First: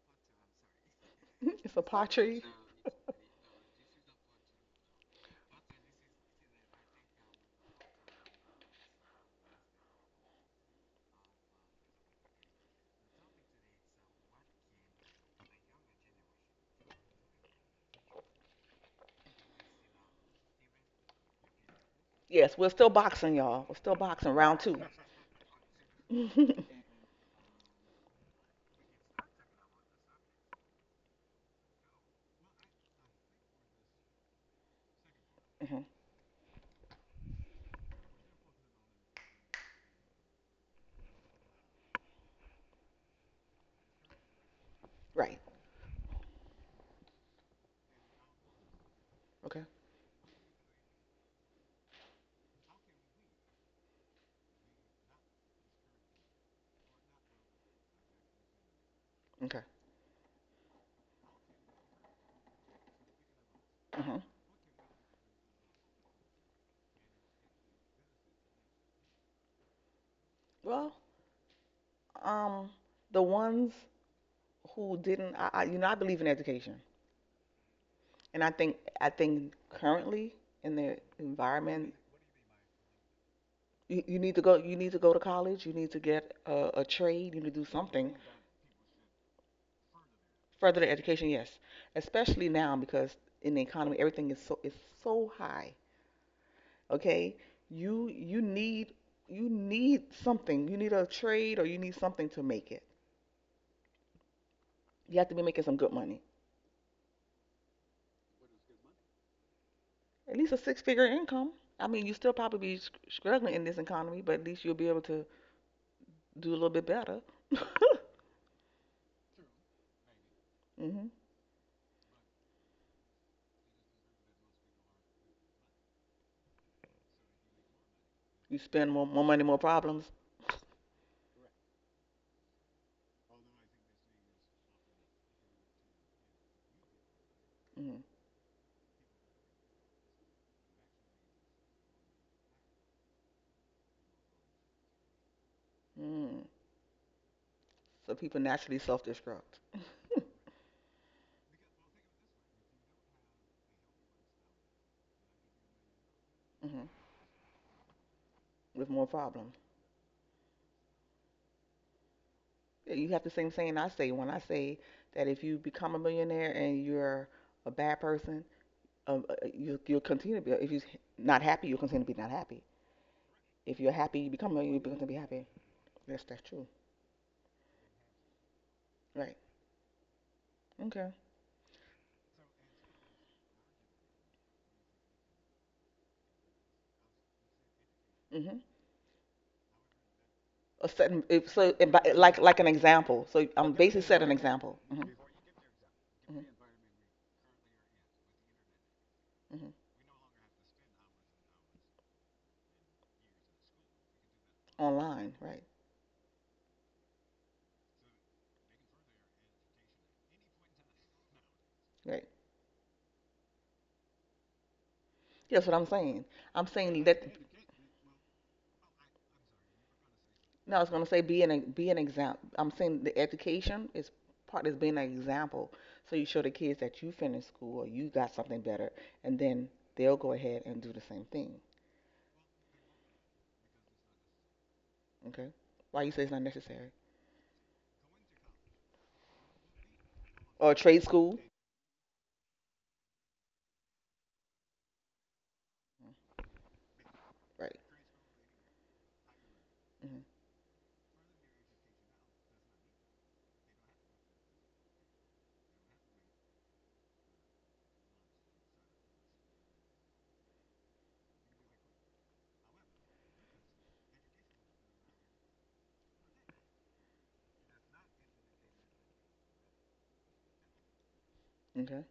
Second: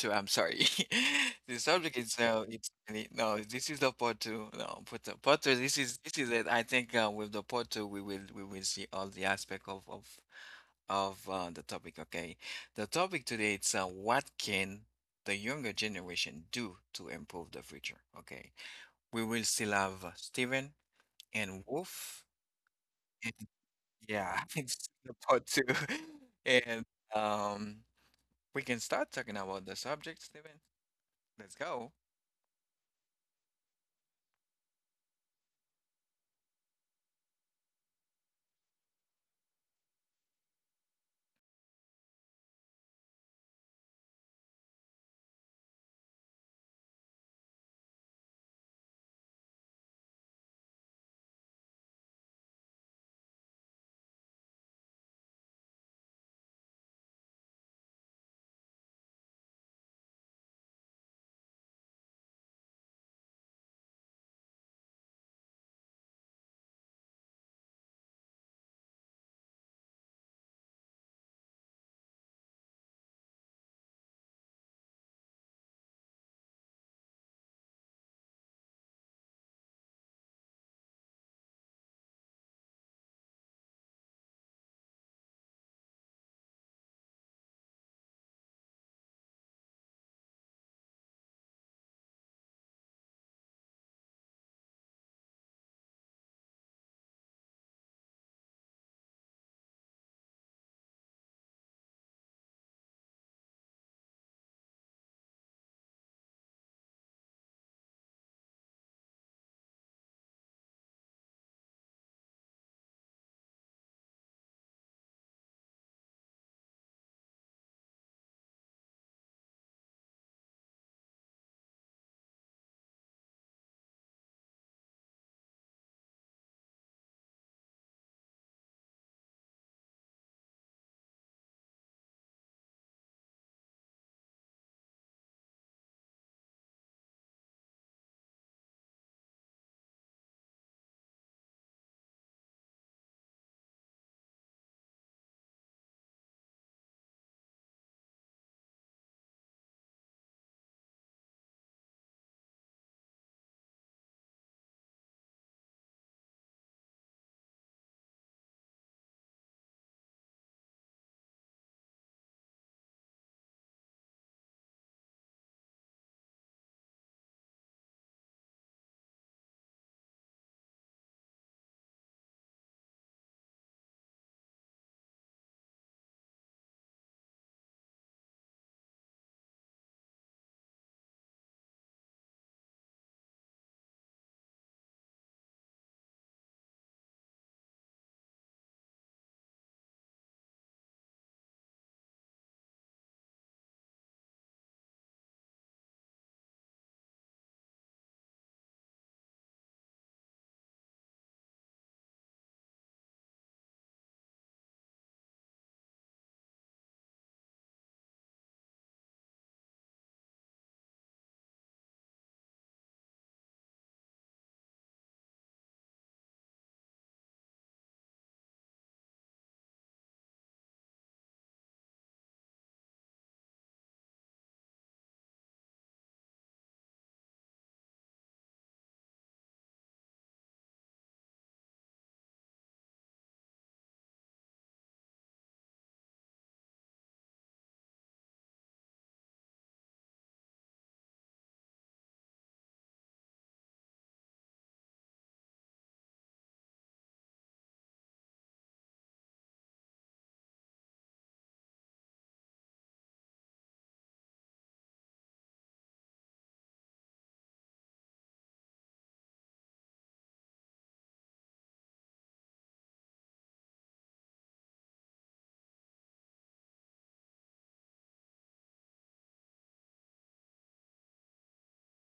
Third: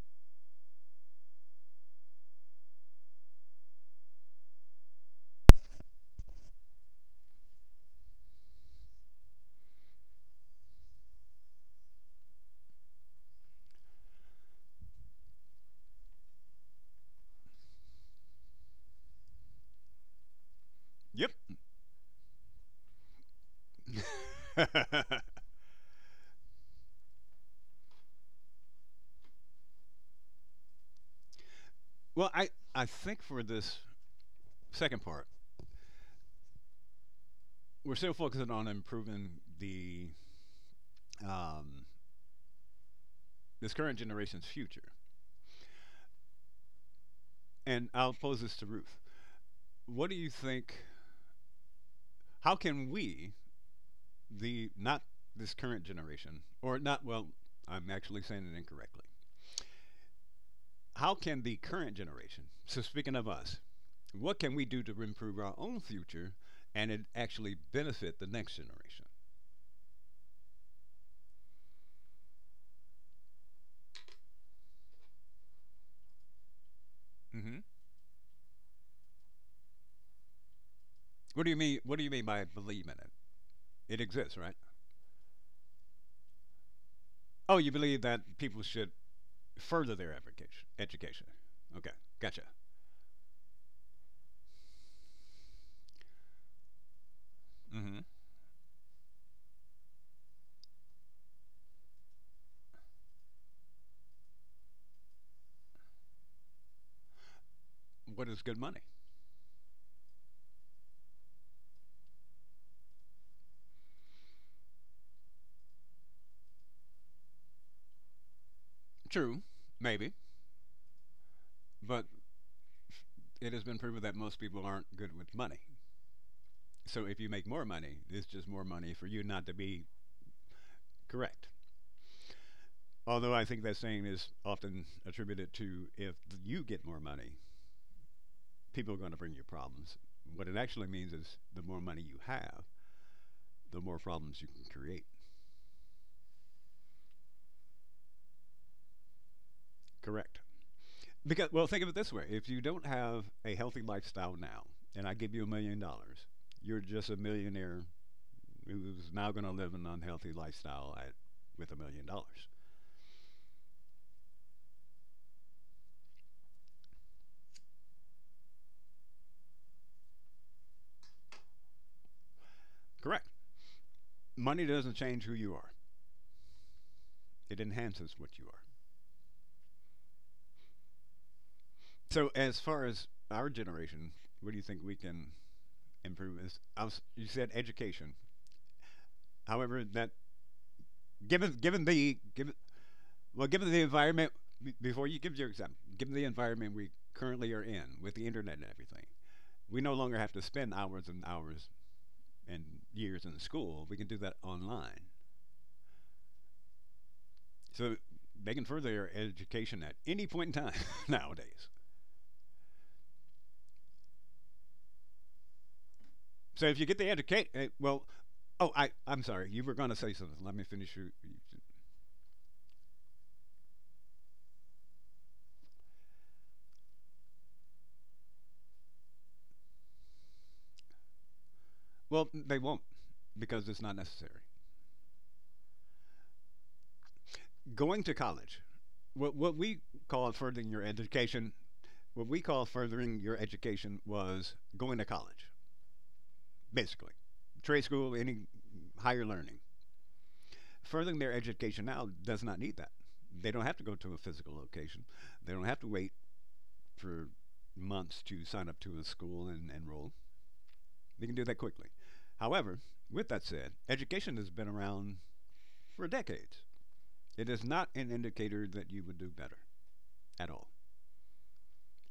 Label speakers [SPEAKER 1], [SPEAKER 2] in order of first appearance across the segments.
[SPEAKER 1] two. I'm sorry. The
[SPEAKER 2] It's a
[SPEAKER 1] subject
[SPEAKER 2] pottery.
[SPEAKER 1] itself, it's no. This is the part two. No, part two. Part two. This is it. I think with the part two, we will see all the aspect of the topic. Okay, the topic today, it's what can the younger generation do to improve the future. Okay, we will still have Stephen
[SPEAKER 3] Yep.
[SPEAKER 1] and Wolf.
[SPEAKER 2] Yes, we're still boxing, y'all. We're still boxing
[SPEAKER 1] Yeah,
[SPEAKER 2] round 2.
[SPEAKER 1] it's the part two.
[SPEAKER 2] Hmm.
[SPEAKER 1] And um, we can start talking about the subject, Steven. Let's go.
[SPEAKER 3] Well, I think for this second part, we're still focusing on improving the um, this current generation's future.
[SPEAKER 2] Right.
[SPEAKER 3] And I'll pose this to Ruth.
[SPEAKER 2] Okay.
[SPEAKER 3] What do you think? How can we, the not this current generation, or not, well, I'm actually saying it incorrectly.
[SPEAKER 2] Okay.
[SPEAKER 3] How can the current generation, so speaking of us,
[SPEAKER 2] Hmm.
[SPEAKER 3] what can we do to improve our own future and it actually benefit the next generation?
[SPEAKER 2] Well, um, the ones who didn't, I believe in education.
[SPEAKER 3] Mm-hmm.
[SPEAKER 2] And I think, currently in the
[SPEAKER 3] What do you mean?
[SPEAKER 2] environment,
[SPEAKER 3] What do you mean by believing in it? It
[SPEAKER 2] you
[SPEAKER 3] exists,
[SPEAKER 2] need to
[SPEAKER 3] right?
[SPEAKER 2] go, you need to go to college, you need to get a trade, you
[SPEAKER 3] Oh,
[SPEAKER 2] need to do
[SPEAKER 3] you believe
[SPEAKER 2] something
[SPEAKER 3] that people should further their education.
[SPEAKER 2] further than
[SPEAKER 3] Education.
[SPEAKER 2] education. Yes,
[SPEAKER 3] Okay, gotcha.
[SPEAKER 2] especially now because in the economy, everything is so high. Okay,
[SPEAKER 3] hmm
[SPEAKER 2] you you need you need something, you need a trade, or you need something to make it. You have to be making some good money,
[SPEAKER 3] What is good money?
[SPEAKER 2] at least a six figure income. I mean, you still probably be struggling in this economy, but at least you'll be able to do a little bit better.
[SPEAKER 3] True, maybe,
[SPEAKER 2] Hmm.
[SPEAKER 3] but it has been proven that most people aren't good with money. So if you make more money, it's just
[SPEAKER 2] You
[SPEAKER 3] more
[SPEAKER 2] spend
[SPEAKER 3] money for you
[SPEAKER 2] more
[SPEAKER 3] not
[SPEAKER 2] money,
[SPEAKER 3] to
[SPEAKER 2] more
[SPEAKER 3] be
[SPEAKER 2] problems.
[SPEAKER 3] correct. Although I think that saying is often attributed to if you get more money,
[SPEAKER 2] Mm.
[SPEAKER 3] people are going to bring you problems. What it actually means is the more money you have, the more problems you can create.
[SPEAKER 2] Mm. So people naturally self-destruct.
[SPEAKER 3] Correct. Because, well, think of it this way: if you don't have a healthy lifestyle now, and I give you $1 million, you're
[SPEAKER 2] Hmm.
[SPEAKER 3] just a millionaire
[SPEAKER 2] With
[SPEAKER 3] who's
[SPEAKER 2] more
[SPEAKER 3] now going to
[SPEAKER 2] problems.
[SPEAKER 3] live an unhealthy lifestyle at, with $1 million.
[SPEAKER 2] Yeah, you have the same saying I say when I say that if you become a millionaire and you're a bad person, you'll continue to be. If you're not happy, you'll continue to be not happy.
[SPEAKER 3] Correct.
[SPEAKER 2] If you're happy, you
[SPEAKER 3] Money doesn't
[SPEAKER 2] begin to be
[SPEAKER 3] change who
[SPEAKER 2] happy.
[SPEAKER 3] you are;
[SPEAKER 2] Yes, that's true.
[SPEAKER 3] it enhances what you are.
[SPEAKER 2] Right. Okay.
[SPEAKER 3] So, as far as our generation, what do you think we can improve? You said education.
[SPEAKER 2] Hmm.
[SPEAKER 3] However, that
[SPEAKER 2] A certain,
[SPEAKER 3] given
[SPEAKER 2] if, so,
[SPEAKER 3] given
[SPEAKER 2] and
[SPEAKER 3] the given
[SPEAKER 2] like an example.
[SPEAKER 3] well,
[SPEAKER 2] So
[SPEAKER 3] given
[SPEAKER 2] I'm
[SPEAKER 3] the
[SPEAKER 2] basically set
[SPEAKER 3] environment
[SPEAKER 2] an example. Hmm.
[SPEAKER 3] before you give your example, given the
[SPEAKER 2] Hmm.
[SPEAKER 3] environment we currently are in with the internet and everything,
[SPEAKER 2] Hmm.
[SPEAKER 3] we no longer have to spend hours and hours and years in school. We can do that online.
[SPEAKER 2] Online, right.
[SPEAKER 3] So they can further their education at any point in time nowadays.
[SPEAKER 2] Right. That's what I'm saying.
[SPEAKER 3] So
[SPEAKER 2] I'm
[SPEAKER 3] if you get
[SPEAKER 2] saying
[SPEAKER 3] the
[SPEAKER 2] that,
[SPEAKER 3] education, well, oh, I'm sorry, you were going to say something. Let me
[SPEAKER 2] no, I was
[SPEAKER 3] finish
[SPEAKER 2] gonna
[SPEAKER 3] you.
[SPEAKER 2] say be be an example. I'm saying the education is part is being an example. So you show the kids that you finished school or you got something better, and then they'll go ahead and do the same thing.
[SPEAKER 3] Well, they won't because it's not necessary.
[SPEAKER 2] Okay. Why you say it's not necessary?
[SPEAKER 3] Going to college, what we call furthering
[SPEAKER 2] Or
[SPEAKER 3] your
[SPEAKER 2] trade school?
[SPEAKER 3] education, what we call furthering your education was going to college, basically.
[SPEAKER 2] Right.
[SPEAKER 3] Trade school, any higher learning.
[SPEAKER 2] Hmm.
[SPEAKER 3] Furthering their education now does not need that. They don't have to go to a physical location. They don't have to wait for months to sign up to a school and enroll. They can do that quickly. However, with that said, education has been around for decades. It is not an indicator that you would do better at all.
[SPEAKER 2] Okay.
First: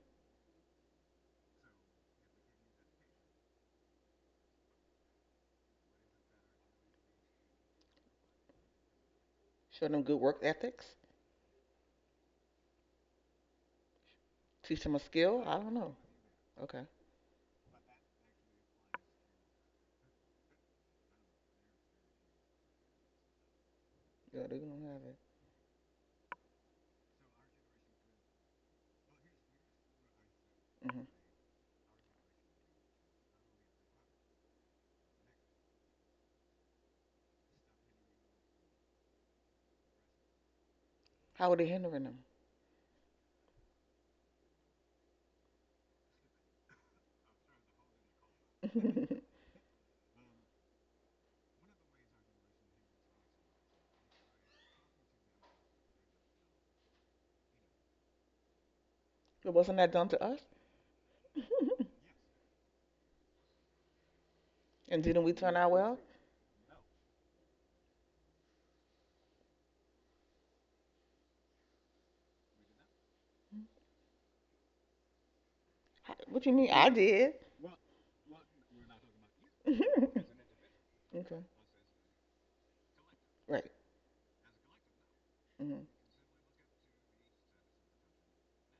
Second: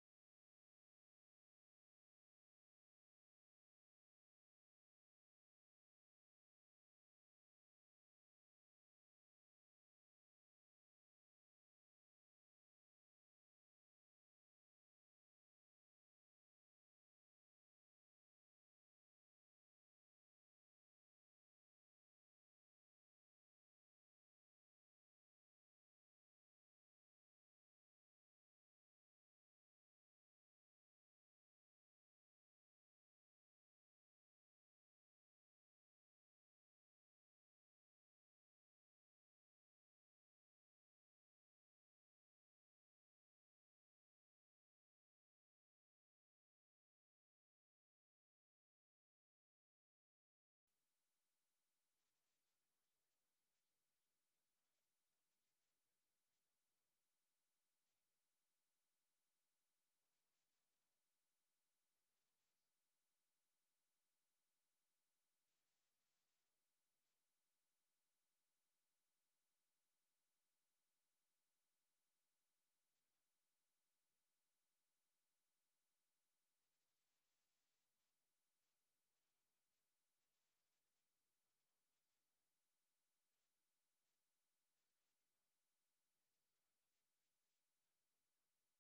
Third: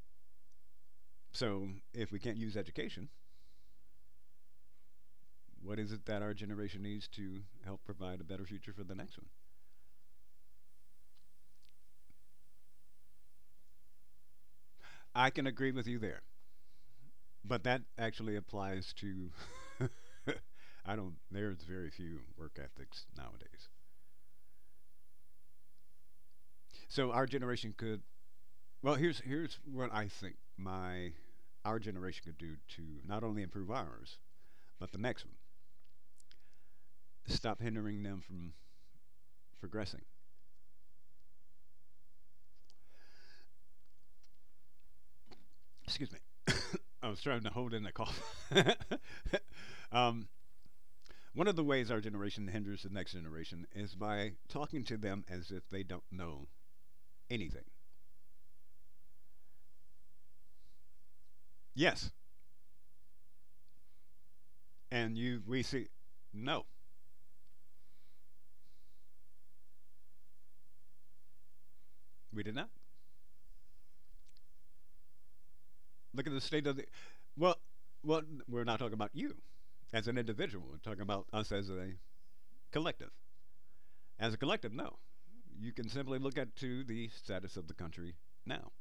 [SPEAKER 3] So, if we can't use education, what is it that our generation needs to help provide a better future for the next one?
[SPEAKER 2] Show them good work ethics. Teach them a
[SPEAKER 3] I
[SPEAKER 2] skill.
[SPEAKER 3] can
[SPEAKER 2] I
[SPEAKER 3] agree
[SPEAKER 2] don't
[SPEAKER 3] with
[SPEAKER 2] know.
[SPEAKER 3] you there.
[SPEAKER 2] Okay.
[SPEAKER 3] But that actually applies to. I don't. There's very few work ethics nowadays.
[SPEAKER 2] Yeah, they don't have it.
[SPEAKER 3] So our generation could. Well, here's what I think
[SPEAKER 2] Hmm.
[SPEAKER 3] my our generation could do to not only improve ours but the next one. Stop hindering them from progressing.
[SPEAKER 2] How are they hindering them?
[SPEAKER 3] Excuse me. I was trying to hold in the cough. um, One of the ways our generation hinders the next generation is by talking to them as if they don't know anything.
[SPEAKER 2] But wasn't that done to us?
[SPEAKER 3] Yes,
[SPEAKER 2] And
[SPEAKER 3] and
[SPEAKER 2] didn't we
[SPEAKER 3] you,
[SPEAKER 2] turn
[SPEAKER 3] we
[SPEAKER 2] out
[SPEAKER 3] see,
[SPEAKER 2] well?
[SPEAKER 3] no, we did not. Look at the
[SPEAKER 2] What you
[SPEAKER 3] state
[SPEAKER 2] mean?
[SPEAKER 3] of the.
[SPEAKER 2] I did.
[SPEAKER 3] Well, well, we're not talking about you
[SPEAKER 2] Okay.
[SPEAKER 3] as an individual. We're talking about us as a collective.
[SPEAKER 2] Right.
[SPEAKER 3] As a collective, no. You
[SPEAKER 2] Hmm.
[SPEAKER 3] can simply look at to the status of the country now,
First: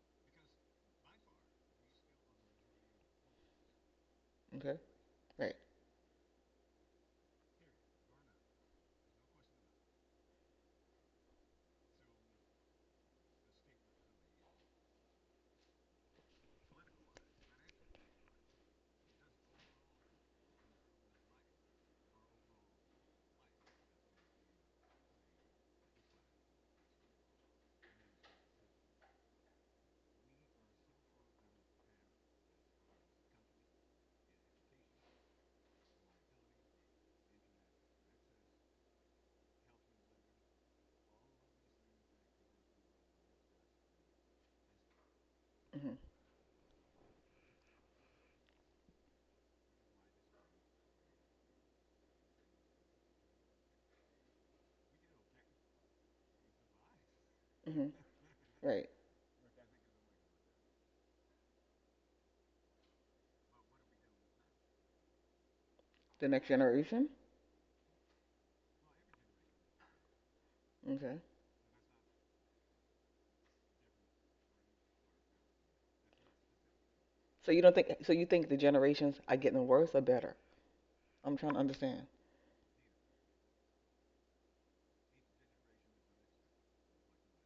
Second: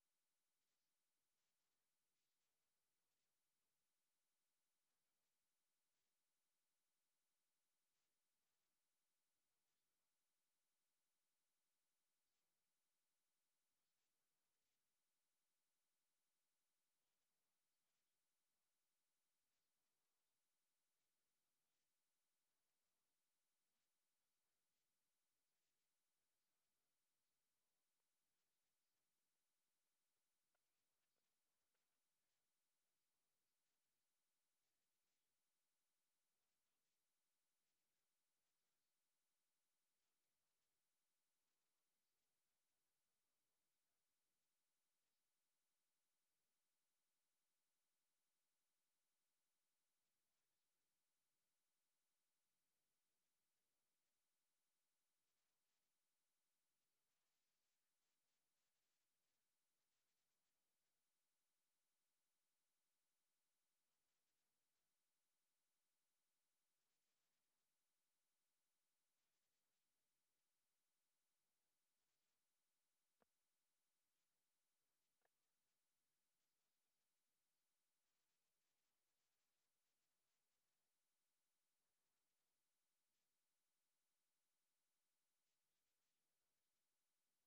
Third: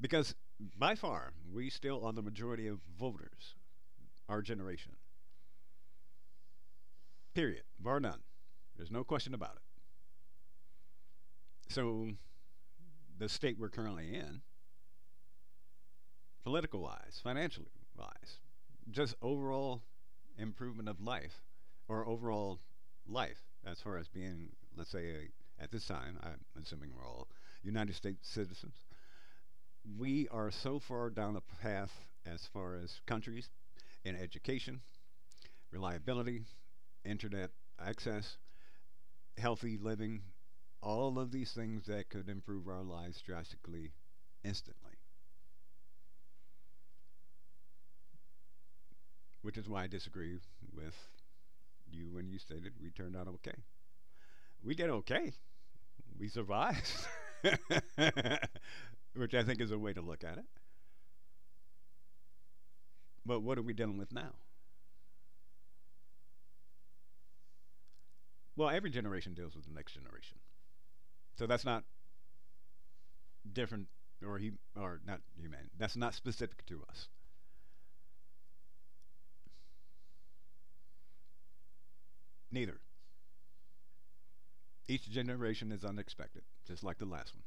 [SPEAKER 3] because by far we still are the majority of voters, our
[SPEAKER 2] Okay.
[SPEAKER 3] generation.
[SPEAKER 2] Right.
[SPEAKER 3] Period. Bar none. There's no question about it. So the state we're currently in political wise, financially wise, just overall improvement of life or overall life as far as being, let's say, a, at this time, I'm assuming we're all United States citizens. We are so far down the path as far as countries in education, reliability, internet access, healthy living, all of these things that could improve our lives drastically instantly,
[SPEAKER 2] Hmm.
[SPEAKER 3] which is why I disagree with you, and you stated we turned out okay. We did okay. We survived,
[SPEAKER 2] Hmm. Right.
[SPEAKER 3] which I think is a way to look at it. But what are we dealing with now?
[SPEAKER 2] The next generation.
[SPEAKER 3] Well, every generation deals with the next generation.
[SPEAKER 2] Okay.
[SPEAKER 3] So that's not different or he or not human. That's not specific to us.
[SPEAKER 2] So you don't think? So you think the generations are getting worse or better? I'm trying to understand.
[SPEAKER 3] Neither. Each generation is unexpected, just like the last one.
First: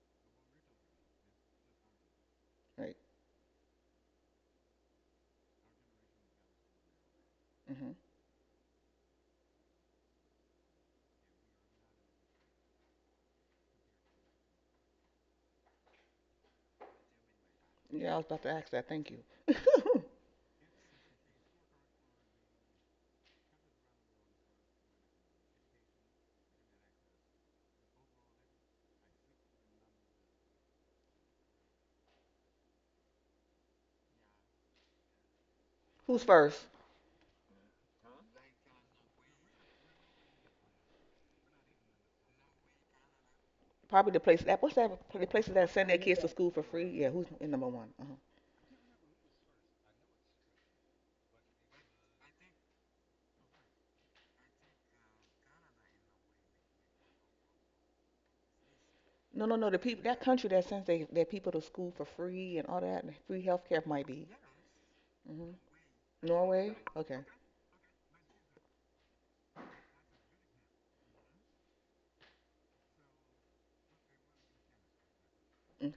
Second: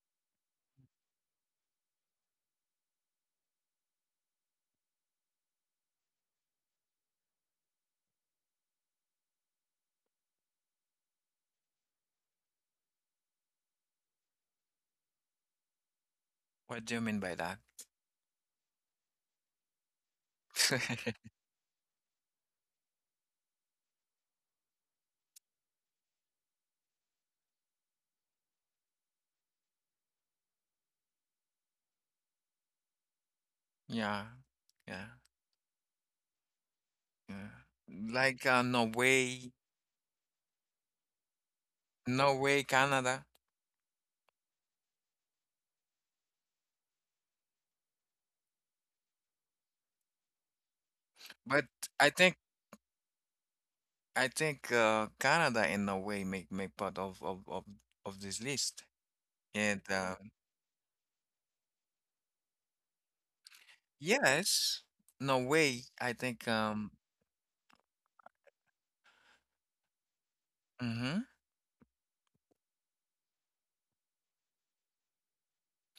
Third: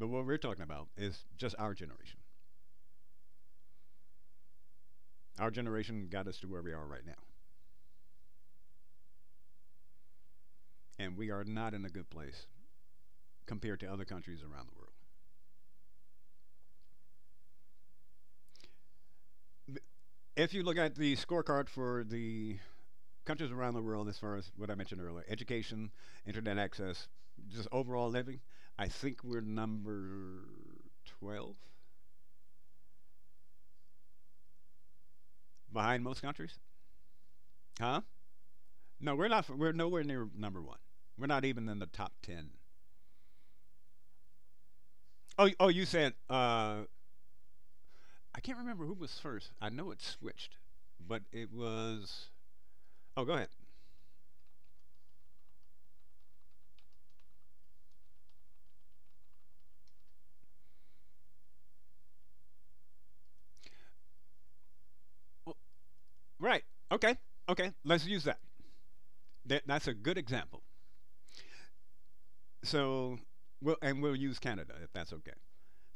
[SPEAKER 3] But what we're talking about is just our generation.
[SPEAKER 2] Right.
[SPEAKER 3] Our generation got us to where we are right now,
[SPEAKER 2] Mm-hmm.
[SPEAKER 3] and we are not in a good place compared to other countries around the world.
[SPEAKER 1] What do you mean by that?
[SPEAKER 2] Yeah, I was about to ask that. Thank you. Hmm.
[SPEAKER 3] If you look at the scorecard for the countries around the world, as far as what I mentioned earlier, education, internet access, just overall living, I think we're number 12
[SPEAKER 1] Yeah, yeah,
[SPEAKER 3] behind most
[SPEAKER 2] Who's
[SPEAKER 3] countries.
[SPEAKER 2] first?
[SPEAKER 1] yeah.
[SPEAKER 3] Huh?
[SPEAKER 1] Like
[SPEAKER 3] No, we're not.
[SPEAKER 1] Norway,
[SPEAKER 3] We're nowhere near number one. We're not even in the top 10.
[SPEAKER 1] Canada.
[SPEAKER 2] Probably the place that what's that the
[SPEAKER 3] Oh,
[SPEAKER 2] places
[SPEAKER 3] oh,
[SPEAKER 2] that
[SPEAKER 3] you
[SPEAKER 2] send their
[SPEAKER 3] said,
[SPEAKER 2] kids to school for free? Yeah, who's in number one? Uh-huh.
[SPEAKER 3] I can't remember who was first. I know it switched, but it
[SPEAKER 1] But I
[SPEAKER 3] was,
[SPEAKER 1] think
[SPEAKER 3] oh, go ahead.
[SPEAKER 1] I think Canada and Norway make part of this list.
[SPEAKER 2] No, no, no. The
[SPEAKER 1] And
[SPEAKER 2] people that country that sends their people to school for free and all that and free healthcare might be.
[SPEAKER 1] yes,
[SPEAKER 2] Hmm.
[SPEAKER 3] Well,
[SPEAKER 1] Norway. I think
[SPEAKER 3] right.
[SPEAKER 2] Norway.
[SPEAKER 1] um.
[SPEAKER 3] Okay.
[SPEAKER 2] Okay.
[SPEAKER 3] Okay. Let's use that. That. That's a good example. So, we'll, and we'll use Canada if that's okay.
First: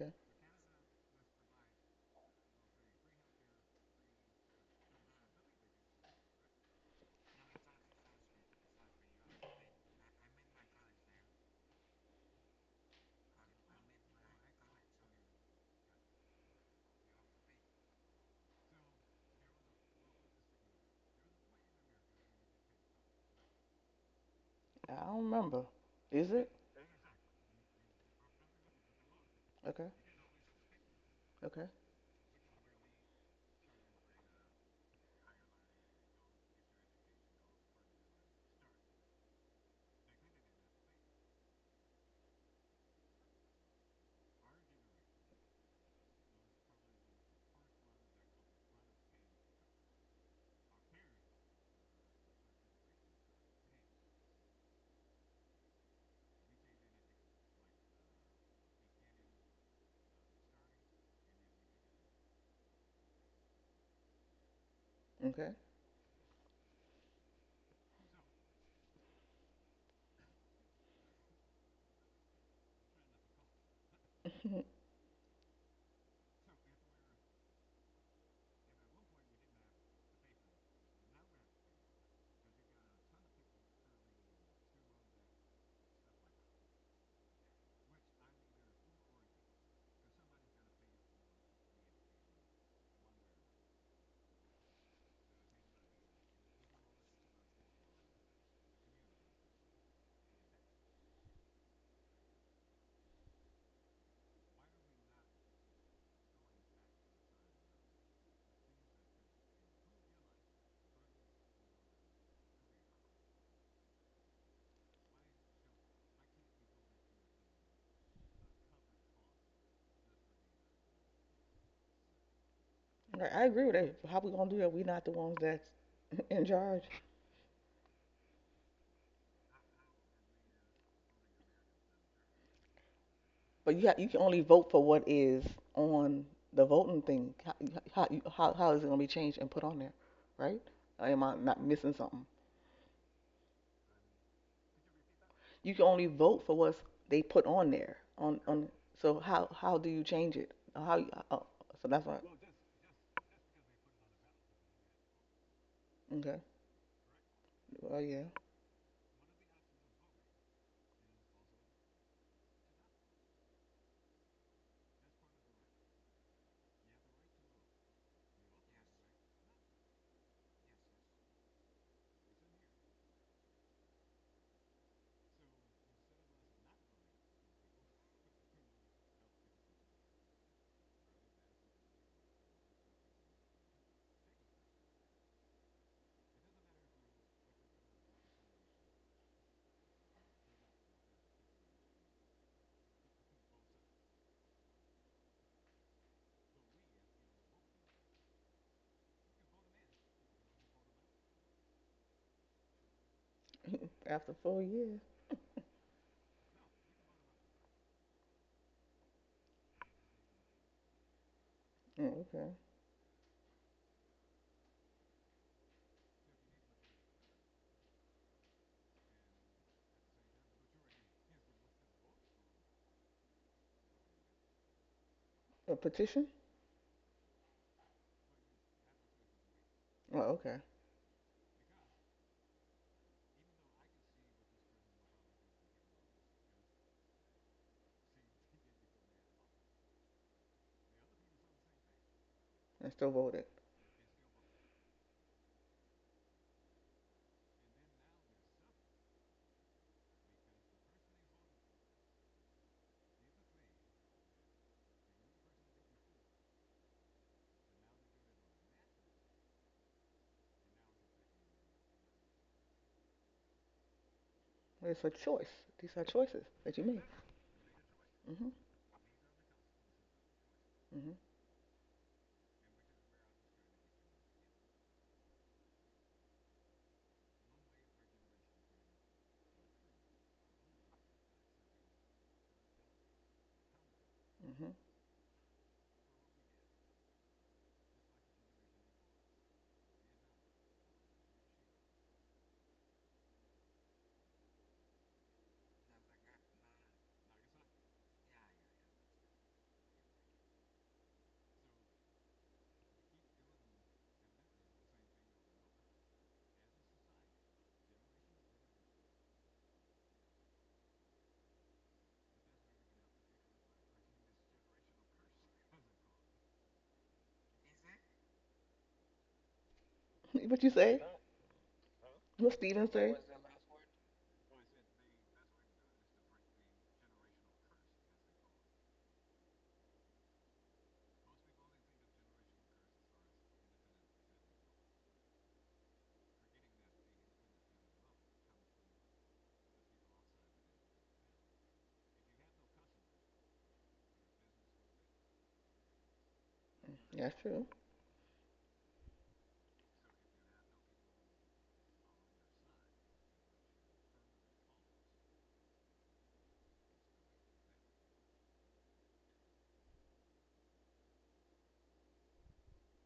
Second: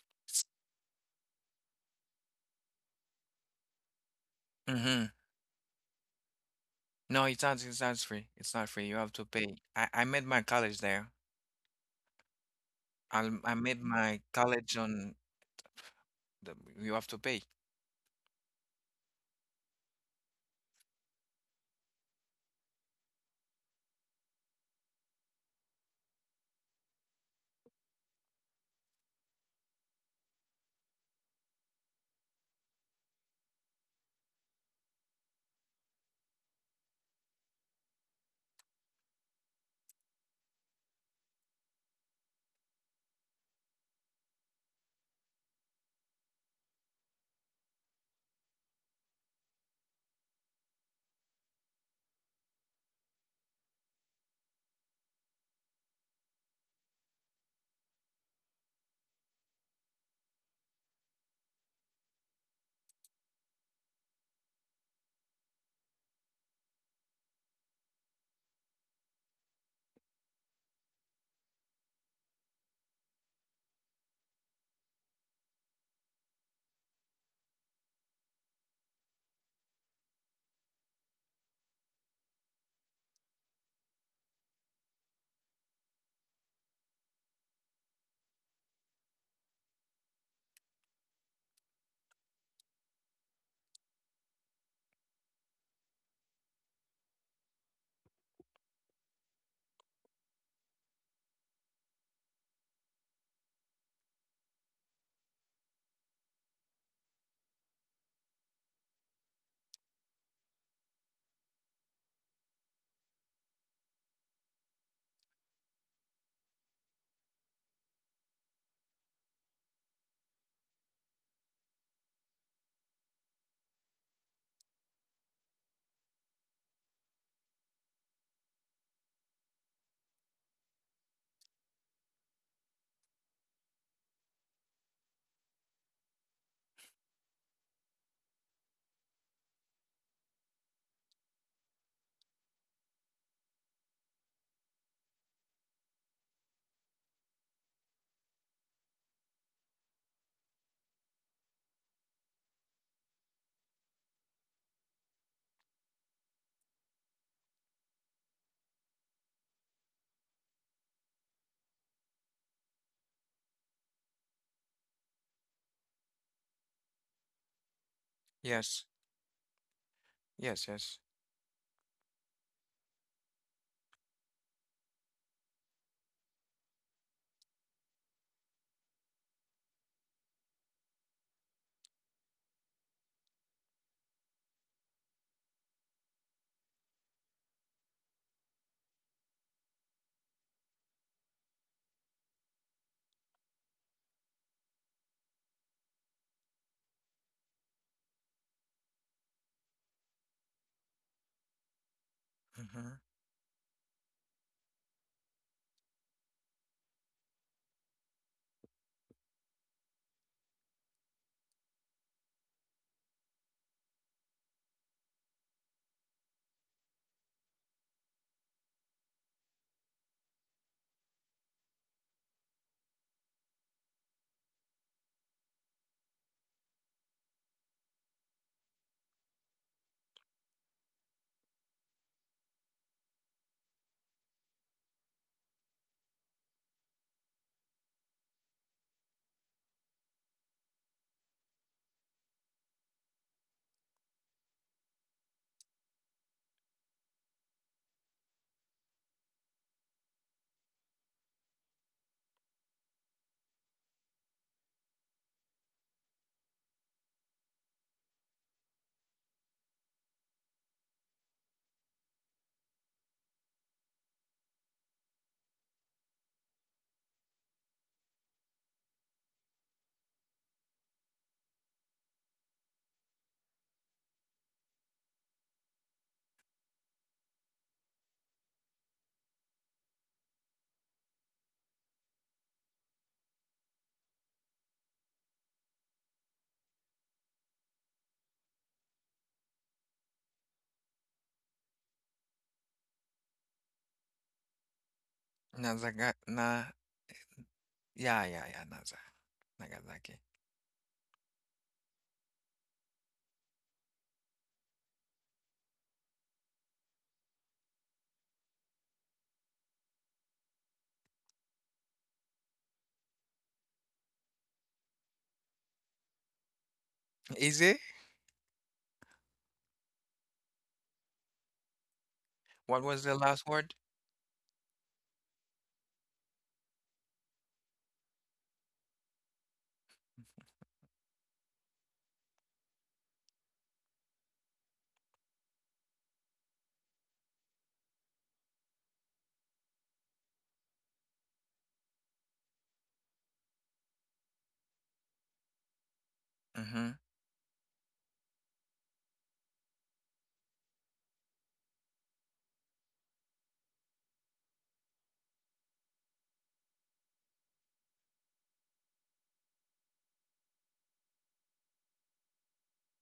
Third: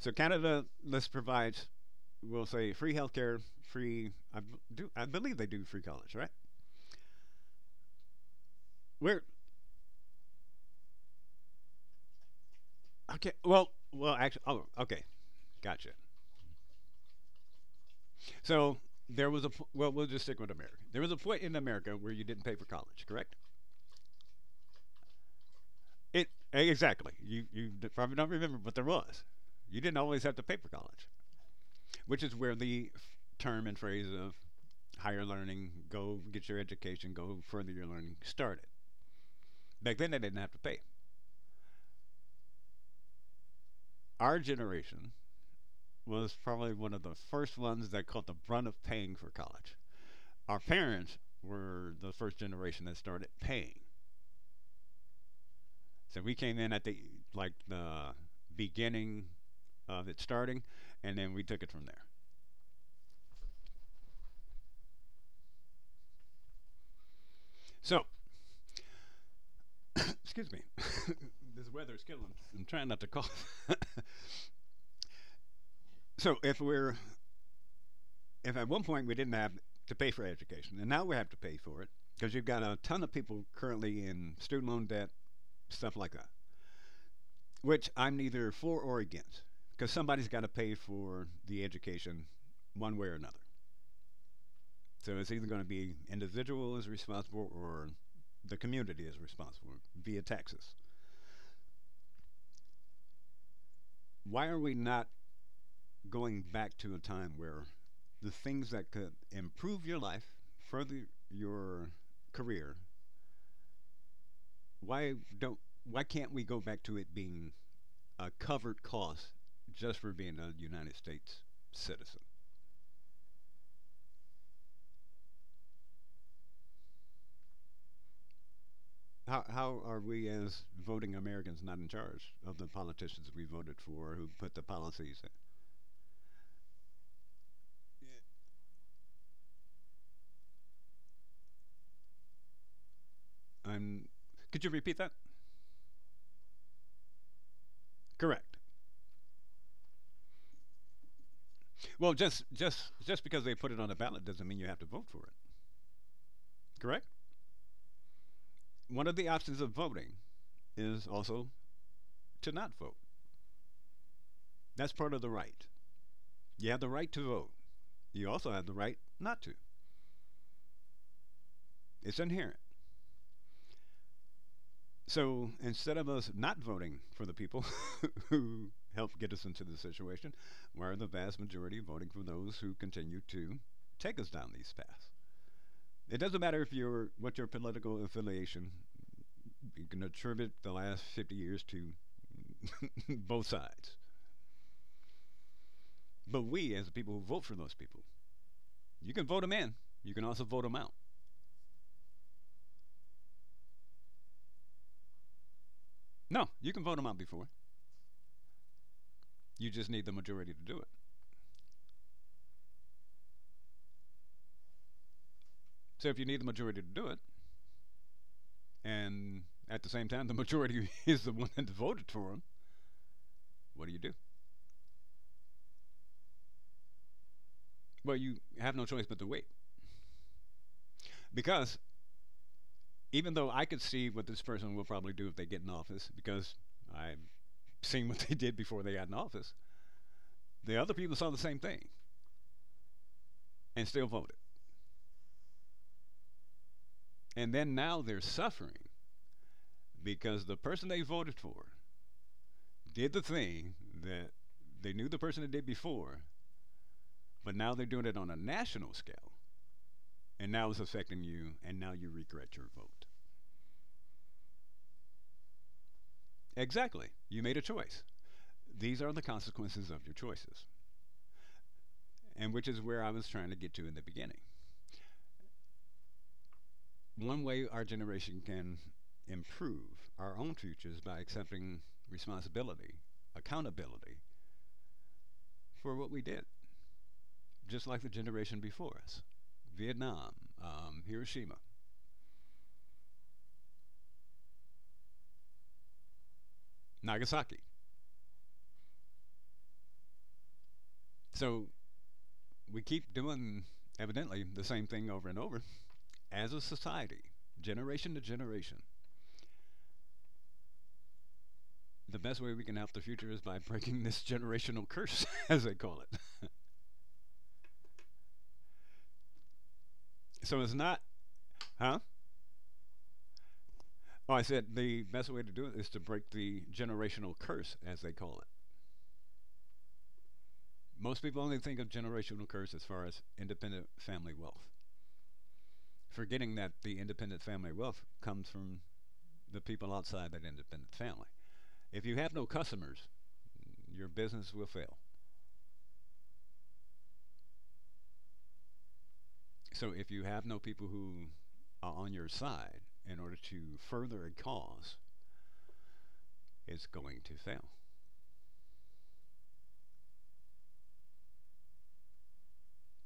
[SPEAKER 3] So Canada, let's provides, we'll say, free healthcare, free I do, I believe they do free college, right?
[SPEAKER 1] No, it's not. It's not free. It's not free. You have
[SPEAKER 3] Where
[SPEAKER 1] to pay. I made my college there.
[SPEAKER 3] okay,
[SPEAKER 1] I
[SPEAKER 3] well,
[SPEAKER 1] made
[SPEAKER 3] well
[SPEAKER 1] my
[SPEAKER 3] actually, oh,
[SPEAKER 1] college
[SPEAKER 3] okay,
[SPEAKER 1] on.
[SPEAKER 3] gotcha.
[SPEAKER 1] The, you have to pay.
[SPEAKER 3] So there was a well, we'll just stick with America. There was a point in America where you didn't pay for college, correct?
[SPEAKER 2] I don't remember.
[SPEAKER 3] It
[SPEAKER 2] Is it?
[SPEAKER 3] exactly. You probably don't remember, but there was. You
[SPEAKER 2] Okay.
[SPEAKER 3] didn't always have to pay for college,
[SPEAKER 2] Okay.
[SPEAKER 3] which is where the term and phrase of higher learning, go get your education, go further your learning started. Back then, they didn't have to pay. Our generation was probably one of the first ones that caught the brunt of paying for college. Our parents were the first generation that started paying. So we came in at the like the beginning of it starting, and then we took it from there.
[SPEAKER 2] Okay.
[SPEAKER 3] So, excuse me, this weather is killing me. I'm trying not to cough. So if we're if at one point we didn't have to pay for education, and now we have to pay for it because you've got a ton of people currently in student loan debt, stuff like that. Which I'm neither for or against because somebody's got to pay for the education one way or another. So it's either going to be individual is responsible or the community is responsible via taxes. Why are we not going back to a time where the things that could improve your life, further your career, why don't why can't we go back to it being a covered cost just for being a United States citizen?
[SPEAKER 2] Okay, I agree with that. How we gonna do that? We not the ones that's in charge.
[SPEAKER 3] How are we as voting Americans not in charge of the politicians we
[SPEAKER 2] But
[SPEAKER 3] voted
[SPEAKER 2] you
[SPEAKER 3] for
[SPEAKER 2] can
[SPEAKER 3] who
[SPEAKER 2] only
[SPEAKER 3] put the
[SPEAKER 2] vote for what
[SPEAKER 3] policies in?
[SPEAKER 2] is on the voting thing. How, how is it going to be changed and put on there, right? Or am I not missing something?
[SPEAKER 3] I'm, could you repeat that?
[SPEAKER 2] You can only vote for what they put on there. On
[SPEAKER 3] Correct.
[SPEAKER 2] on. So how do you change it? How Oh, so that's
[SPEAKER 3] Well,
[SPEAKER 2] why.
[SPEAKER 3] just because they put it on the ballot doesn't mean you have to vote for it.
[SPEAKER 2] Okay.
[SPEAKER 3] Correct?
[SPEAKER 2] Oh yeah.
[SPEAKER 3] One of the options of voting is also to not vote. That's part of the right. You have the right to vote. You also have the
[SPEAKER 1] Yes.
[SPEAKER 3] right not to.
[SPEAKER 1] Yes. Yes.
[SPEAKER 3] It's inherent. So instead of us not voting for the people who helped get us into this situation, we're the vast majority voting for those who continue to take us down these paths. It doesn't matter if you're what your political affiliation. You can attribute the last 50 years to both sides. But we, as the people who vote for those people, you can vote them in. You can also vote them out.
[SPEAKER 1] Mm-hmm.
[SPEAKER 2] After 4 years.
[SPEAKER 3] No, you can vote them out before. You just need the majority to do it.
[SPEAKER 2] Oh, okay.
[SPEAKER 3] So if you need the majority to do it, and at the same time, the majority is the one that voted for him. What do you do?
[SPEAKER 2] A petition.
[SPEAKER 3] Well, you have no choice but to wait.
[SPEAKER 2] Oh, okay.
[SPEAKER 3] Because even though I could see what this person will probably do if they get in office, because I've seen what they did before they got in office, the other people saw the same thing
[SPEAKER 2] And still voted.
[SPEAKER 3] and still voted. And then now they're suffering because the person they voted for did the thing that they knew the person that did before, but now they're doing it on a national scale. And now it's affecting you, and now you regret your vote.
[SPEAKER 2] It's a choice. These are choices that you make.
[SPEAKER 3] Exactly. You made a choice.
[SPEAKER 2] Mhm.
[SPEAKER 3] These are the consequences of your choices, and which is where I was trying to get to in the beginning. One way our generation can improve our own futures by accepting responsibility, accountability
[SPEAKER 2] Mhm.
[SPEAKER 3] for what we did, just like the generation before us. Vietnam, Hiroshima,
[SPEAKER 1] Nazaga na.
[SPEAKER 3] Nagasaki.
[SPEAKER 1] Yeah. Yeah. Yeah. Naza. Nagasaki.
[SPEAKER 3] So we keep doing evidently the same thing over and over as a society, generation to generation. The best way we can help the future is by breaking this generational curse, as they call it.
[SPEAKER 1] Is it?
[SPEAKER 2] Mhm.
[SPEAKER 3] So
[SPEAKER 2] What you
[SPEAKER 3] it's
[SPEAKER 2] say?
[SPEAKER 3] not Huh?
[SPEAKER 2] What Steven
[SPEAKER 1] What was
[SPEAKER 2] say?
[SPEAKER 1] the last word?
[SPEAKER 3] Oh, I said the best way to do it is to break the generational curse, as they call it. Most people only think of generational curse as far as independent family wealth, forgetting that the independent family wealth comes from the people outside that independent family. If you have no customers, your business will fail.
[SPEAKER 1] Mm-hmm.
[SPEAKER 2] That's true.
[SPEAKER 3] So if you have no people who are on your side in order to further a cause, it's going to fail.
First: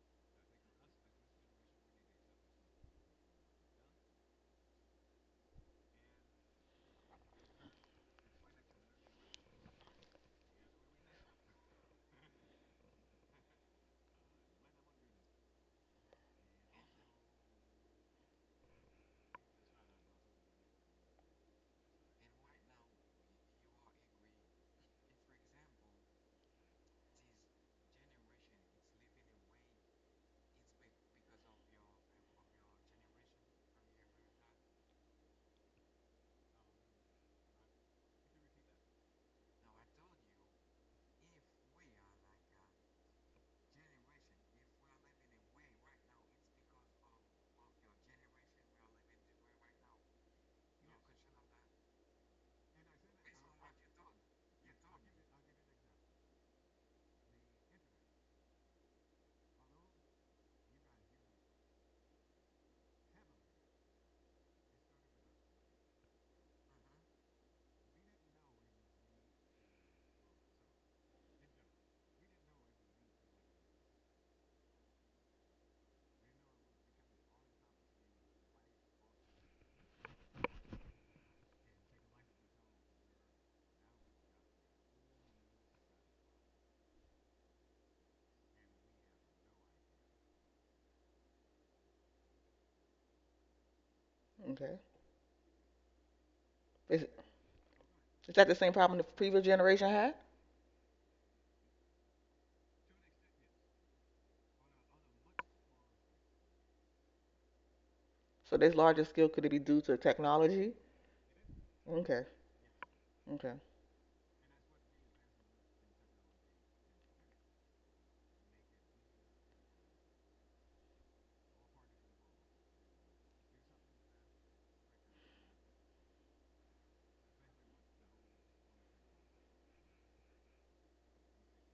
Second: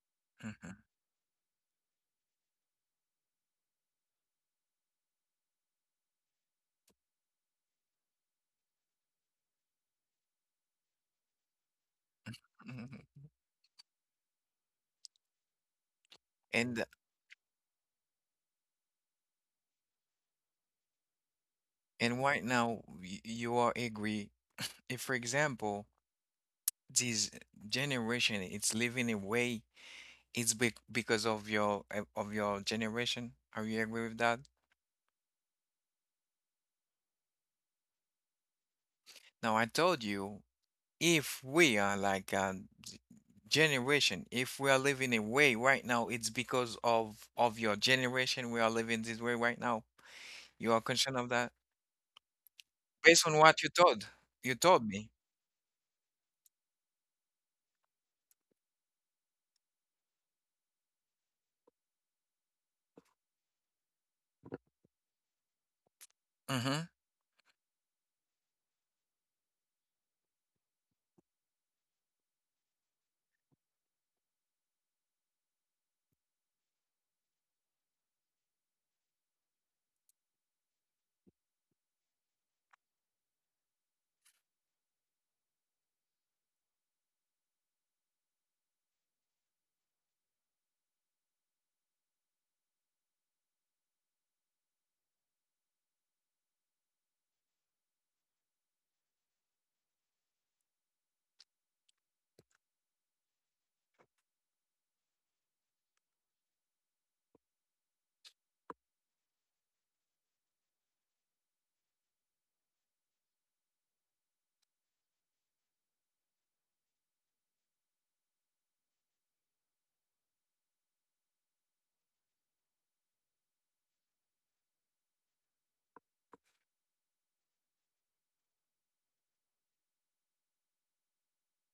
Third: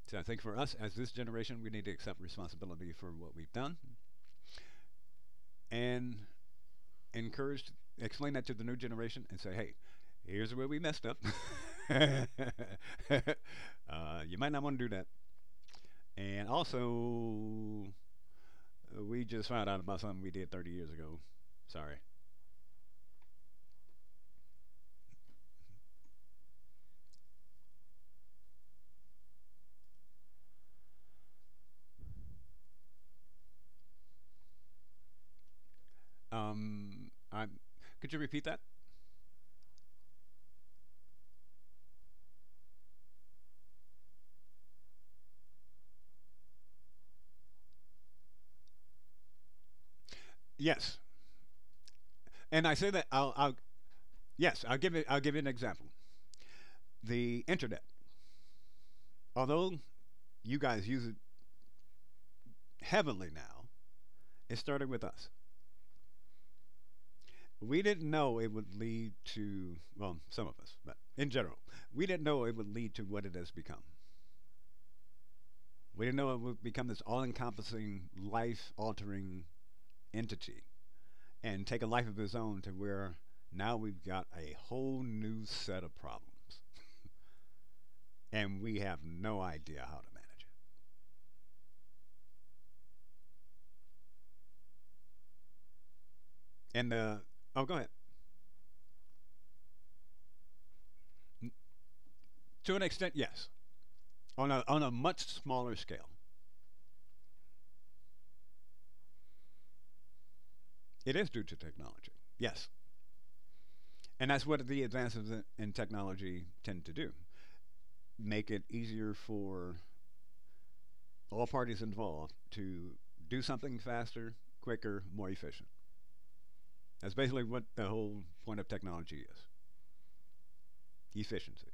[SPEAKER 3] So I think for
[SPEAKER 1] Mm-hmm.
[SPEAKER 3] us as this generation, we need to accept responsibility for what we've done and encourage, explain that to the new generation, and say, hey, here's where we messed up. uh,
[SPEAKER 1] Mm-hmm.
[SPEAKER 3] you might not want to do that. And
[SPEAKER 1] And
[SPEAKER 3] also, we just found out about something we did 30 years ago. Sorry.
[SPEAKER 1] right now you are agree. If, for example, this generation is living away, it's because of your generation. Are you agree with that?
[SPEAKER 3] I could you repeat that?
[SPEAKER 1] Now I told you, if we are like a g- generation, if we are living a way right now, it's because of your generation. We are living this way right now. You are
[SPEAKER 3] Yes.
[SPEAKER 1] concerned of that
[SPEAKER 3] And I say that
[SPEAKER 1] based
[SPEAKER 3] I'll,
[SPEAKER 1] on
[SPEAKER 3] I'll
[SPEAKER 1] what you
[SPEAKER 3] yes, I'll
[SPEAKER 1] told
[SPEAKER 3] give it.
[SPEAKER 1] me.
[SPEAKER 3] I'll give you an example. The internet, although you guys use it heavily now, it started with us.
[SPEAKER 1] Mm-hmm.
[SPEAKER 3] We didn't know it would lead to, well, some of us, but in general, we didn't know it would lead to what it has become. We didn't know it would become this all-encompassing, life altering entity and take a life of its own to where now we've got a whole new set of problems, and we have no idea how to manage it.
[SPEAKER 2] Okay.
[SPEAKER 3] And
[SPEAKER 2] Is,
[SPEAKER 3] the— oh, go ahead.
[SPEAKER 2] is that the same problem the previous generation had?
[SPEAKER 3] To an extent, yes. On a much smaller scale.
[SPEAKER 2] So this larger scale could it be due to technology?
[SPEAKER 3] It is due to technology,
[SPEAKER 2] Okay,
[SPEAKER 3] yes.
[SPEAKER 2] okay.
[SPEAKER 3] And that's what the advances in- technology tend to do: make it easier for all parties involved to do something faster, quicker, more efficient. That's basically what the whole point of technology is: efficiency.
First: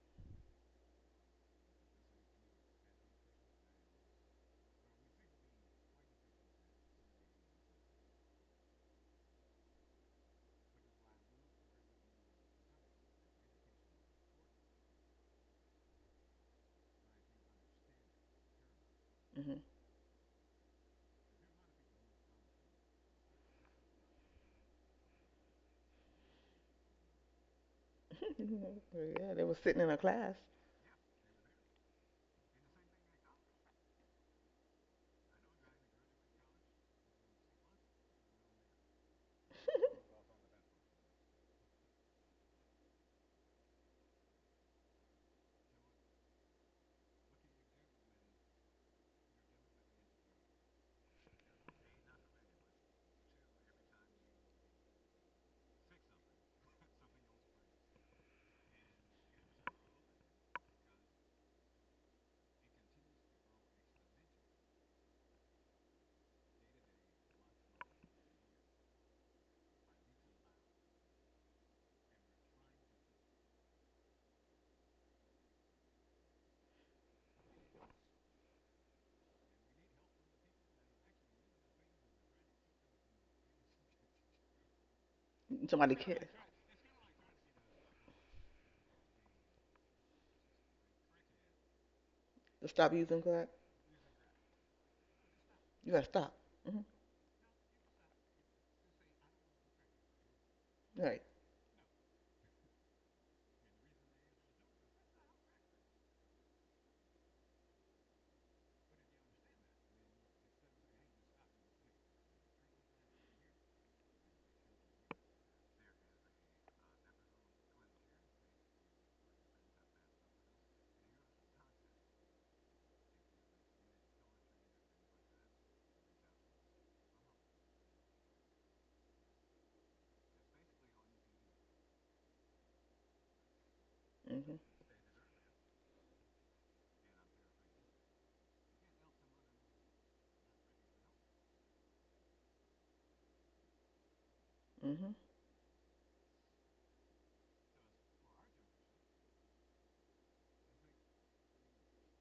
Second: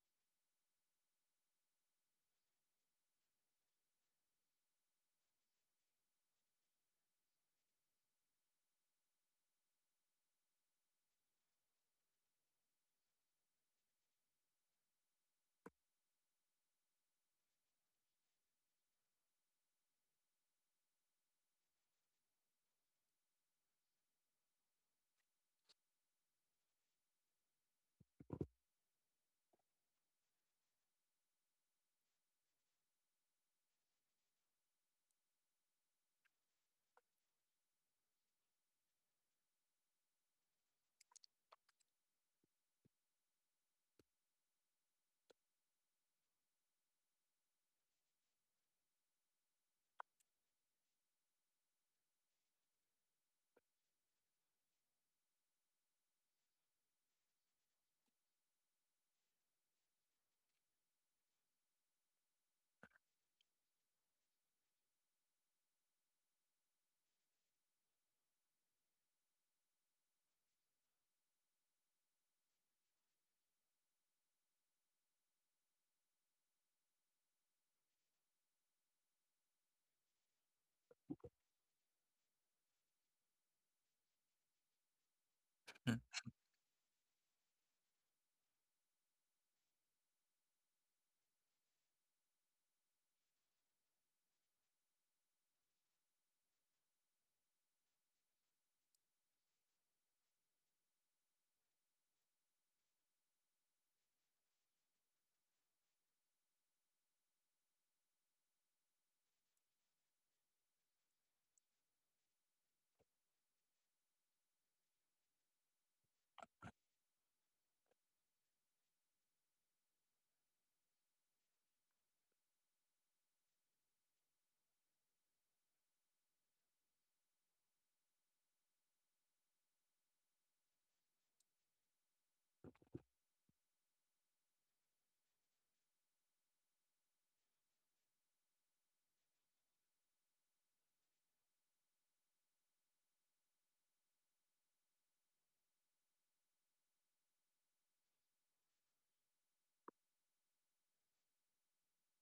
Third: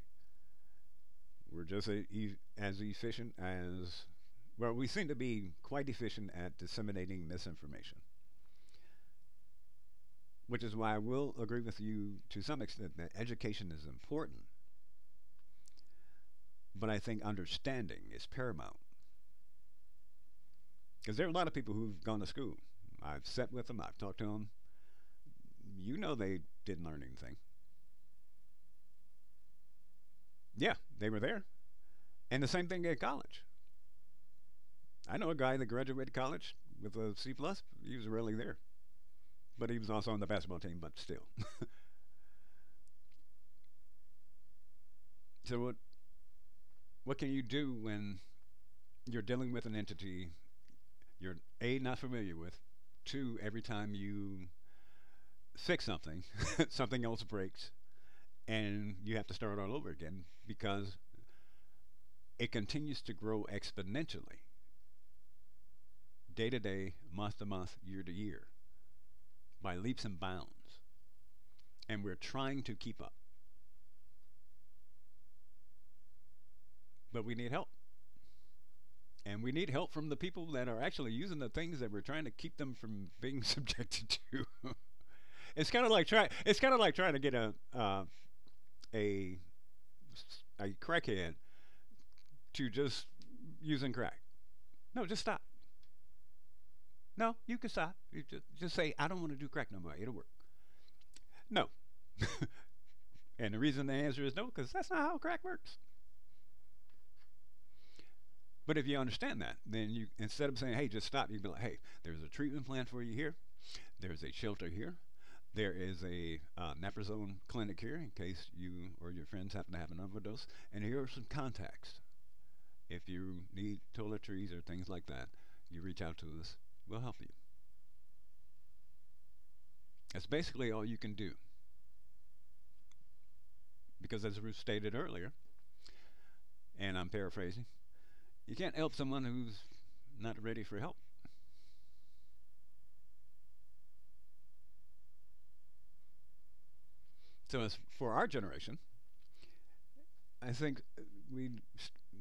[SPEAKER 3] We're just a, e- As efficient as, well, we seem to be quite efficient at disseminating misinformation, which is why I will agree with you to some extent that education is important, but I think understanding is paramount.
[SPEAKER 2] Hmm.
[SPEAKER 3] Because there are a lot of people who've gone to school. I've sat with them, I've talked to them. You know, they didn't learn anything.
[SPEAKER 2] Yeah, they were sitting in a class.
[SPEAKER 3] Yeah, they were there. And the same thing at college. I know a guy that graduated college with a C plus. He was rarely there, but he was also on the basketball team. But still, so what? What can you do when you're dealing with an entity you're a not familiar with? Two, every time you fix something, something else breaks, and you have to start all over again because it continues to grow exponentially, day to day, month to month, year to year, by leaps and bounds. And we're trying to keep up, but we need help. And we need help from the people that are actually using the things that we're trying to keep them from being subjected to.
[SPEAKER 1] Hmm.
[SPEAKER 2] Somebody cared.
[SPEAKER 3] It's kind of like trying to get a a a crackhead
[SPEAKER 2] To
[SPEAKER 3] to
[SPEAKER 2] stop
[SPEAKER 3] just
[SPEAKER 2] using crack,
[SPEAKER 3] using crack. No, just stop.
[SPEAKER 2] you gotta stop. Hmm.
[SPEAKER 3] No, you can stop. You just say I don't want to do crack no more. It'll work.
[SPEAKER 2] Right.
[SPEAKER 3] No, and the reason the answer is no, because that's not how crack works. But if you understand that, then you, instead of saying, "Hey, just stop," you can be like, "Hey, there's a treatment plan for you here. There's a shelter here. There is a naprazone clinic here in case you or your friends happen to have an overdose. And here are some contacts. If you need toiletries or things like that, you reach out to us. We'll help you. That's basically all you can do because, as we
[SPEAKER 2] Hmm.
[SPEAKER 3] stated earlier, and I'm paraphrasing, you can't help someone who's not ready for help.
[SPEAKER 2] Hmm.
[SPEAKER 3] So, as for our generation, I think we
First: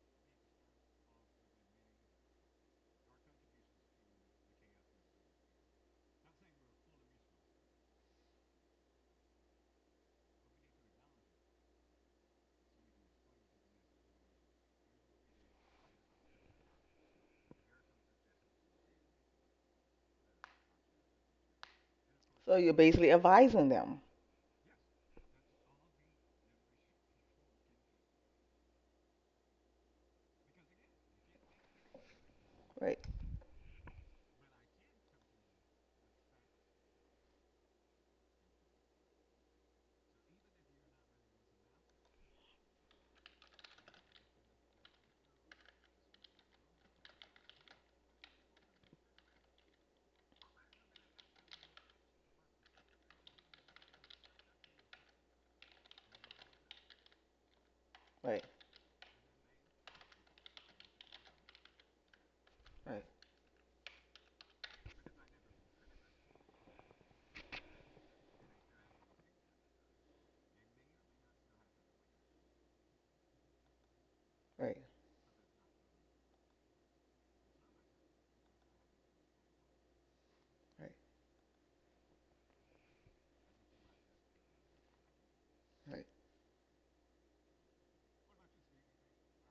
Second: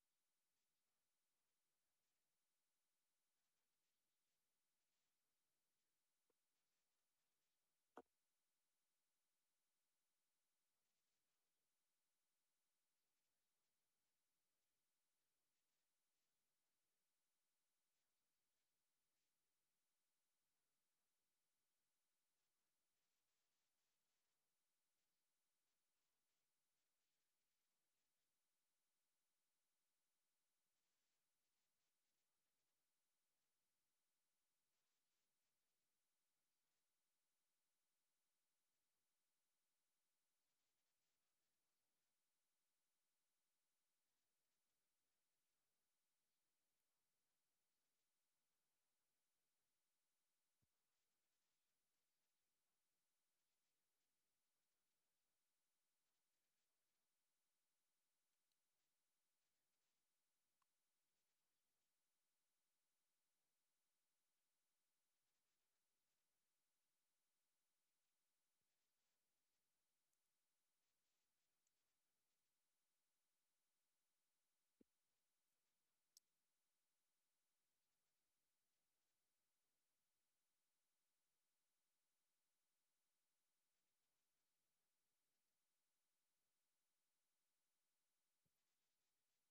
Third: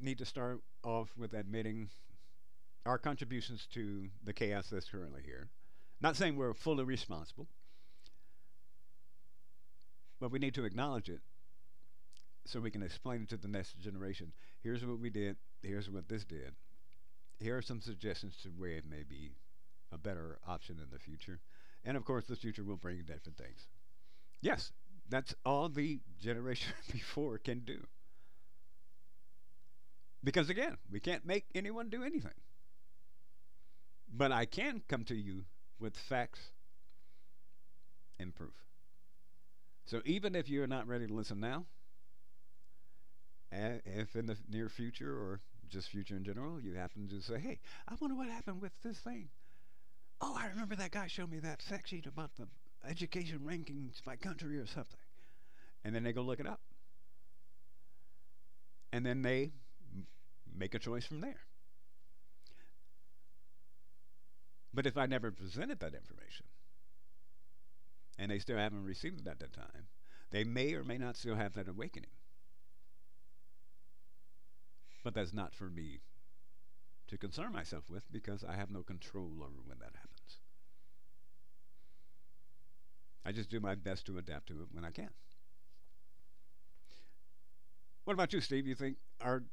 [SPEAKER 3] need to start off with admitting our contributions to the chaos that's currently here. Not saying we're fully responsible, but we need to acknowledge it so we can explain it to the next generation. Here's what we did. Here's what this did. Here are some suggestions to where it may be a better option in the future. And of course, the
[SPEAKER 2] So
[SPEAKER 3] future
[SPEAKER 2] you're
[SPEAKER 3] will bring
[SPEAKER 2] basically
[SPEAKER 3] different things.
[SPEAKER 2] advising them.
[SPEAKER 3] Yes, that's all the generation before can do. Because again, we can't make anyone do anything.
[SPEAKER 2] Right.
[SPEAKER 3] But I can come to you with facts and proof. So even if you're not ready to listen now, and if in the near future, or just future in general, you happen to say, hey, I wonder what happened with this thing. Oh, I remember that guy showed me that fact sheet about the education rankings by country or something. And then they go look it up.
[SPEAKER 2] Right.
[SPEAKER 3] And then they m- make a choice from there.
[SPEAKER 2] Right.
[SPEAKER 3] But if I never presented that information and they still haven't received it at that time, they may or may not still have that awakening.
[SPEAKER 2] Right.
[SPEAKER 3] But that's not for me to concern myself with because I have no control over when that happens.
[SPEAKER 2] Right.
[SPEAKER 3] I just do my best to adapt to it when I can.
[SPEAKER 2] Right.
[SPEAKER 3] What about you, Steve? You think are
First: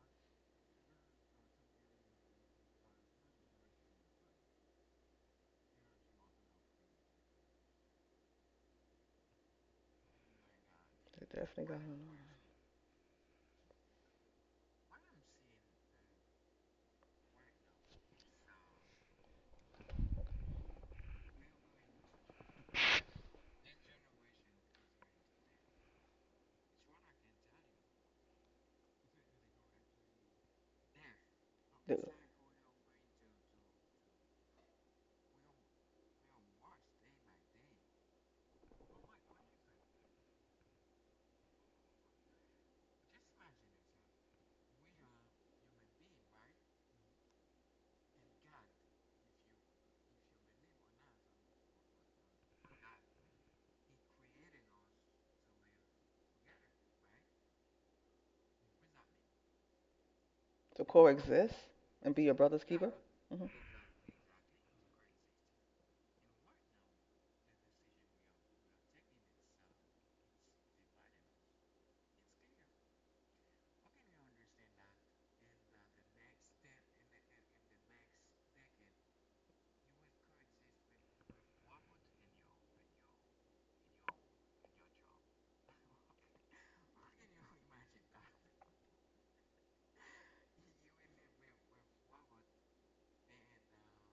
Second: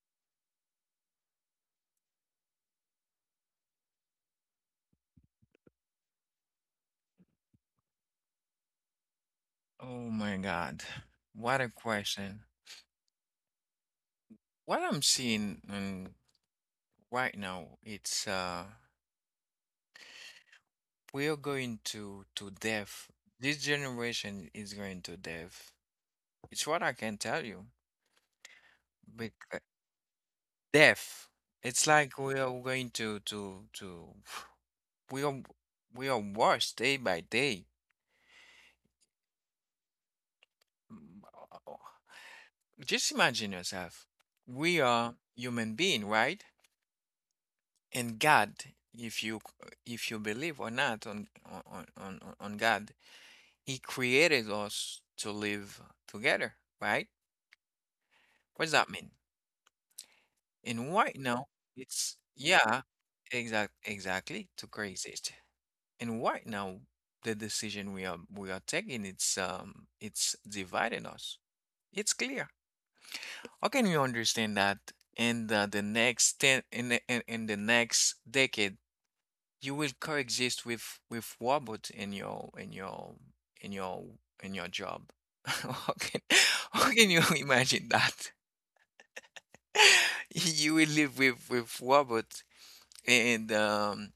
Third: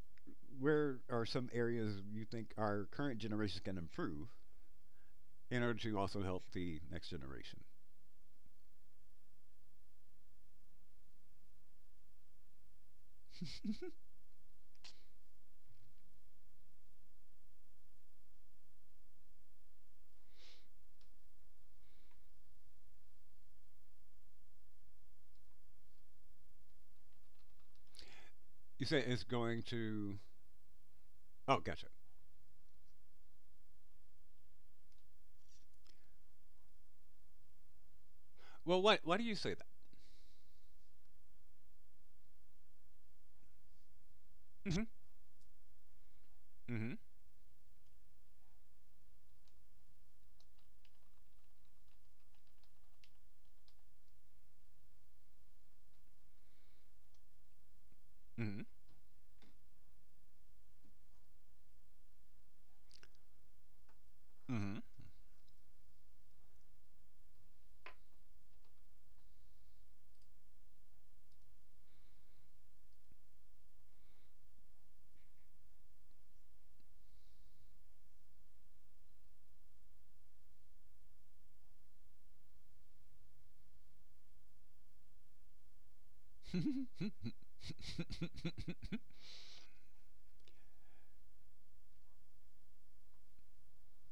[SPEAKER 3] where are some areas you think our current generations can improve in order to also help the next generation?
[SPEAKER 1] Oh my God,
[SPEAKER 2] They
[SPEAKER 1] what a
[SPEAKER 2] definitely got
[SPEAKER 1] question! What I'm seeing right now, it's. We are going to death. This generation is going to death. It's what I can tell you.
[SPEAKER 3] You say it's
[SPEAKER 1] Bec
[SPEAKER 3] going to.
[SPEAKER 1] death.
[SPEAKER 3] Oh,
[SPEAKER 1] It's
[SPEAKER 3] gotcha.
[SPEAKER 2] to,
[SPEAKER 1] like we are going to. We are we are worse day by day.
[SPEAKER 3] Well, why do you say that?
[SPEAKER 1] Mm, uh, Just imagine yourself. We
[SPEAKER 3] Mm-hmm.
[SPEAKER 1] are human being, right?
[SPEAKER 3] Mm-hmm.
[SPEAKER 1] And God, if you, believe or not on God, He created us to live together, right? What does that mean?
[SPEAKER 2] to
[SPEAKER 1] And right now,
[SPEAKER 2] coexist and
[SPEAKER 1] it's,
[SPEAKER 2] be your brother's
[SPEAKER 1] yeah,
[SPEAKER 2] keeper. Hmm.
[SPEAKER 1] exactly to
[SPEAKER 3] Mm-hmm.
[SPEAKER 1] craze it. And right now, the decision we are taking, it's dividing us. It's clear. How can we understand that in the next ten in the next decade, you will coexist with robot in your in your job? How can
[SPEAKER 3] Mm-hmm.
[SPEAKER 1] you imagine that? You will live with robot, and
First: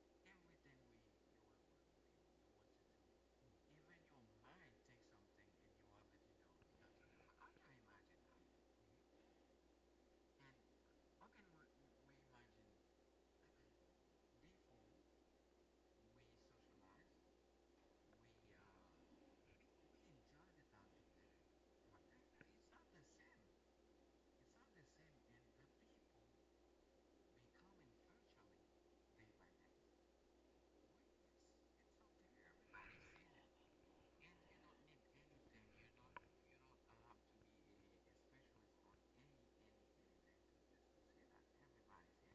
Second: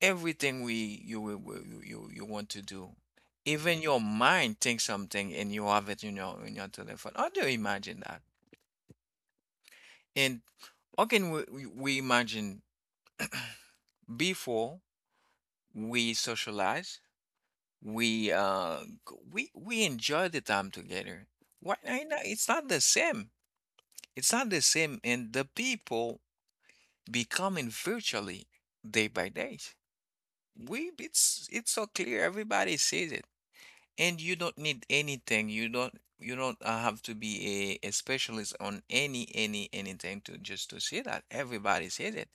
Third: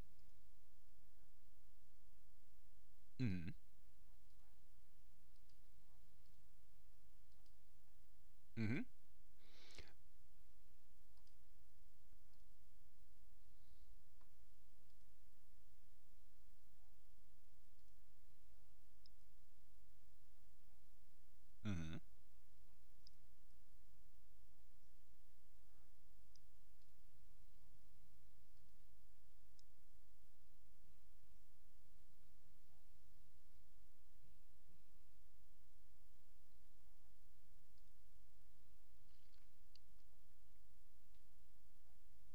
[SPEAKER 1] everything we you will- you want to do.
[SPEAKER 3] Mm-hmm.
[SPEAKER 1] Even your mind thinks something, and you have it in your telephone. How do you imagine that?
[SPEAKER 3] Mm-hmm.
[SPEAKER 1] And how can we imagine, before we socialize, we g- we enjoy the time together. Why,
[SPEAKER 3] Mm-hmm.
[SPEAKER 1] I know it's not the same. It's not the same, and the people becoming virtually day by day. We it's so clear. Everybody sees it. And you don't need anything. You don't have to be a specialist on any anything to just to see that. Everybody sees it.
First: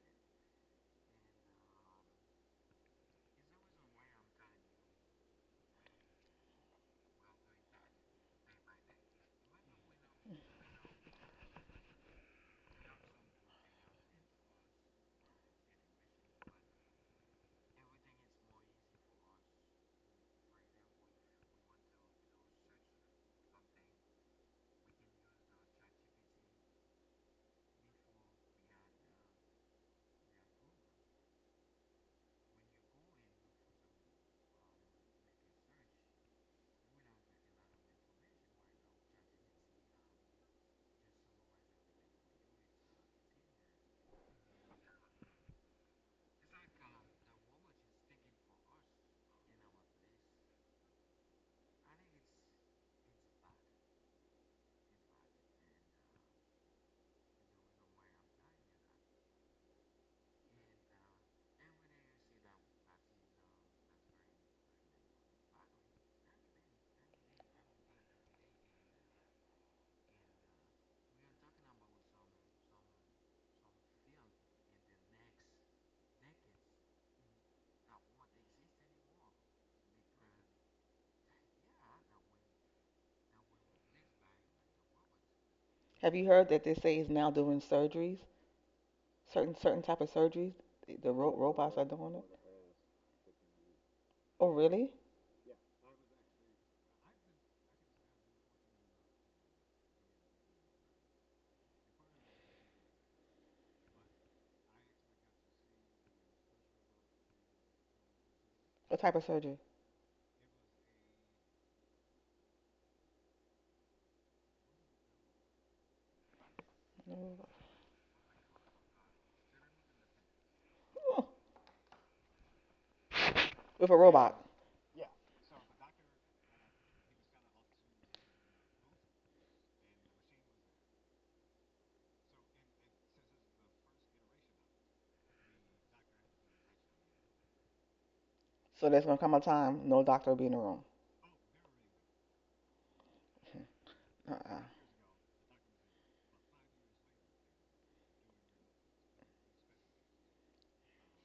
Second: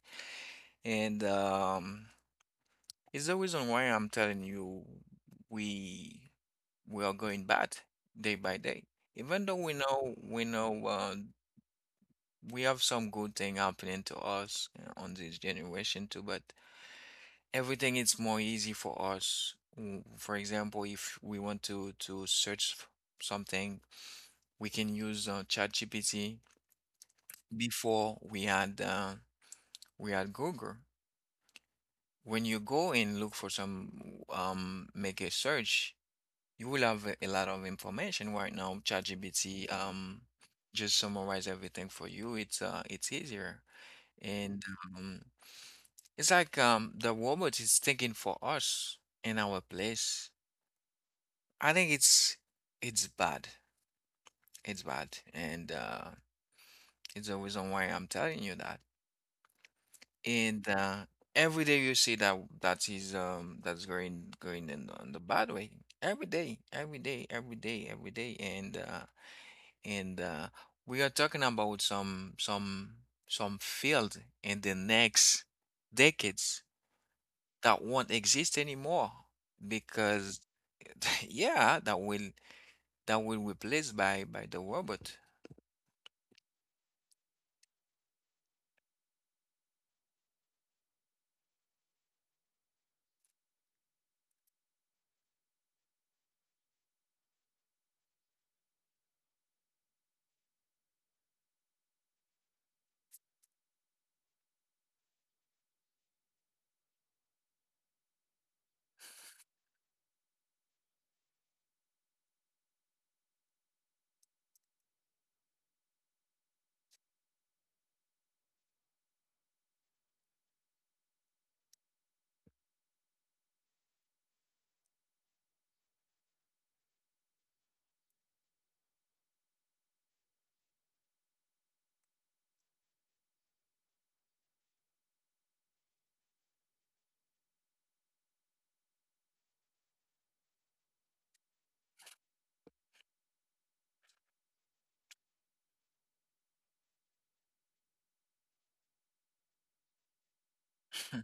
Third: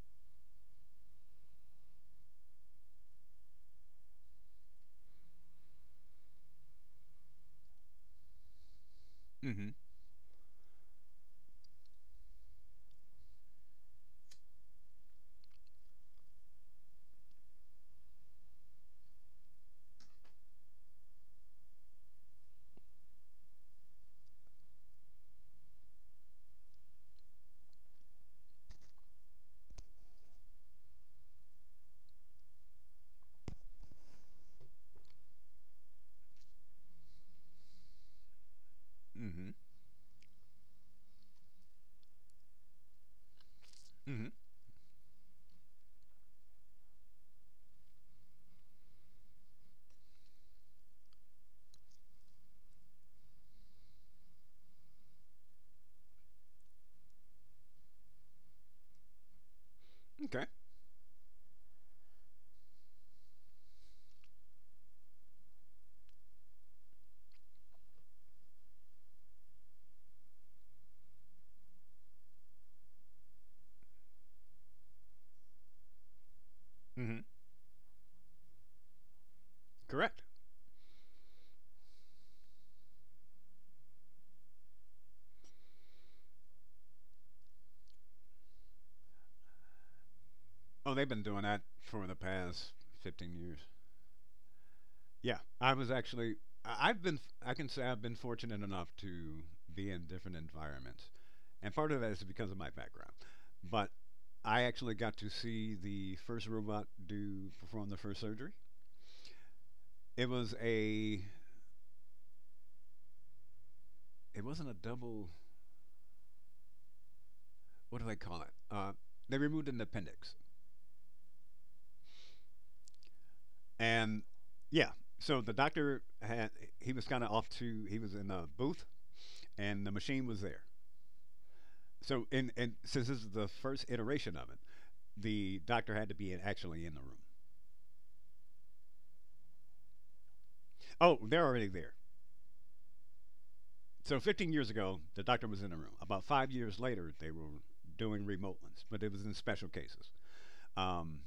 [SPEAKER 1] And it's the reason why I'm telling you we we are going bad day by day. Even though
[SPEAKER 3] Mm-hmm.
[SPEAKER 1] we know we have some good thing happening to us on this generation too, but everything is more easy for us. For example, if we want to search something. We can use ChatGPT. Before we had, Google. When you go and look for some make a search, you will have a lot of information right now.
[SPEAKER 3] Mm-hmm.
[SPEAKER 1] ChatGPT just summarize everything for you. It's easier,
[SPEAKER 3] Mm-hmm.
[SPEAKER 1] and um, it's like, the robot is thinking for us in our place. I think it's bad. It's bad, and it's the reason why I'm telling you that.
[SPEAKER 3] Okay.
[SPEAKER 1] And every day you see that that is that's going in on the bad way. Every day, every day, every day, every day. And and uh we are talking about some field in the next decades
[SPEAKER 3] Mm-hmm.
[SPEAKER 1] that won't exist anymore,
[SPEAKER 3] Correct.
[SPEAKER 1] because yeah, that will, replaced by the robot.
[SPEAKER 2] Have you heard that they say he's now doing surgeries, certain type of surgeries,
[SPEAKER 3] Oh, they've
[SPEAKER 2] the
[SPEAKER 3] been doing that
[SPEAKER 2] robots are
[SPEAKER 3] for the
[SPEAKER 2] doing.
[SPEAKER 3] past 15 years.
[SPEAKER 2] Oh, really?
[SPEAKER 3] Yeah, I was actually. I- I've been. I can say I've been fortunate enough to be in different environments, and part of that is because of my background. But I actually got to see the first robot do perform the first surgery.
[SPEAKER 2] What type of surgery?
[SPEAKER 3] It was a. It wasn't a double.
[SPEAKER 2] Mm.
[SPEAKER 3] What do they call it? They removed an appendix,
[SPEAKER 2] Oh, with a
[SPEAKER 3] and
[SPEAKER 2] robot.
[SPEAKER 3] yeah. So the doctor had. He was kind of off to. He was in a booth, and the machine was there. So in, and since this is the first iteration of it, the doctor had to be actually in the room.
[SPEAKER 2] So there's gonna come a time no doctor will be in the room.
[SPEAKER 3] Oh, they're already there. So
[SPEAKER 2] Mm-hmm.
[SPEAKER 3] 15
[SPEAKER 2] Uh-uh.
[SPEAKER 3] years ago, the doctor was in the room. About 5 years later, they were doing remote ones, but it was in special cases. Um,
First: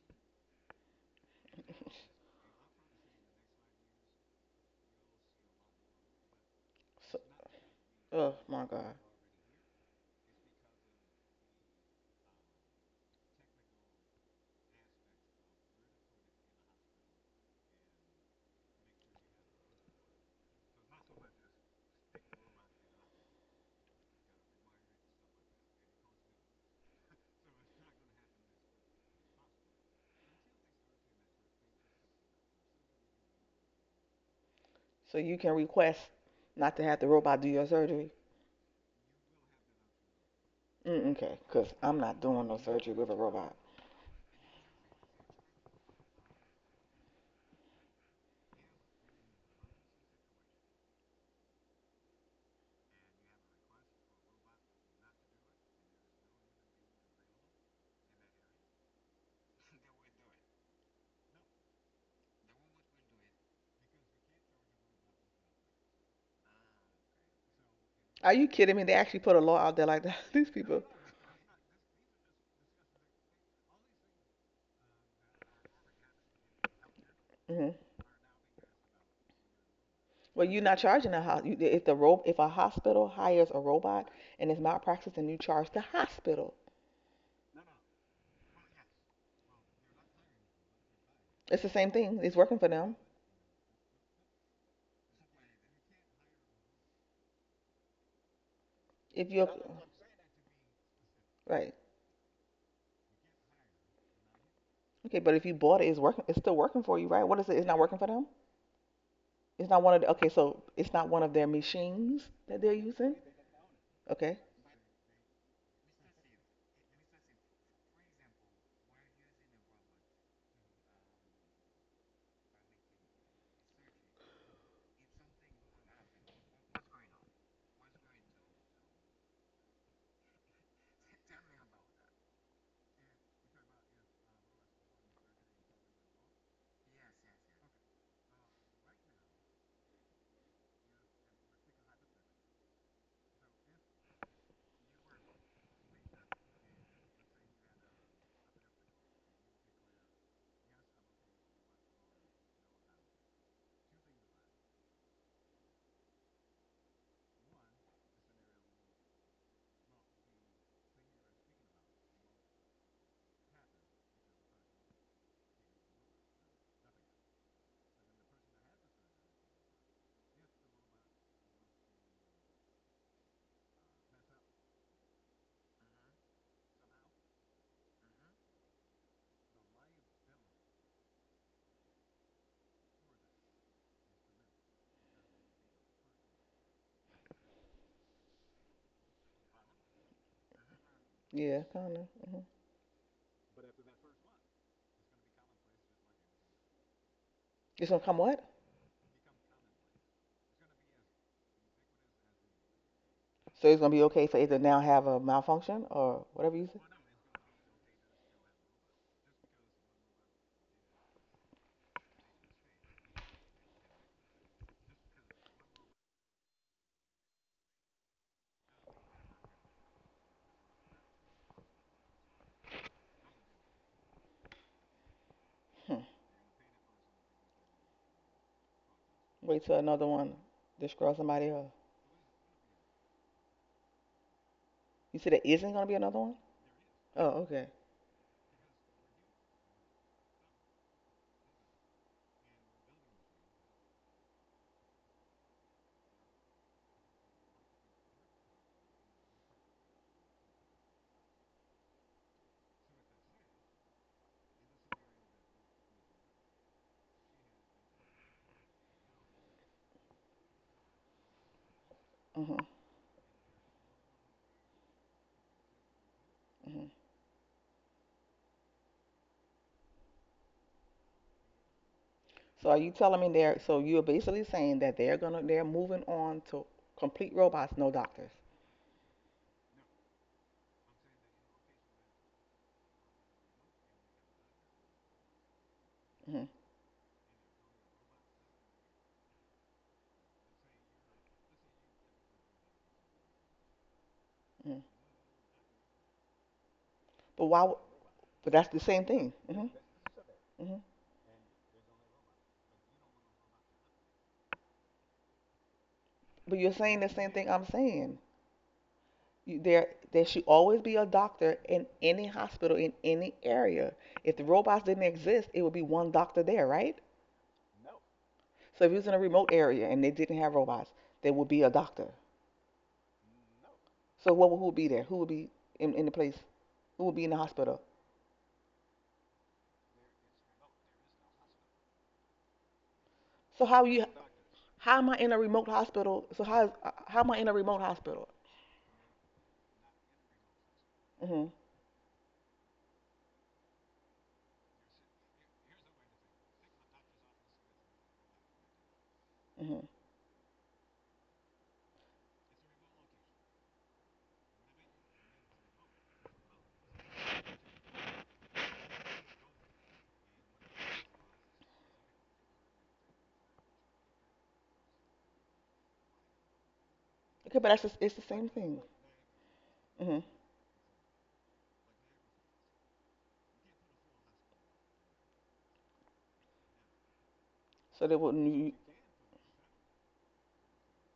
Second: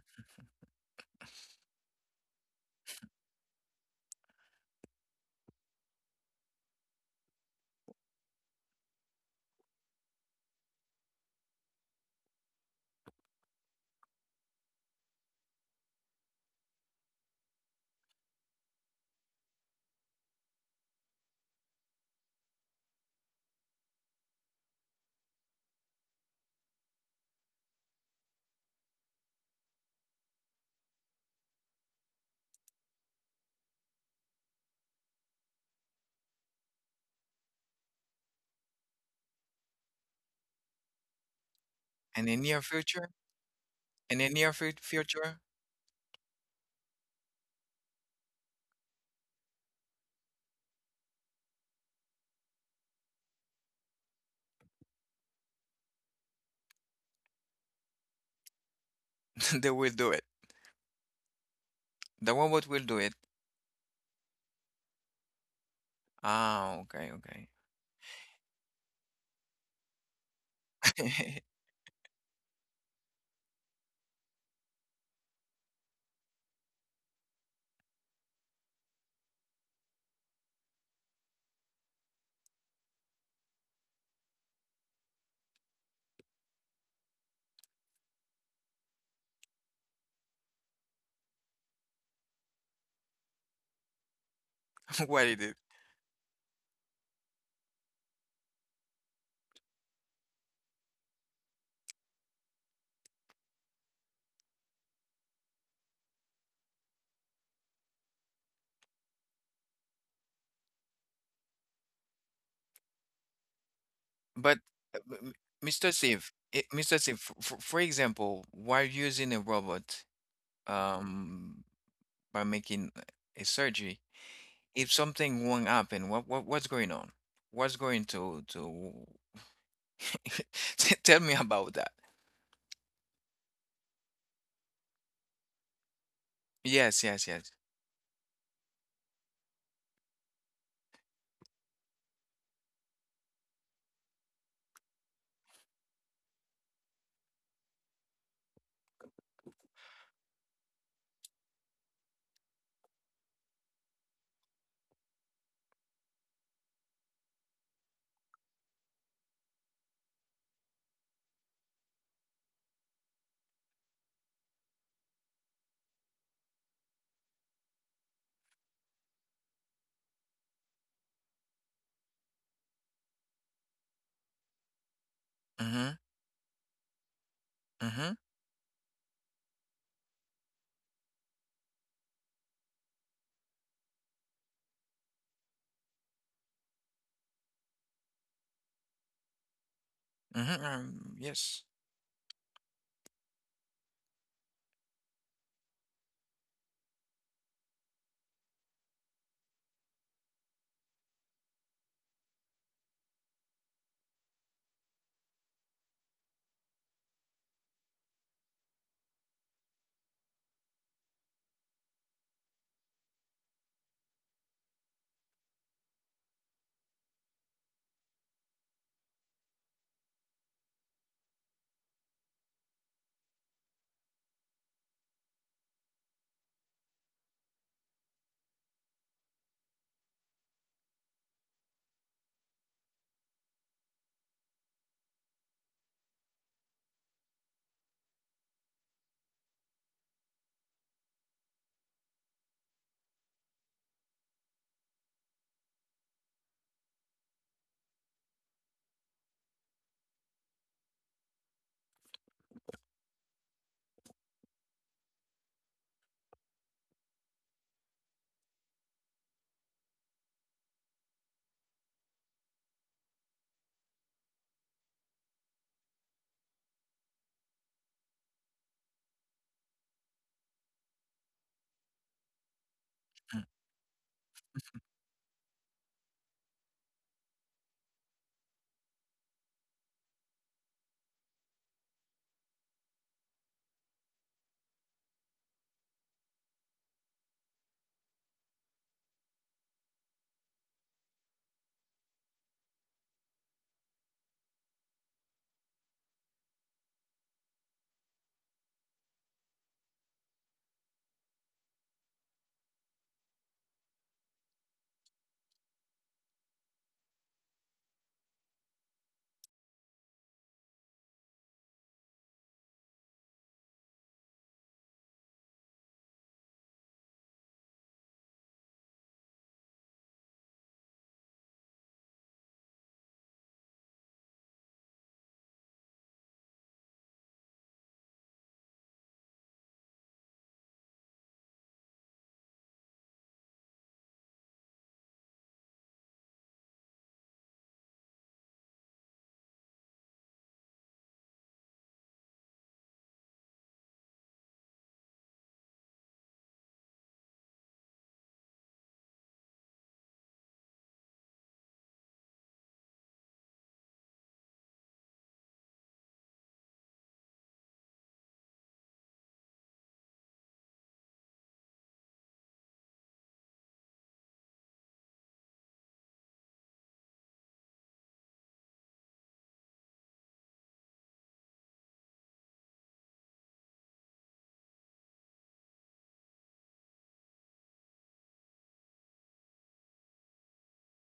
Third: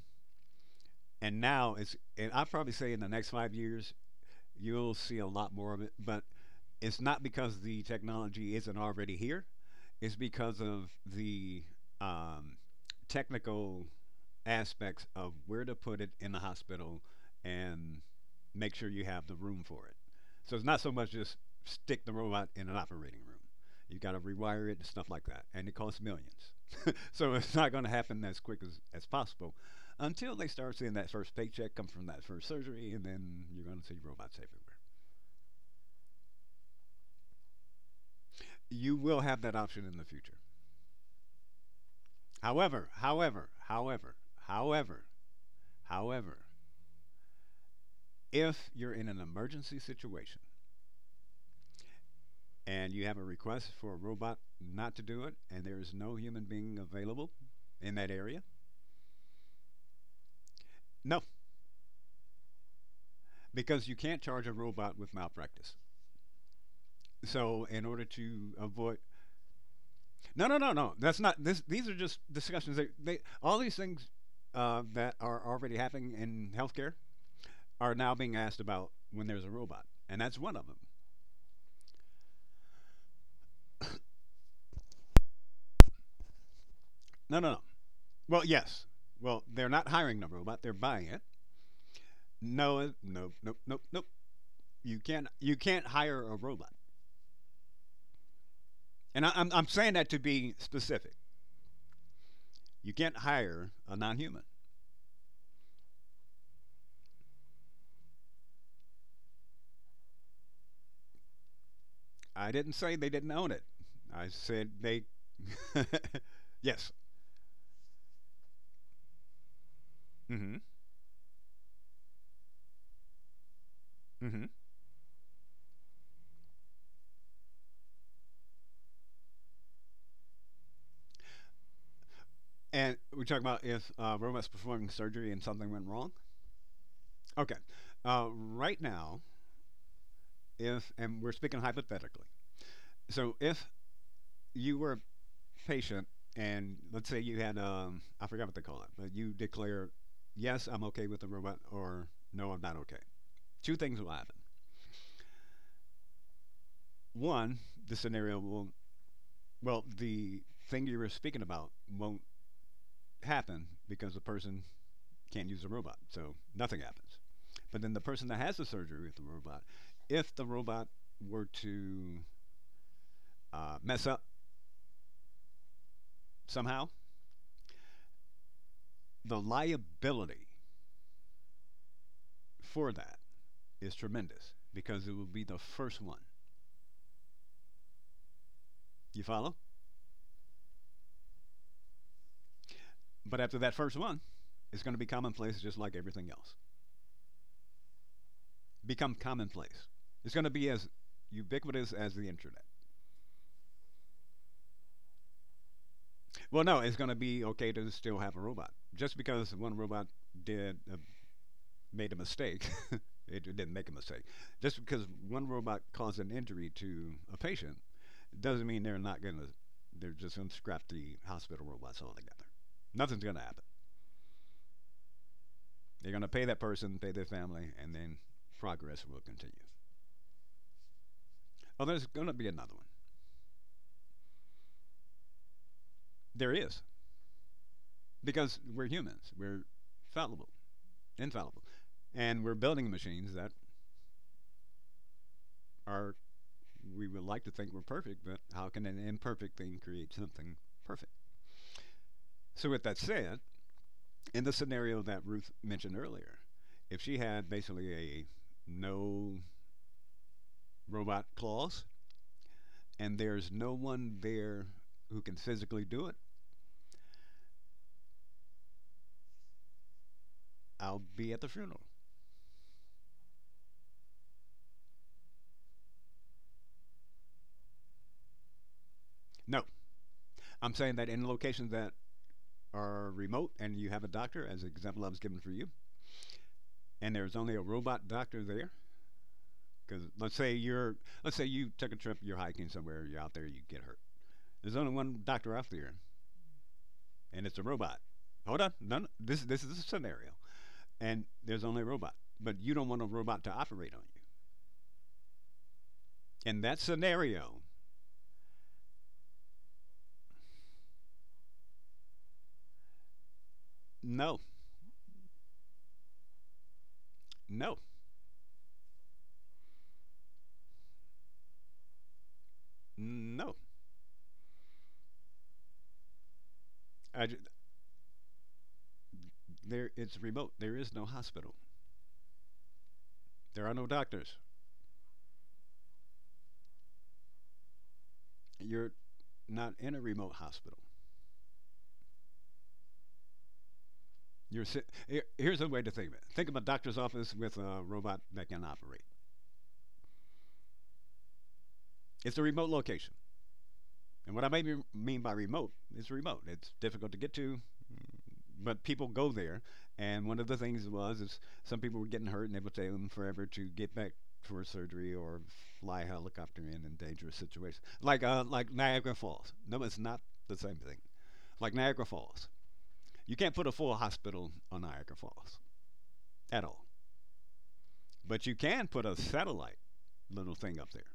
[SPEAKER 3] and now it's, and I'd probably say in the next 5 years, you'll see a lot more of it. But it's
[SPEAKER 2] So,
[SPEAKER 3] not because the
[SPEAKER 2] oh
[SPEAKER 3] technology
[SPEAKER 2] my
[SPEAKER 3] isn't
[SPEAKER 2] God.
[SPEAKER 3] already here; it's because of the um, technical aspects of where to put it in the hospital and make sure you have the room for it. So it's not so much just stick the robot in an operating room. You got to rewire it and stuff like that, and it costs millions. So it's not going to happen as quick as possible until they start seeing that first paycheck come from that first surgery, and then you're going to see robots everywhere.
[SPEAKER 2] So you can request not to have the robot do your surgery?
[SPEAKER 3] You will have that option in the future.
[SPEAKER 2] Mm, okay, because I'm not
[SPEAKER 1] In the
[SPEAKER 2] doing no
[SPEAKER 1] near
[SPEAKER 3] However,
[SPEAKER 2] surgery with
[SPEAKER 1] future,
[SPEAKER 2] a
[SPEAKER 3] however,
[SPEAKER 2] robot.
[SPEAKER 3] however,
[SPEAKER 1] in the near fut-
[SPEAKER 3] however,
[SPEAKER 1] future,
[SPEAKER 3] however, if you're in an emergency situation, and you have a request for a robot not to do it, and there is no human being available in that area?
[SPEAKER 1] they will do it.
[SPEAKER 3] No,
[SPEAKER 1] The robot will do it.
[SPEAKER 3] because you can't charge a robot with malpractice.
[SPEAKER 1] Ah, okay, okay.
[SPEAKER 3] So, in order
[SPEAKER 2] Are you
[SPEAKER 3] to
[SPEAKER 2] kidding me? They
[SPEAKER 3] avoid,
[SPEAKER 2] actually put a law out there like that. These
[SPEAKER 3] no, no, no,
[SPEAKER 2] people.
[SPEAKER 3] no, that's not. These are just discussions. All these things that are already happening in healthcare
[SPEAKER 2] Hmm.
[SPEAKER 3] are now being asked about when there's a robot, and that's
[SPEAKER 2] Well,
[SPEAKER 3] one
[SPEAKER 2] you're
[SPEAKER 3] of
[SPEAKER 2] not
[SPEAKER 3] them.
[SPEAKER 2] charging a house. If the ro- if a hospital hires a robot and it's malpractice, then you charge the hospital.
[SPEAKER 3] No. Well, yes. Well, they're not hiring the robot; they're buying it.
[SPEAKER 2] It's the same thing. It's working for
[SPEAKER 3] No,
[SPEAKER 2] them.
[SPEAKER 3] no, nope.
[SPEAKER 1] What it is.
[SPEAKER 3] You can't hire a robot. And
[SPEAKER 2] If
[SPEAKER 3] I,
[SPEAKER 2] you're
[SPEAKER 3] I'm, I'm saying that to be specific.
[SPEAKER 2] right,
[SPEAKER 3] You can't hire a non human.
[SPEAKER 2] okay, but if you bought it, it's working. It's still working for you, right? What is it? It's not working for them. It's not one of the. Okay, so it's not one of their machines
[SPEAKER 3] I
[SPEAKER 2] that they're
[SPEAKER 3] didn't say they
[SPEAKER 2] using.
[SPEAKER 3] didn't own it. I
[SPEAKER 2] Okay.
[SPEAKER 1] But
[SPEAKER 3] said
[SPEAKER 1] uh,
[SPEAKER 3] they.
[SPEAKER 1] m- Mr. Steve, eh,
[SPEAKER 3] Yes.
[SPEAKER 1] Mr. Steve, for, for example, while using a robot,
[SPEAKER 3] Mm hmm.
[SPEAKER 1] um by making a surgery,
[SPEAKER 3] Mm hmm.
[SPEAKER 1] if something wrong happen, what, what's going on? What's going to tell me about that?
[SPEAKER 3] And we're talking about if robots performing surgery and something went wrong?
[SPEAKER 1] Yes, yes, yes.
[SPEAKER 3] Okay. Right now, if, and we're speaking hypothetically, so if you were a patient and let's say you had, I forgot what they call it, but you declare, yes, I'm okay with the robot, or no, I'm not okay. Two things will happen. One, the scenario will— well, the thing you were speaking about won't happen because the person can't use the robot, so nothing happens. But then the person that has the surgery with the robot, if the robot were to mess up
[SPEAKER 1] Mm-hmm.
[SPEAKER 3] somehow,
[SPEAKER 1] Mm-hmm.
[SPEAKER 3] the liability for that is tremendous because it will be the first one. You follow?
[SPEAKER 1] Mm-hmm. Yes.
[SPEAKER 2] Yeah, kind of. Hmm.
[SPEAKER 3] But after that first one, it's going to be commonplace just like everything else.
[SPEAKER 2] It's gonna come what?
[SPEAKER 3] Become commonplace. It's going to be as ubiquitous as the internet.
[SPEAKER 2] So it's gonna be okay for it to now have a malfunction or whatever you
[SPEAKER 3] Well,
[SPEAKER 2] say.
[SPEAKER 3] no, it's going to be okay to still have a robot. Just because one robot did made a mistake, it didn't make a mistake. Just because one robot caused an injury to a patient doesn't mean they're not going to. They're just going to scrap the hospital robots altogether. Nothing's going to happen.
[SPEAKER 2] Hmm.
[SPEAKER 3] They're going to pay that person, pay their family, and then progress will
[SPEAKER 2] Wait
[SPEAKER 3] continue.
[SPEAKER 2] till another one destroys somebody else.
[SPEAKER 3] Oh, there's going to be another one.
[SPEAKER 2] You said there isn't gonna be another one?
[SPEAKER 3] There is
[SPEAKER 2] Oh, okay.
[SPEAKER 3] because we're humans. We're fallible, infallible, and we're building machines that are we would like to think we're perfect, but how can an imperfect thing create something perfect? So, with that said, in the scenario that Ruth mentioned earlier, if she had basically a no robot clause
[SPEAKER 2] Mhm.
[SPEAKER 3] and there's no one there who can physically do it,
[SPEAKER 2] Mhm.
[SPEAKER 3] I'll be at the funeral.
[SPEAKER 2] So are you telling me
[SPEAKER 1] Mm.
[SPEAKER 2] they're? So you're basically saying that they're moving on to complete robots, no doctors.
[SPEAKER 3] No, I'm saying that in locations that are remote and you have a doctor, as the example I was given for you,
[SPEAKER 2] Mhm.
[SPEAKER 3] and there's only a robot doctor there, because let's say you took a trip, you're hiking somewhere, you're out there, you get hurt. There's
[SPEAKER 2] Mhm.
[SPEAKER 3] only one doctor out there,
[SPEAKER 2] But
[SPEAKER 3] and it's
[SPEAKER 2] why?
[SPEAKER 3] a robot.
[SPEAKER 2] But
[SPEAKER 3] Hold
[SPEAKER 2] that's
[SPEAKER 3] on,
[SPEAKER 2] the
[SPEAKER 3] no,
[SPEAKER 2] same
[SPEAKER 3] no,
[SPEAKER 2] thing.
[SPEAKER 3] this
[SPEAKER 2] Mhm.
[SPEAKER 3] is a scenario,
[SPEAKER 2] Mhm.
[SPEAKER 3] and there's only a robot, but you don't want a robot to operate on you.
[SPEAKER 2] But
[SPEAKER 3] In
[SPEAKER 2] you're
[SPEAKER 3] that
[SPEAKER 2] saying the same thing
[SPEAKER 3] scenario,
[SPEAKER 2] I'm saying. You, there, there should always be a doctor in any hospital in any area. If
[SPEAKER 3] no,
[SPEAKER 2] the robots didn't exist, it would be one doctor there, right?
[SPEAKER 3] no,
[SPEAKER 2] So if it was in a remote area and they didn't have robots, there would be a doctor.
[SPEAKER 3] no.
[SPEAKER 2] So what who would be there? Who would be in the place? Who would be
[SPEAKER 3] I
[SPEAKER 2] in the hospital?
[SPEAKER 3] There, it's remote. There is no hospital.
[SPEAKER 2] So
[SPEAKER 3] There are
[SPEAKER 2] how
[SPEAKER 3] no
[SPEAKER 2] you?
[SPEAKER 3] doctors.
[SPEAKER 2] How am I in a remote hospital? So how am I in a remote hospital?
[SPEAKER 3] You're not in a remote hospital.
[SPEAKER 2] Mhm.
[SPEAKER 3] Here's a way to think of it. Think of a doctor's office with a robot that can operate.
[SPEAKER 2] Mhm.
[SPEAKER 3] It's a remote location. And what I maybe mean by remote is remote. It's difficult to get to, but people go there. And one of the things was is some people were getting hurt, and it would take them forever to get back for surgery or fly a helicopter in dangerous
[SPEAKER 2] Okay, but that's
[SPEAKER 3] situations,
[SPEAKER 2] just, it's the
[SPEAKER 3] like uh,
[SPEAKER 2] same
[SPEAKER 3] like
[SPEAKER 2] thing.
[SPEAKER 3] Niagara Falls. No, it's
[SPEAKER 2] Mhm.
[SPEAKER 3] not the same thing. Like Niagara Falls, you can't put a full hospital on Niagara Falls at all,
[SPEAKER 2] So they
[SPEAKER 3] but you
[SPEAKER 2] wouldn't.
[SPEAKER 3] can put a satellite little thing up there.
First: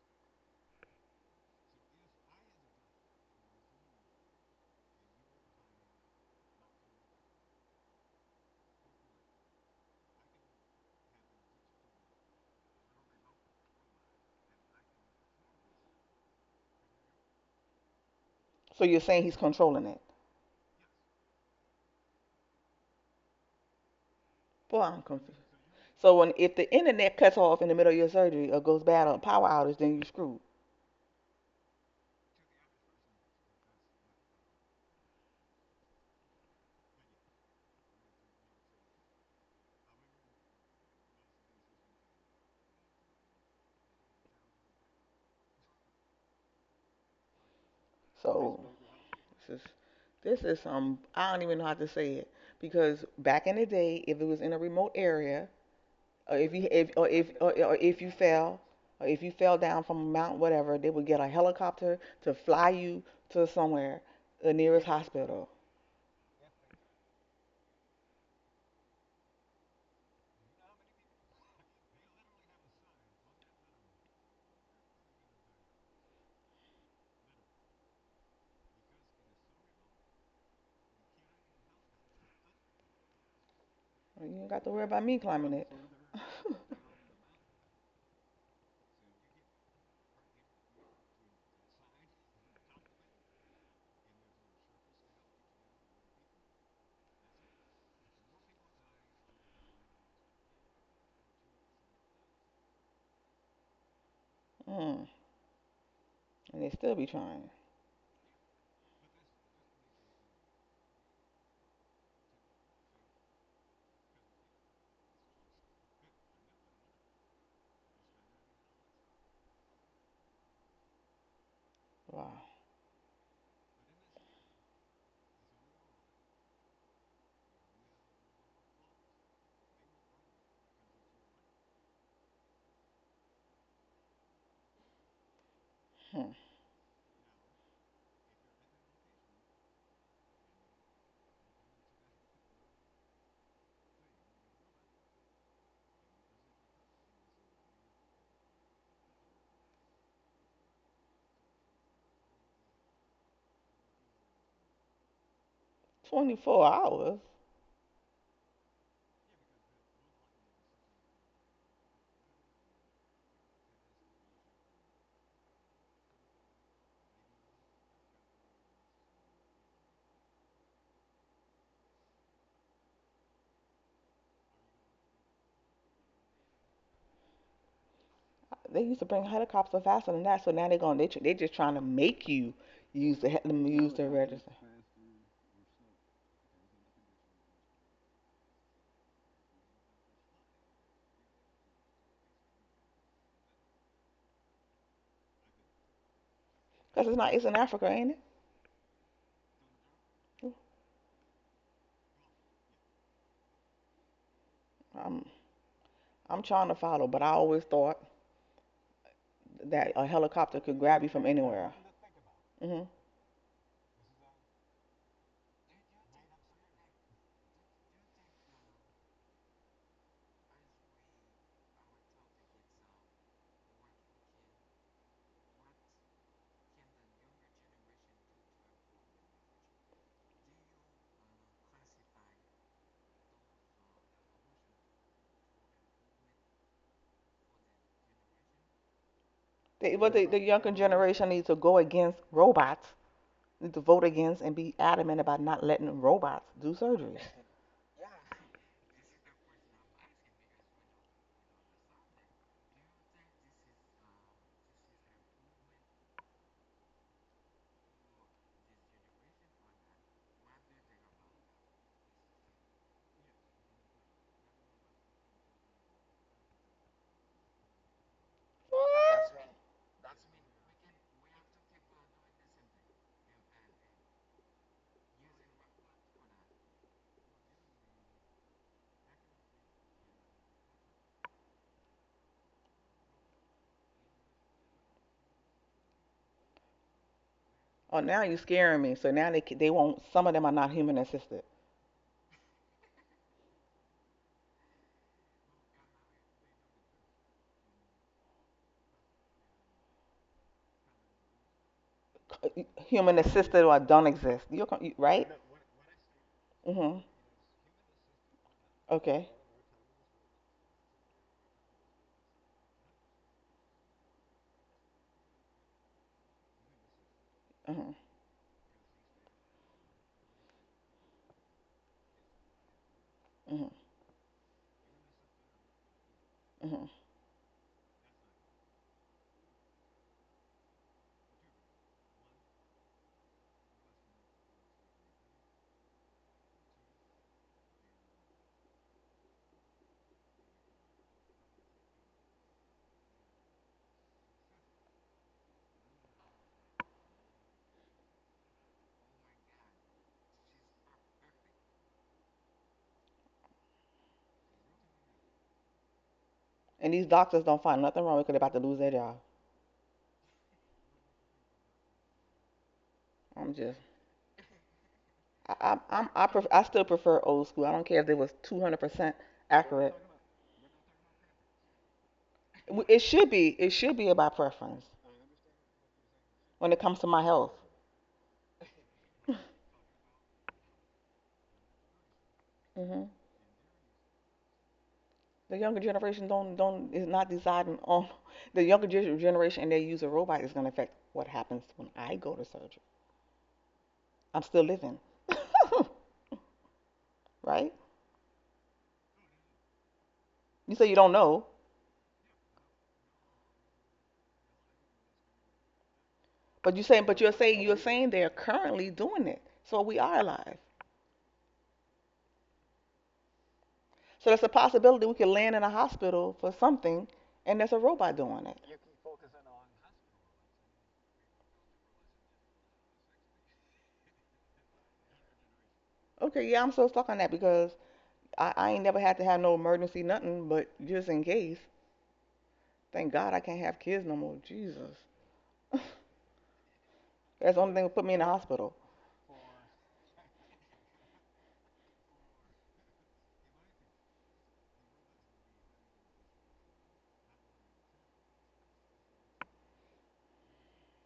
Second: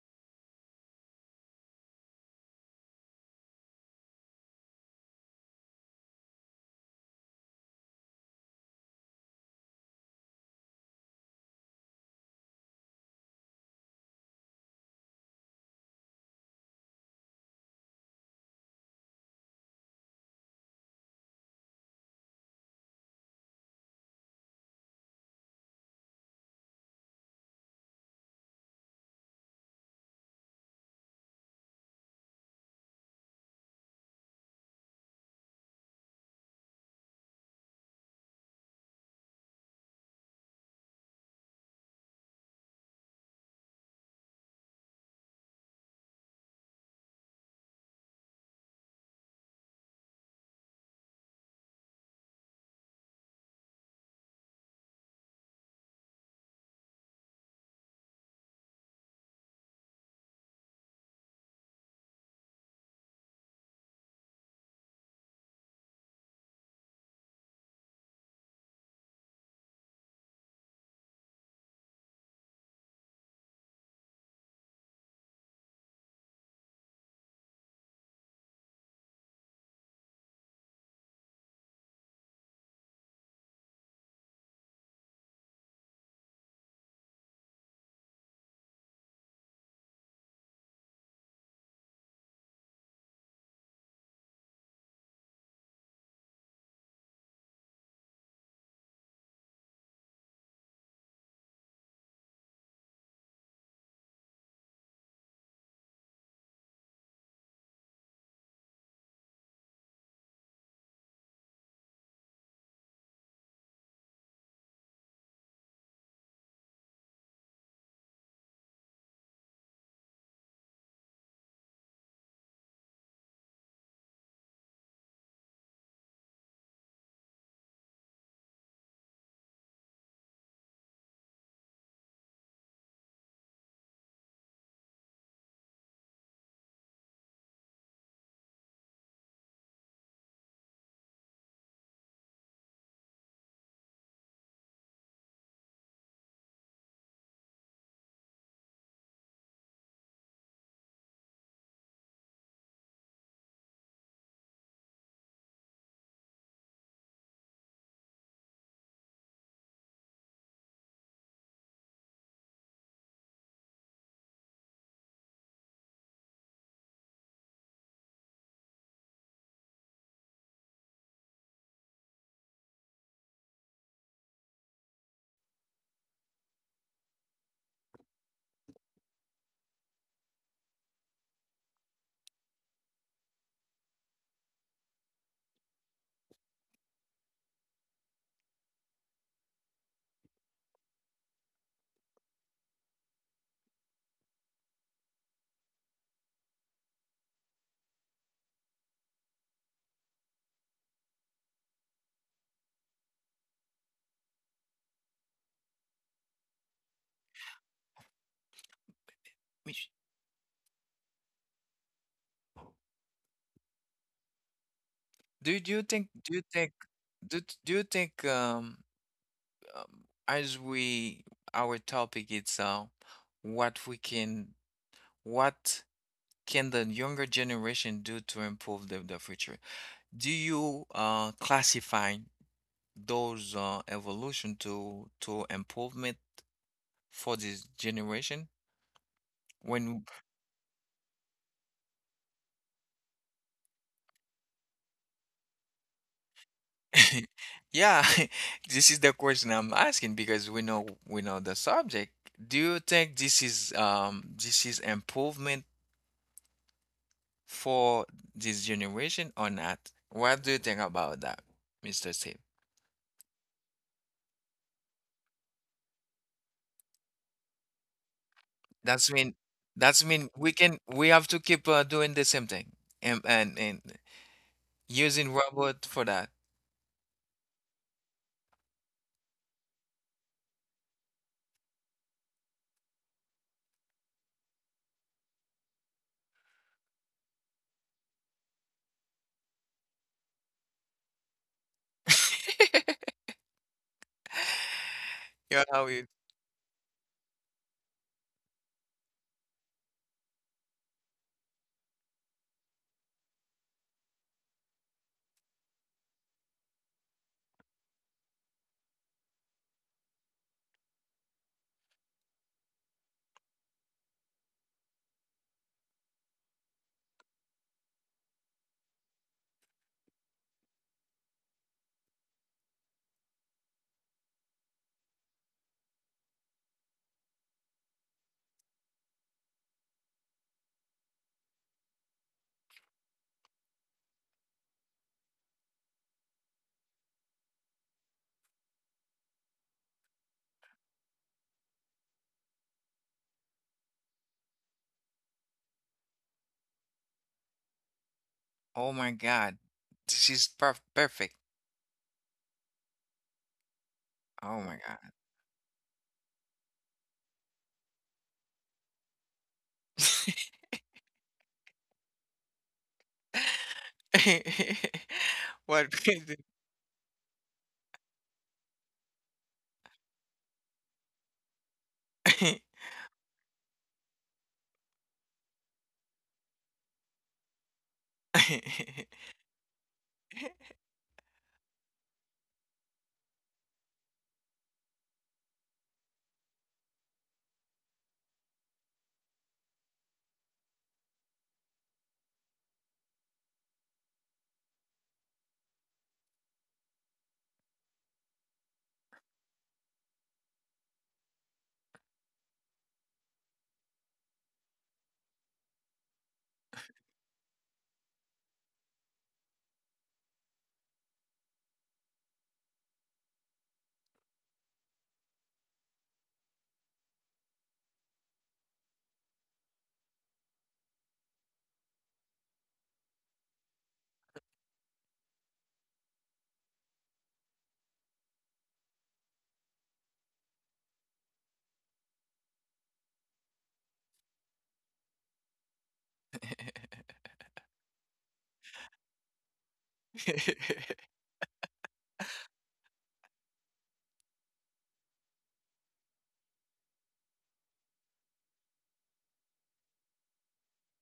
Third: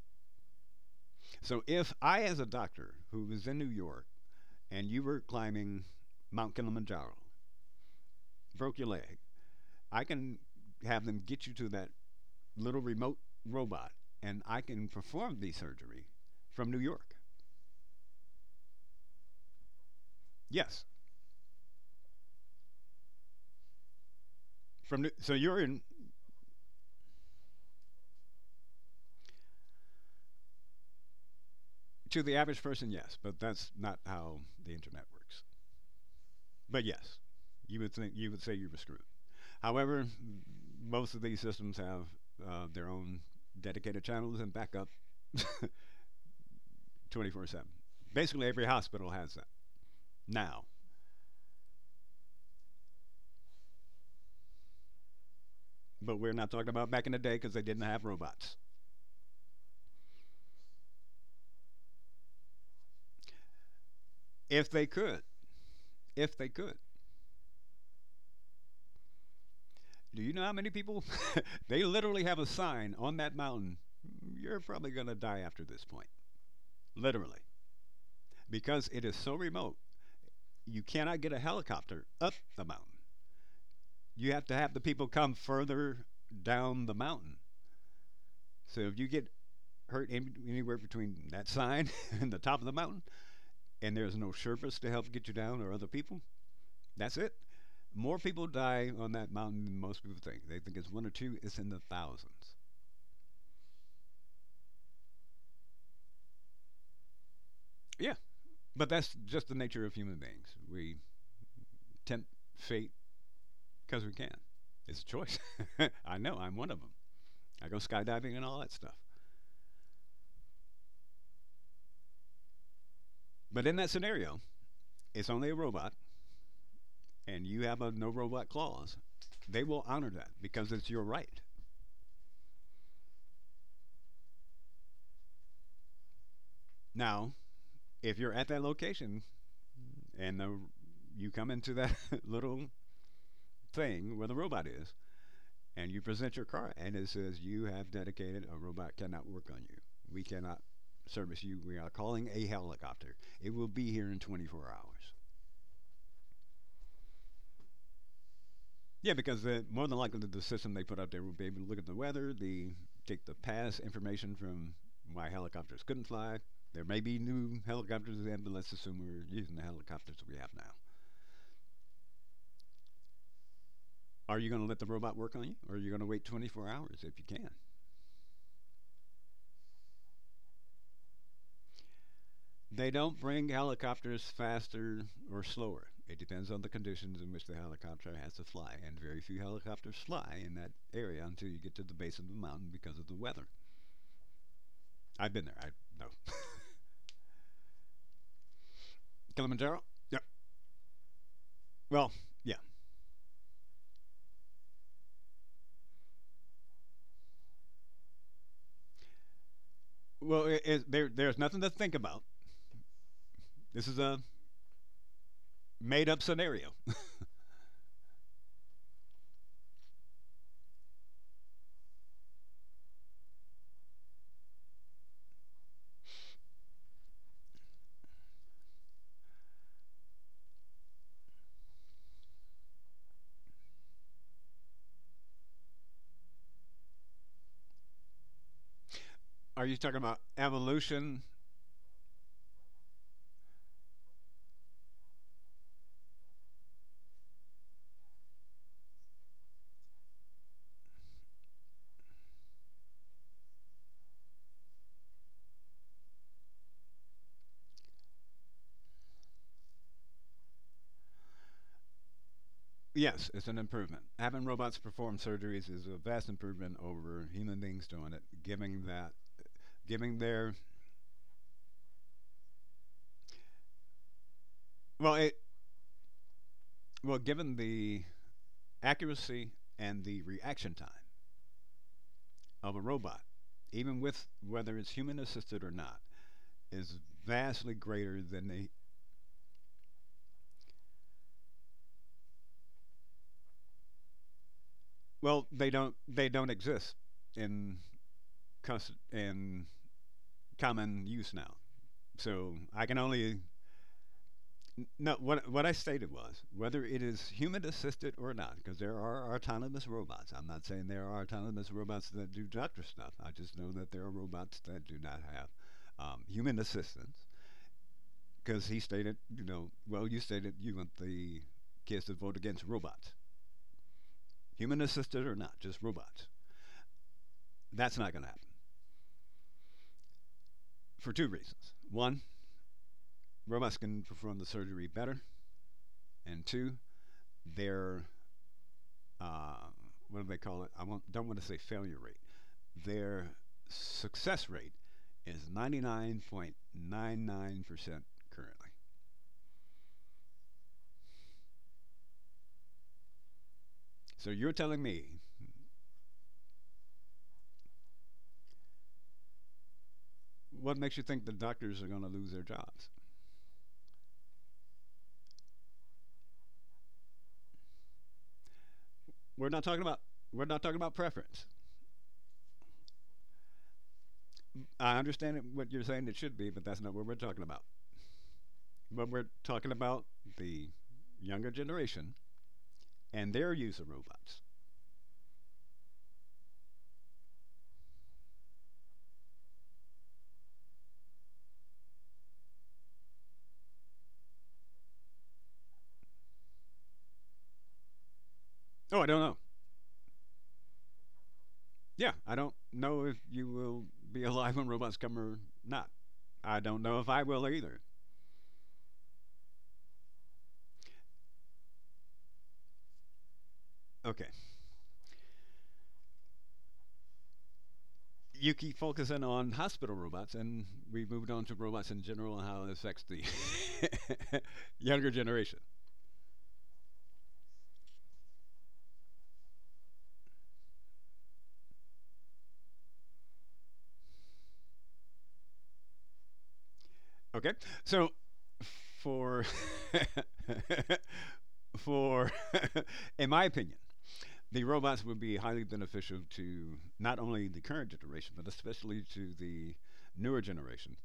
[SPEAKER 3] So if I, as a doctor who was in New York and you were climbing Mount Kilimanjaro, broke your leg, I can have them get you to that little remote robot, and I can perform the surgery from New York.
[SPEAKER 2] So you're saying he's controlling it?
[SPEAKER 3] Yes,
[SPEAKER 2] Boy, I'm
[SPEAKER 3] so
[SPEAKER 2] confused.
[SPEAKER 3] you're in.
[SPEAKER 2] So when if the internet cuts off in the middle of your surgery or goes bad on power outage, then you're screwed.
[SPEAKER 3] To the average person, yes, but that's not how the internet works. But yes, you would think you would say you were screwed. However, most of these systems have their own dedicated channels and backup 24/7. Basically,
[SPEAKER 2] So
[SPEAKER 3] every hospital has that
[SPEAKER 2] this is this is
[SPEAKER 3] now.
[SPEAKER 2] some, I don't even know how to say it because back in the day, if it was in a remote area,
[SPEAKER 3] But we're
[SPEAKER 2] or
[SPEAKER 3] not
[SPEAKER 2] if you
[SPEAKER 3] talking about
[SPEAKER 2] if
[SPEAKER 3] back
[SPEAKER 2] or
[SPEAKER 3] in the
[SPEAKER 2] if
[SPEAKER 3] day
[SPEAKER 2] or,
[SPEAKER 3] because they
[SPEAKER 2] or
[SPEAKER 3] didn't
[SPEAKER 2] if
[SPEAKER 3] have
[SPEAKER 2] you
[SPEAKER 3] robots.
[SPEAKER 2] fell, or if you fell down from a mountain, whatever, they would get a helicopter to fly you to somewhere, the
[SPEAKER 3] If
[SPEAKER 2] nearest
[SPEAKER 3] they could,
[SPEAKER 2] hospital.
[SPEAKER 3] if they could. Do you know how many people? they literally have a sign on that mountain. You're probably going to die after this point. Literally. Because it is so remote, you cannot get a helicopter up the mountain. You
[SPEAKER 2] You
[SPEAKER 3] have
[SPEAKER 2] ain't
[SPEAKER 3] to
[SPEAKER 2] got to
[SPEAKER 3] have the
[SPEAKER 2] worry about
[SPEAKER 3] people
[SPEAKER 2] me
[SPEAKER 3] come
[SPEAKER 2] climbing it.
[SPEAKER 3] further down the mountain. So if you get hurt in, anywhere between that sign and the top of the mountain, and there's no Sherpas to help get you down or other people, that's it. More people die on that mountain than most people think. They think it's one or two. It's in the thousands.
[SPEAKER 2] Mm, and they still be trying.
[SPEAKER 3] Yeah. But that's just the nature of human beings. We tempt fate because we can. It's a choice. I know. I'm one of them. I go skydiving and all that stuff.
[SPEAKER 2] Wow.
[SPEAKER 3] But in that scenario, it's only a robot, and you have a no robot clause. They will honor that because it's your right.
[SPEAKER 2] Hmm.
[SPEAKER 3] Now, if you're at that location and the, you come into that little thing where the robot is, and you present your car, and it says you have dedicated a robot cannot work on you. We cannot service you. We are calling a helicopter. It will be here in 24 hours.
[SPEAKER 2] 24 hours.
[SPEAKER 3] Yeah, because more than likely the system they put up there will be able to look at the weather, the take the past information from why helicopters couldn't fly. There may be new helicopters then, but let's assume we're using the helicopters we have now. Are you going to let the robot work on you, or are you going to wait 24 hours if you can?
[SPEAKER 2] They used to bring helicopters faster than that, so now they're going. They just trying to make you
[SPEAKER 3] They don't
[SPEAKER 2] use the
[SPEAKER 3] bring
[SPEAKER 2] them use the
[SPEAKER 3] helicopters
[SPEAKER 2] register
[SPEAKER 3] faster or slower. It depends on the conditions in which the helicopter has to fly, and very few helicopters fly in that area until you get to the base of the mountain because of the weather. I've been there. I know
[SPEAKER 2] because it's not, it's in Africa, ain't
[SPEAKER 3] Kilimanjaro. Yeah.
[SPEAKER 2] it?
[SPEAKER 3] Well, yeah.
[SPEAKER 2] I'm I'm trying to follow, but I always thought
[SPEAKER 1] Which-
[SPEAKER 2] that a
[SPEAKER 3] Well,
[SPEAKER 2] helicopter could grab
[SPEAKER 3] there,
[SPEAKER 2] you from
[SPEAKER 3] there's nothing to
[SPEAKER 2] anywhere.
[SPEAKER 3] think about.
[SPEAKER 2] Hmm.
[SPEAKER 3] This is a
[SPEAKER 1] Do
[SPEAKER 3] made-up scenario.
[SPEAKER 1] do, do you think um, as we our topic is what we can what can the younger generation do to improve the future? Do you classify those evolution to improvement for this generation?
[SPEAKER 3] Are you
[SPEAKER 2] They,
[SPEAKER 3] talking
[SPEAKER 1] When,
[SPEAKER 2] but
[SPEAKER 3] about
[SPEAKER 2] the younger
[SPEAKER 3] evolution?
[SPEAKER 2] generation needs to go against robots, need to vote against and be adamant about not letting robots do surgeries.
[SPEAKER 1] yeah, this is the question I'm asking, because we know the subject. Do you think this is improvement for this generation or not? What do you think about that, Mr. Steve?
[SPEAKER 3] Yes, it's an improvement. Having robots perform surgeries is a vast improvement over human beings doing it. Giving
[SPEAKER 1] That's
[SPEAKER 3] that,
[SPEAKER 1] mean that's
[SPEAKER 3] giving
[SPEAKER 1] mean
[SPEAKER 3] their
[SPEAKER 1] we have to keep doing the same thing, and
[SPEAKER 3] well,
[SPEAKER 1] using
[SPEAKER 3] it
[SPEAKER 1] robot for that.
[SPEAKER 3] well, Given the accuracy and the reaction time of a robot, even with whether it's human assisted or not, is vastly
[SPEAKER 2] Oh,
[SPEAKER 3] greater
[SPEAKER 2] now you're
[SPEAKER 3] than the.
[SPEAKER 2] scaring me. So now they won't. Some of them are not human assisted,
[SPEAKER 3] Well,
[SPEAKER 1] You know
[SPEAKER 3] they
[SPEAKER 1] how
[SPEAKER 3] don't
[SPEAKER 1] we,
[SPEAKER 3] they don't exist in in common use now. So I can
[SPEAKER 2] human
[SPEAKER 3] only
[SPEAKER 2] assisted or don't exist. You're
[SPEAKER 3] No,
[SPEAKER 2] right?
[SPEAKER 3] what I stated was whether
[SPEAKER 2] Hmm.
[SPEAKER 3] it is human assisted or not because there
[SPEAKER 2] Okay.
[SPEAKER 3] are autonomous robots. I'm not saying there are autonomous robots that do doctor stuff. I just know that there are robots that do not have human assistance
[SPEAKER 2] Mhm.
[SPEAKER 3] because he stated, you know, well, you stated you want the kids to vote against robots,
[SPEAKER 2] Mhm.
[SPEAKER 3] human assisted or not, just robots.
[SPEAKER 2] Mhm.
[SPEAKER 3] That's not going to happen for two reasons. One, robots can perform the surgery better, and two, their uh, what do they call it? Don't want to say failure rate. Their success rate is 99.99% currently.
[SPEAKER 1] oh my God, this is perfect.
[SPEAKER 3] So you're
[SPEAKER 1] Oh my
[SPEAKER 3] telling
[SPEAKER 1] God.
[SPEAKER 3] me,
[SPEAKER 2] And these doctors don't find nothing wrong because they're about to lose their job.
[SPEAKER 3] what makes you think the doctors are going to lose their jobs?
[SPEAKER 2] I'm just.
[SPEAKER 1] What crazy.
[SPEAKER 2] I still prefer old school. I don't care if it was 200%
[SPEAKER 3] We're not talking
[SPEAKER 2] accurate.
[SPEAKER 3] about we're not talking about preference.
[SPEAKER 2] It should be. It should be about preference
[SPEAKER 3] I understand what you're saying it should be, but
[SPEAKER 2] when it
[SPEAKER 3] that's not
[SPEAKER 2] comes
[SPEAKER 3] what
[SPEAKER 2] to
[SPEAKER 3] we're
[SPEAKER 2] my
[SPEAKER 3] talking
[SPEAKER 2] health.
[SPEAKER 3] about. What we're talking about the younger generation
[SPEAKER 2] Hmm.
[SPEAKER 3] and their use of robots.
[SPEAKER 2] The younger generation don't is not deciding on the younger generation and they use a robot is going to affect what happens when I go to surgery. I'm still living, right?
[SPEAKER 3] Oh, I don't know.
[SPEAKER 2] You say you don't know,
[SPEAKER 3] Yeah, I don't know if you will be alive when robots come or not. I
[SPEAKER 2] but
[SPEAKER 3] don't
[SPEAKER 2] you
[SPEAKER 3] know
[SPEAKER 2] saying
[SPEAKER 3] if
[SPEAKER 2] but
[SPEAKER 3] I will
[SPEAKER 2] you're
[SPEAKER 3] either.
[SPEAKER 2] saying they're currently doing it, so we are alive.
[SPEAKER 3] Okay.
[SPEAKER 2] So there's a possibility we could land in a hospital for something and there's a robot doing
[SPEAKER 3] You
[SPEAKER 2] it.
[SPEAKER 3] keep focusing on hospital robots, and we moved on to robots in general and how it affects the younger generation.
[SPEAKER 2] Okay, yeah, I'm so stuck on that because I ain't never had to have no emergency nothing, but just in case, thank God I can't have kids no more. Jesus. That's the
[SPEAKER 3] Okay.
[SPEAKER 2] only thing that put
[SPEAKER 3] So,
[SPEAKER 2] me in the hospital.
[SPEAKER 3] for for in my opinion, the robots would be highly beneficial to not only the current generation, but especially to the newer generation.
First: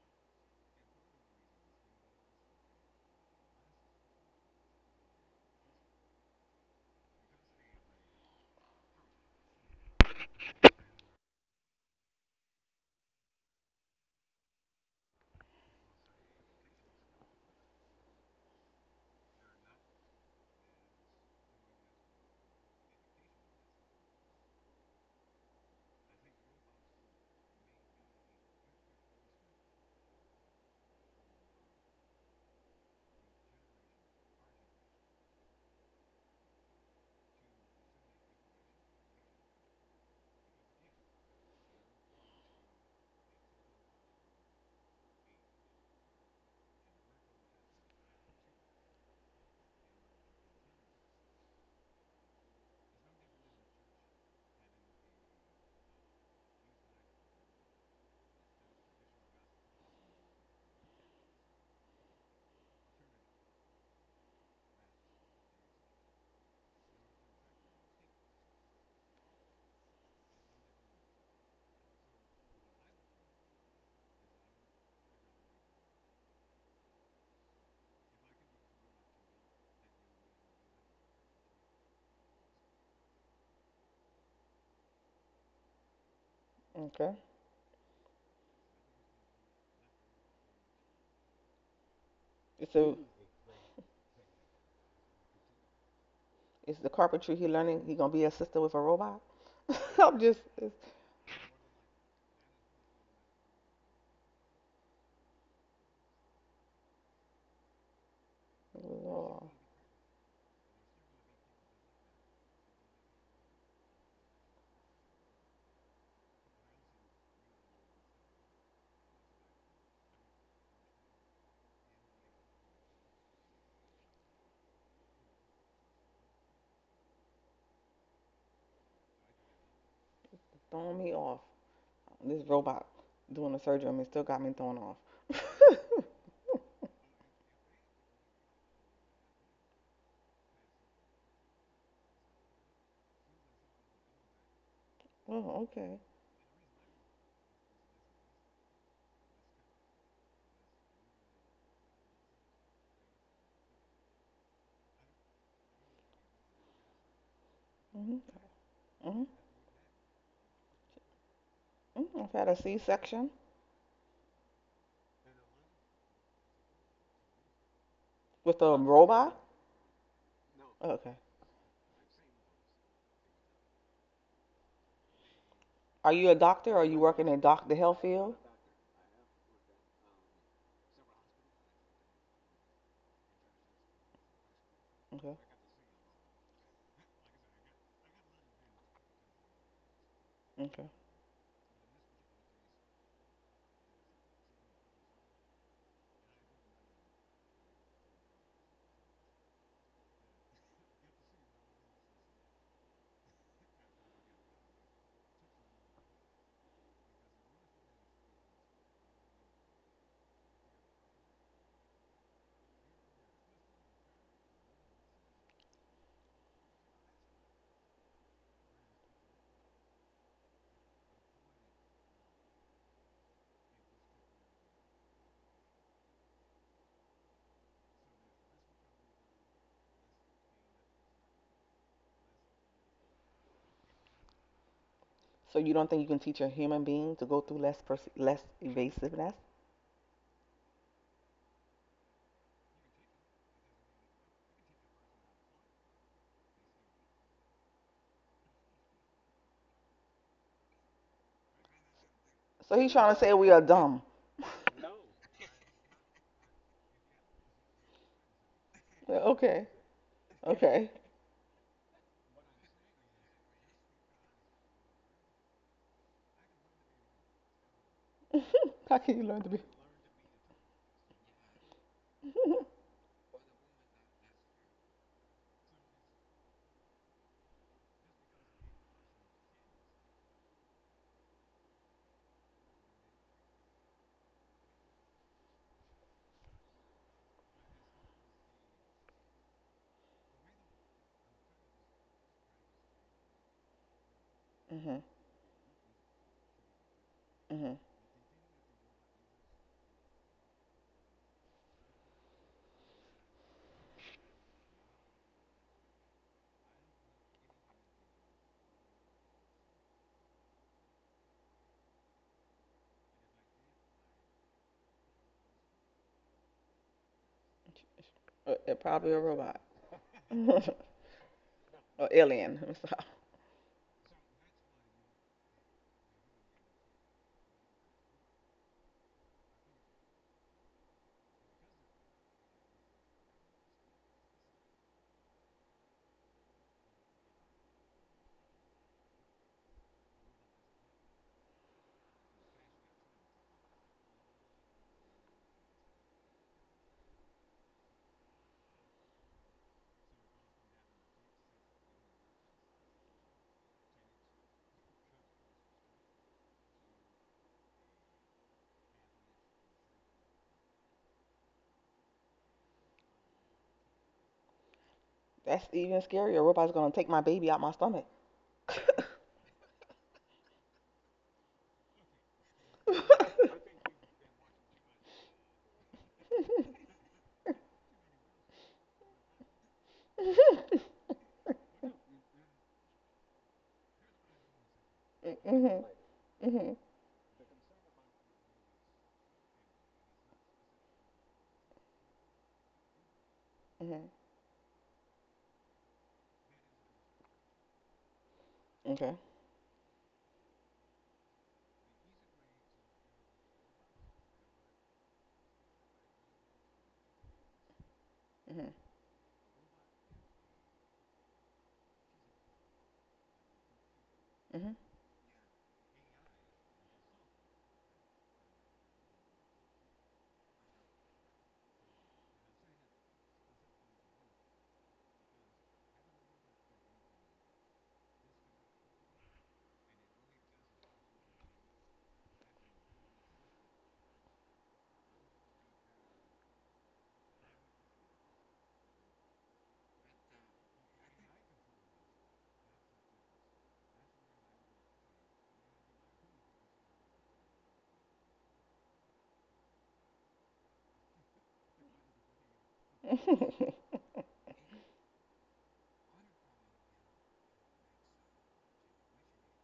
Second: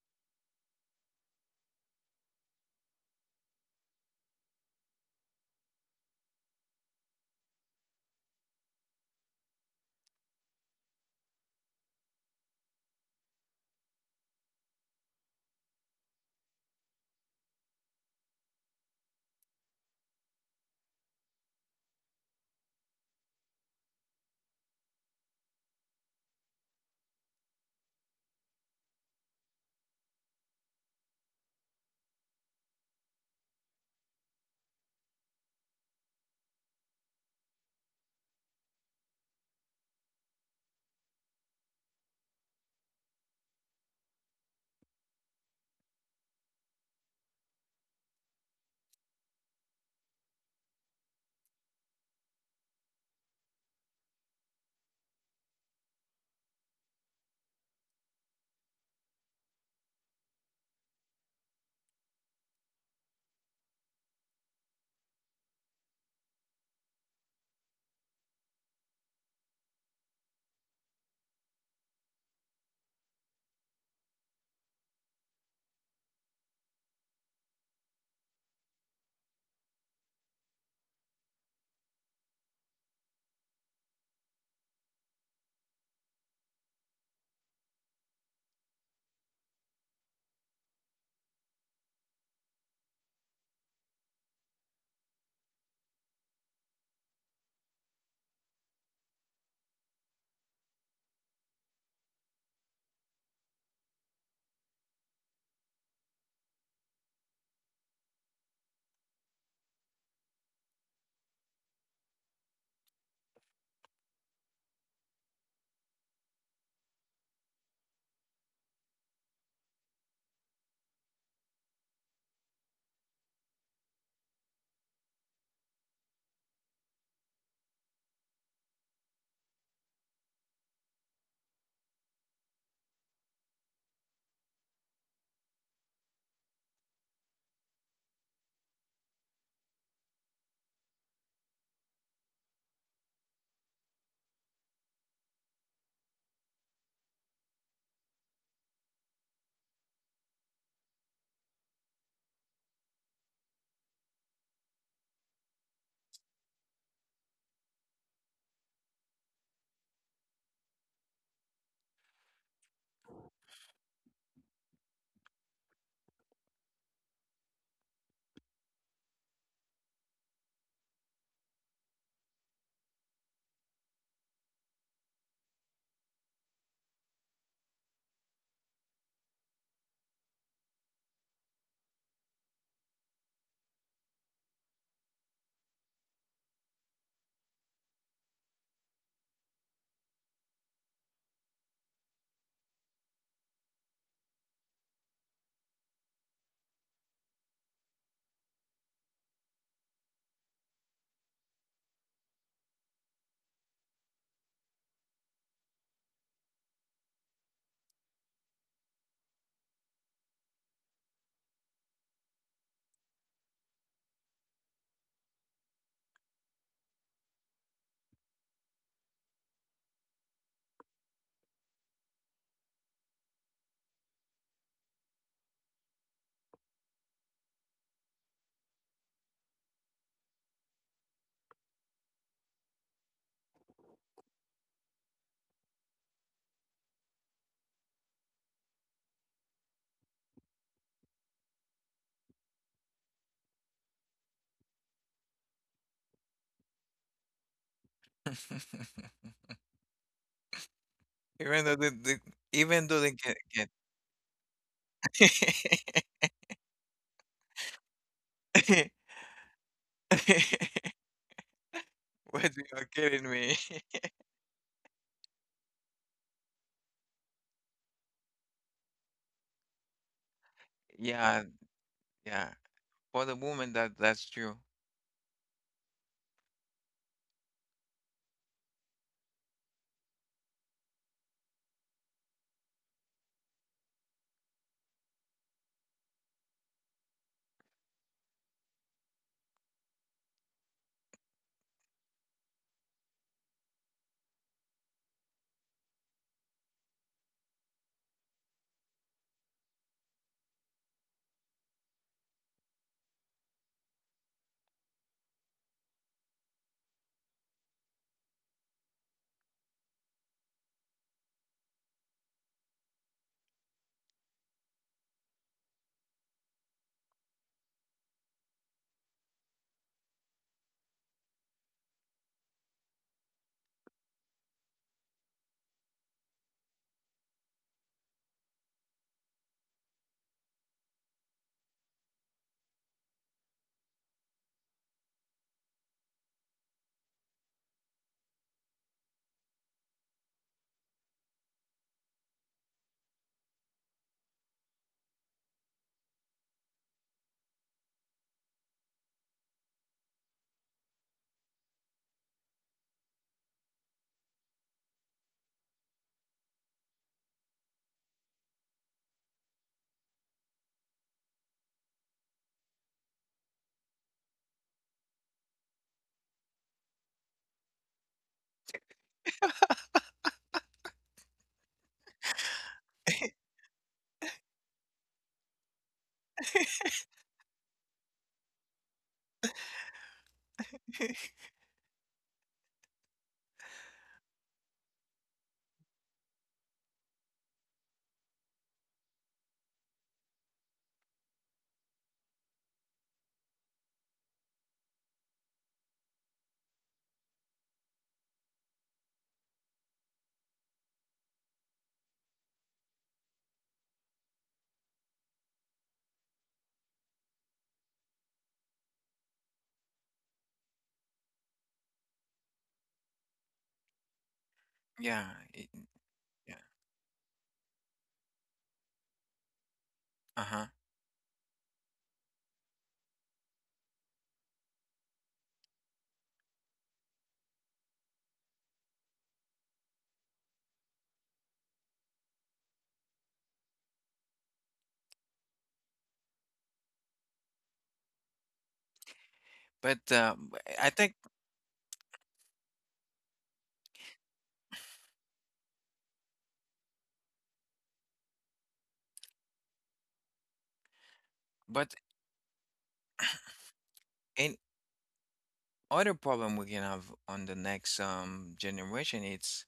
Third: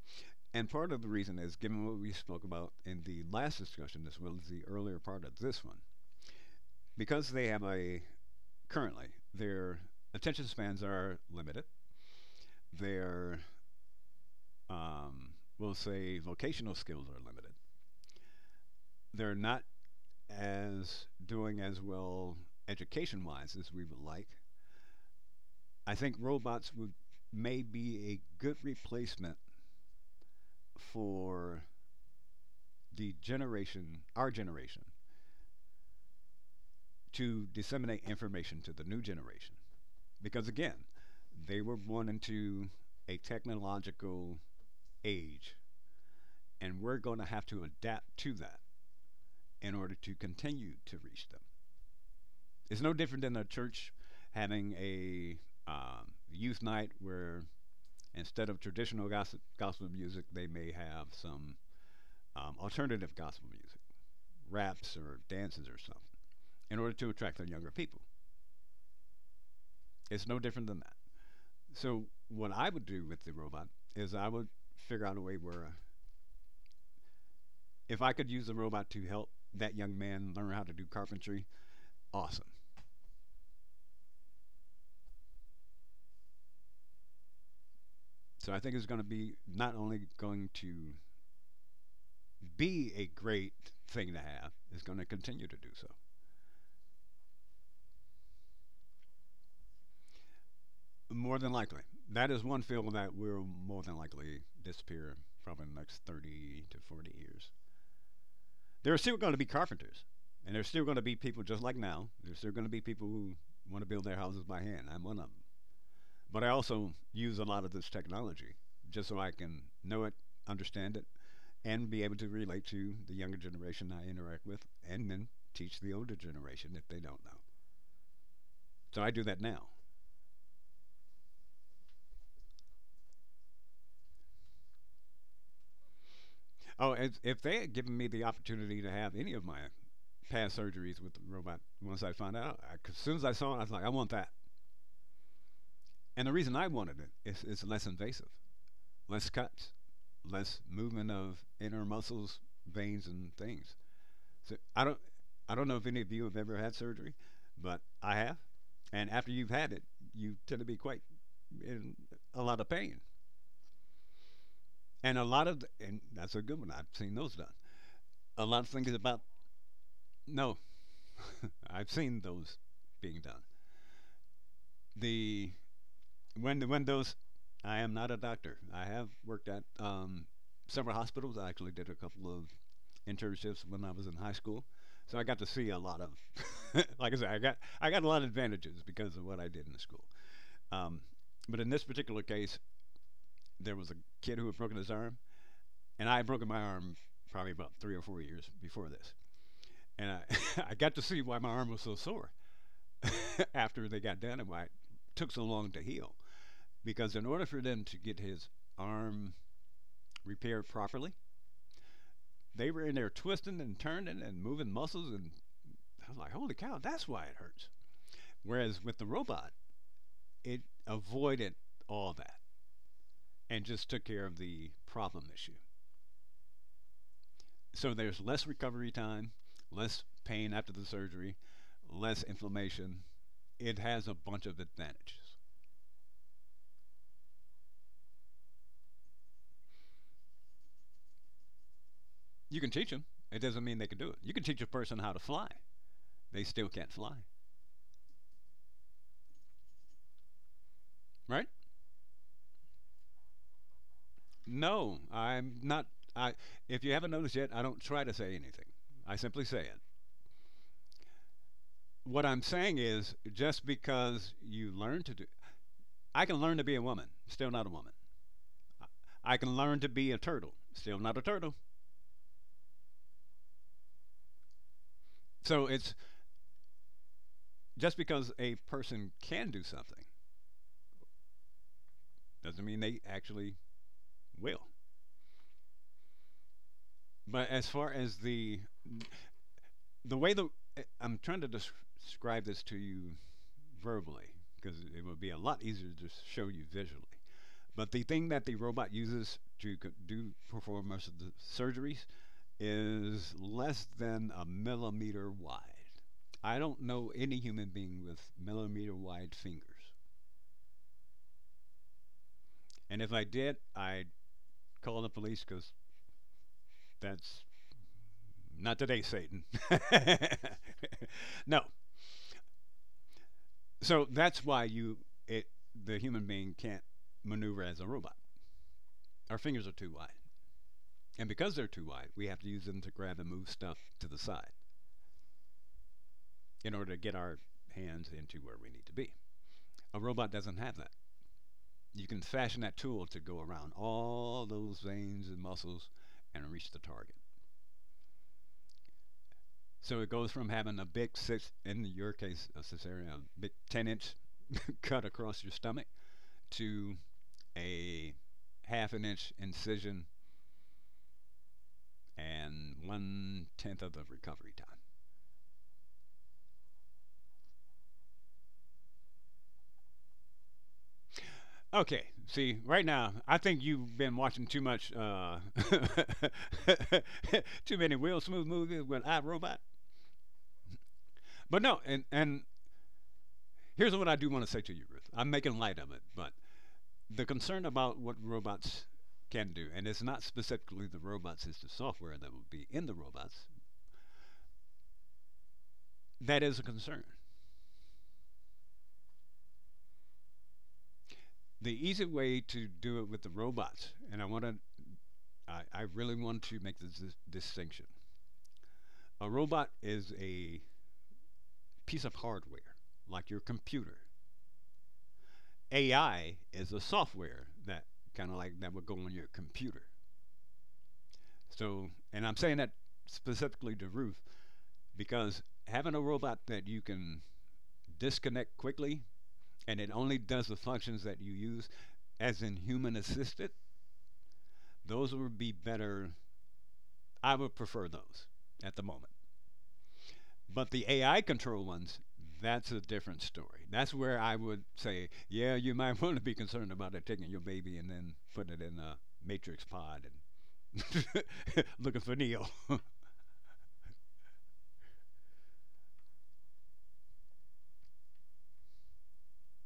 [SPEAKER 3] And part of the reason is given what we spoke about in the last discussion, as well as the earlier part of this one. Because currently, their attention spans are limited, their, um, we'll say, vocational skills are limited. They're not as doing as well education wise as we would like. I think robots would may be a good replacement for the generation, our generation, to disseminate information to the new generation. Because again, they were born into a technological age, and we're going to have to adapt to that in order to continue to reach them. It's no different than a church having a youth night where instead of traditional gospel music, they may have some alternative gospel music. Raps or dances or something in order to attract the younger people. It's no different than that. So what I would do with the robot is I would figure out a way where if I could use the robot to help that young man learn how to do carpentry, awesome.
[SPEAKER 2] Okay.
[SPEAKER 3] So I think it's going to be not only going to be
[SPEAKER 2] So
[SPEAKER 3] a great thing to have, it's going to continue to do so.
[SPEAKER 2] it's the carpentry he learning he gonna be a sister with a robot? I'm just
[SPEAKER 3] More than likely. That is one field that will more than likely disappear probably in the next 30 to 40 years. There are still going to be
[SPEAKER 2] oh,
[SPEAKER 3] carpenters, and there's still going to be people just like now. There's still going to be people who want to build their houses by hand. I'm one of them. But I also use a lot of this technology just so I can know it, understand it, and be able to relate to the younger generation I interact with, and then teach the older generation if they don't know. So I do that now.
[SPEAKER 2] it's throwing me off. This robot doing the surgery on me still got me thrown off.
[SPEAKER 3] Oh, if they had given me the opportunity to have any of my past surgeries with the robot, once I found out, as soon as I saw it, I was like, I want that.
[SPEAKER 2] Oh, okay.
[SPEAKER 3] And the reason I wanted it is it's less invasive. Less cuts, less movement of inner muscles, veins, and things. So I don't know if any of you have ever had surgery, but I
[SPEAKER 2] Mhm.
[SPEAKER 3] have. And after
[SPEAKER 2] Mhm.
[SPEAKER 3] you've had it, you tend to be quite in
[SPEAKER 2] Mm, I've
[SPEAKER 3] a
[SPEAKER 2] had a
[SPEAKER 3] lot of pain,
[SPEAKER 2] C-section.
[SPEAKER 3] and and that's a good one. I've seen those done. A lot
[SPEAKER 2] With
[SPEAKER 3] of
[SPEAKER 2] a
[SPEAKER 3] things about
[SPEAKER 2] robot?
[SPEAKER 3] no,
[SPEAKER 2] Okay.
[SPEAKER 3] I've seen those being done. The
[SPEAKER 2] Are you a
[SPEAKER 3] when the
[SPEAKER 2] doctor? Are you
[SPEAKER 3] windows,
[SPEAKER 2] working in doc
[SPEAKER 3] I
[SPEAKER 2] the
[SPEAKER 3] am
[SPEAKER 2] health
[SPEAKER 3] not a
[SPEAKER 2] field?
[SPEAKER 3] doctor. I have worked at several hospitals. I actually did a couple of internships when I was in high school. So I got
[SPEAKER 2] Okay.
[SPEAKER 3] to see a lot of, like I said, I got a lot of advantages because of what I did in the school.
[SPEAKER 2] Okay.
[SPEAKER 3] Um, but in this particular case, there was a kid who had broken his arm, and I had broken my arm probably about 3 or 4 years before this, and I I got to see why my arm was so sore after they got done and why it took so long to heal. Because in order for them to get his arm repaired properly, they were in there twisting and turning and moving muscles, and I was like, holy cow, that's why it hurts. Whereas with the robot, it avoided all that and just took care of the problem issue. So there's less recovery time, less pain after the surgery, less inflammation. It has a bunch of advantages.
[SPEAKER 2] So you don't think you can teach a human being to go through less evasiveness?
[SPEAKER 3] You can teach them. It doesn't mean they can do it. You can teach a person how to fly. They still can't fly, right?
[SPEAKER 1] Even though the,
[SPEAKER 2] So
[SPEAKER 1] even
[SPEAKER 2] he's
[SPEAKER 1] though they
[SPEAKER 2] trying to
[SPEAKER 1] can,
[SPEAKER 2] say we are dumb.
[SPEAKER 3] No, I'm not. I If you haven't noticed yet, I don't try to say anything. I
[SPEAKER 2] Yeah,
[SPEAKER 3] simply say
[SPEAKER 2] okay.
[SPEAKER 3] it.
[SPEAKER 2] Okay.
[SPEAKER 3] What I'm
[SPEAKER 1] What, you
[SPEAKER 3] saying
[SPEAKER 1] are
[SPEAKER 3] is
[SPEAKER 1] kidding me?
[SPEAKER 3] just because you learn to do I can learn to be a woman, still not a woman.
[SPEAKER 2] How can you
[SPEAKER 3] I
[SPEAKER 2] learn to
[SPEAKER 3] can
[SPEAKER 2] be?
[SPEAKER 3] learn to be a turtle. Still not a
[SPEAKER 1] Yeah,
[SPEAKER 3] turtle.
[SPEAKER 1] yeah. For the woman, that's true.
[SPEAKER 3] So it's just because a person can do something doesn't mean they actually will. But as far as the way, the I'm trying to describe this to you verbally because
[SPEAKER 2] Mhm.
[SPEAKER 3] it would be a lot easier to show you visually.
[SPEAKER 2] Mhm.
[SPEAKER 3] But the thing that the robot uses to do perform most of the surgeries is less than a millimeter wide. I don't know any human being with millimeter wide fingers. And if I did, I'd call the police because that's not today,
[SPEAKER 2] Probably a
[SPEAKER 3] Satan.
[SPEAKER 2] robot
[SPEAKER 3] No.
[SPEAKER 2] or alien. So
[SPEAKER 3] So that's why you it the human being can't maneuver as a robot. Our fingers are too wide. And because they're too wide, we have to use them to grab and move stuff to the side in order to get our hands into where we need to be. A robot doesn't have that. You can fashion that tool to go around all those veins and muscles and reach the target. So it goes from having a in your case, a cesarean, big 10 inch cut across your stomach to a half an inch incision and one tenth of the recovery time.
[SPEAKER 2] that's even scarier. A robot's gonna take my baby out my stomach.
[SPEAKER 3] Okay, see, right now, I think you've been watching too many Will Smith movies with iRobot. But no, and here's what I do want to say to you, Ruth. I'm making light
[SPEAKER 2] Mhm.
[SPEAKER 3] of it, but
[SPEAKER 2] Mhm.
[SPEAKER 3] the concern about what robots can do, and it's not specifically the robots, it's the software that will be in the robots,
[SPEAKER 2] Mhm.
[SPEAKER 3] that is a concern.
[SPEAKER 2] Okay.
[SPEAKER 3] The easy way to do it with the robots, and I really want to make this distinction.
[SPEAKER 2] Mhm.
[SPEAKER 3] A robot is a piece of hardware, like your computer.
[SPEAKER 2] Mhm.
[SPEAKER 1] Yeah, it,
[SPEAKER 3] AI
[SPEAKER 1] yeah.
[SPEAKER 3] is a software that kind of like that would go on your computer.
[SPEAKER 1] Uh-huh.
[SPEAKER 3] So, and I'm saying that specifically to Ruth because having a robot that you can disconnect quickly and it only does the functions that you use as in human assisted, those would be better. I would prefer those at the moment.
[SPEAKER 1] But
[SPEAKER 3] But the
[SPEAKER 1] I think,
[SPEAKER 3] AI control ones, that's a different story. That's where I would say, yeah, you might want to be concerned about it taking your baby and then putting it in a matrix pod and
[SPEAKER 1] but
[SPEAKER 3] looking for Neo.
[SPEAKER 1] an other problem we can have on the next generation, it's,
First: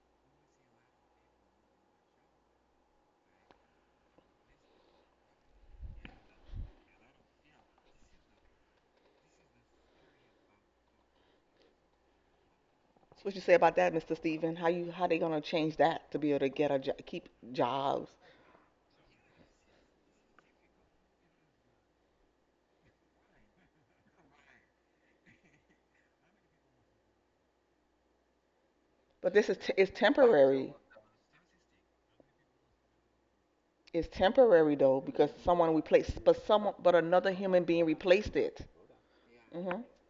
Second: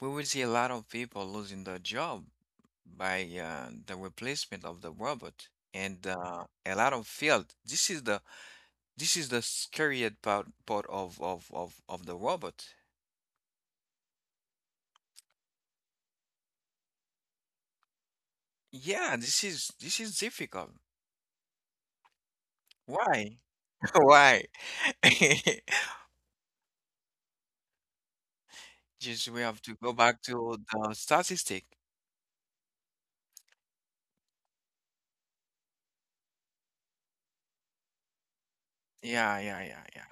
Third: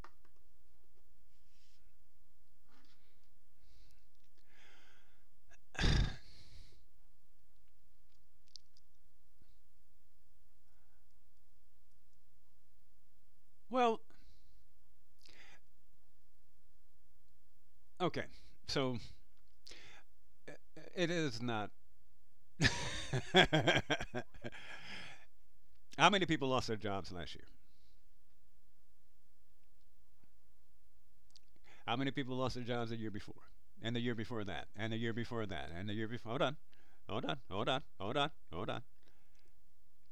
[SPEAKER 1] we will see a lot of people losing their job by, the replacement of the robot, and a lot of field. This is the scariest part of the robot.
[SPEAKER 2] So what you say about that,
[SPEAKER 3] Well,
[SPEAKER 2] Mr. Stephen? How they gonna change that to be able to get keep jobs?
[SPEAKER 3] okay. So
[SPEAKER 1] Yeah, this is
[SPEAKER 3] uh,
[SPEAKER 1] difficult.
[SPEAKER 3] it is not.
[SPEAKER 1] Why? Why?
[SPEAKER 3] How many people lost their jobs last year?
[SPEAKER 1] Just
[SPEAKER 2] But
[SPEAKER 1] we have to
[SPEAKER 2] it's
[SPEAKER 1] go back to
[SPEAKER 2] temporary.
[SPEAKER 1] the statistic.
[SPEAKER 3] How many people lost their jobs the year before? And the
[SPEAKER 2] It's
[SPEAKER 3] year before that?
[SPEAKER 2] temporary
[SPEAKER 3] And the
[SPEAKER 2] though
[SPEAKER 3] year
[SPEAKER 2] because
[SPEAKER 3] before that?
[SPEAKER 2] someone
[SPEAKER 3] And the year
[SPEAKER 2] replaced,
[SPEAKER 3] before? Hold on.
[SPEAKER 2] but
[SPEAKER 3] Hold
[SPEAKER 2] another
[SPEAKER 3] on.
[SPEAKER 2] human
[SPEAKER 3] Hold on.
[SPEAKER 2] being
[SPEAKER 3] Hold on.
[SPEAKER 2] replaced it.
[SPEAKER 3] Hold on.
[SPEAKER 1] Yeah, yeah, yeah,
[SPEAKER 2] Hmm.
[SPEAKER 1] yeah.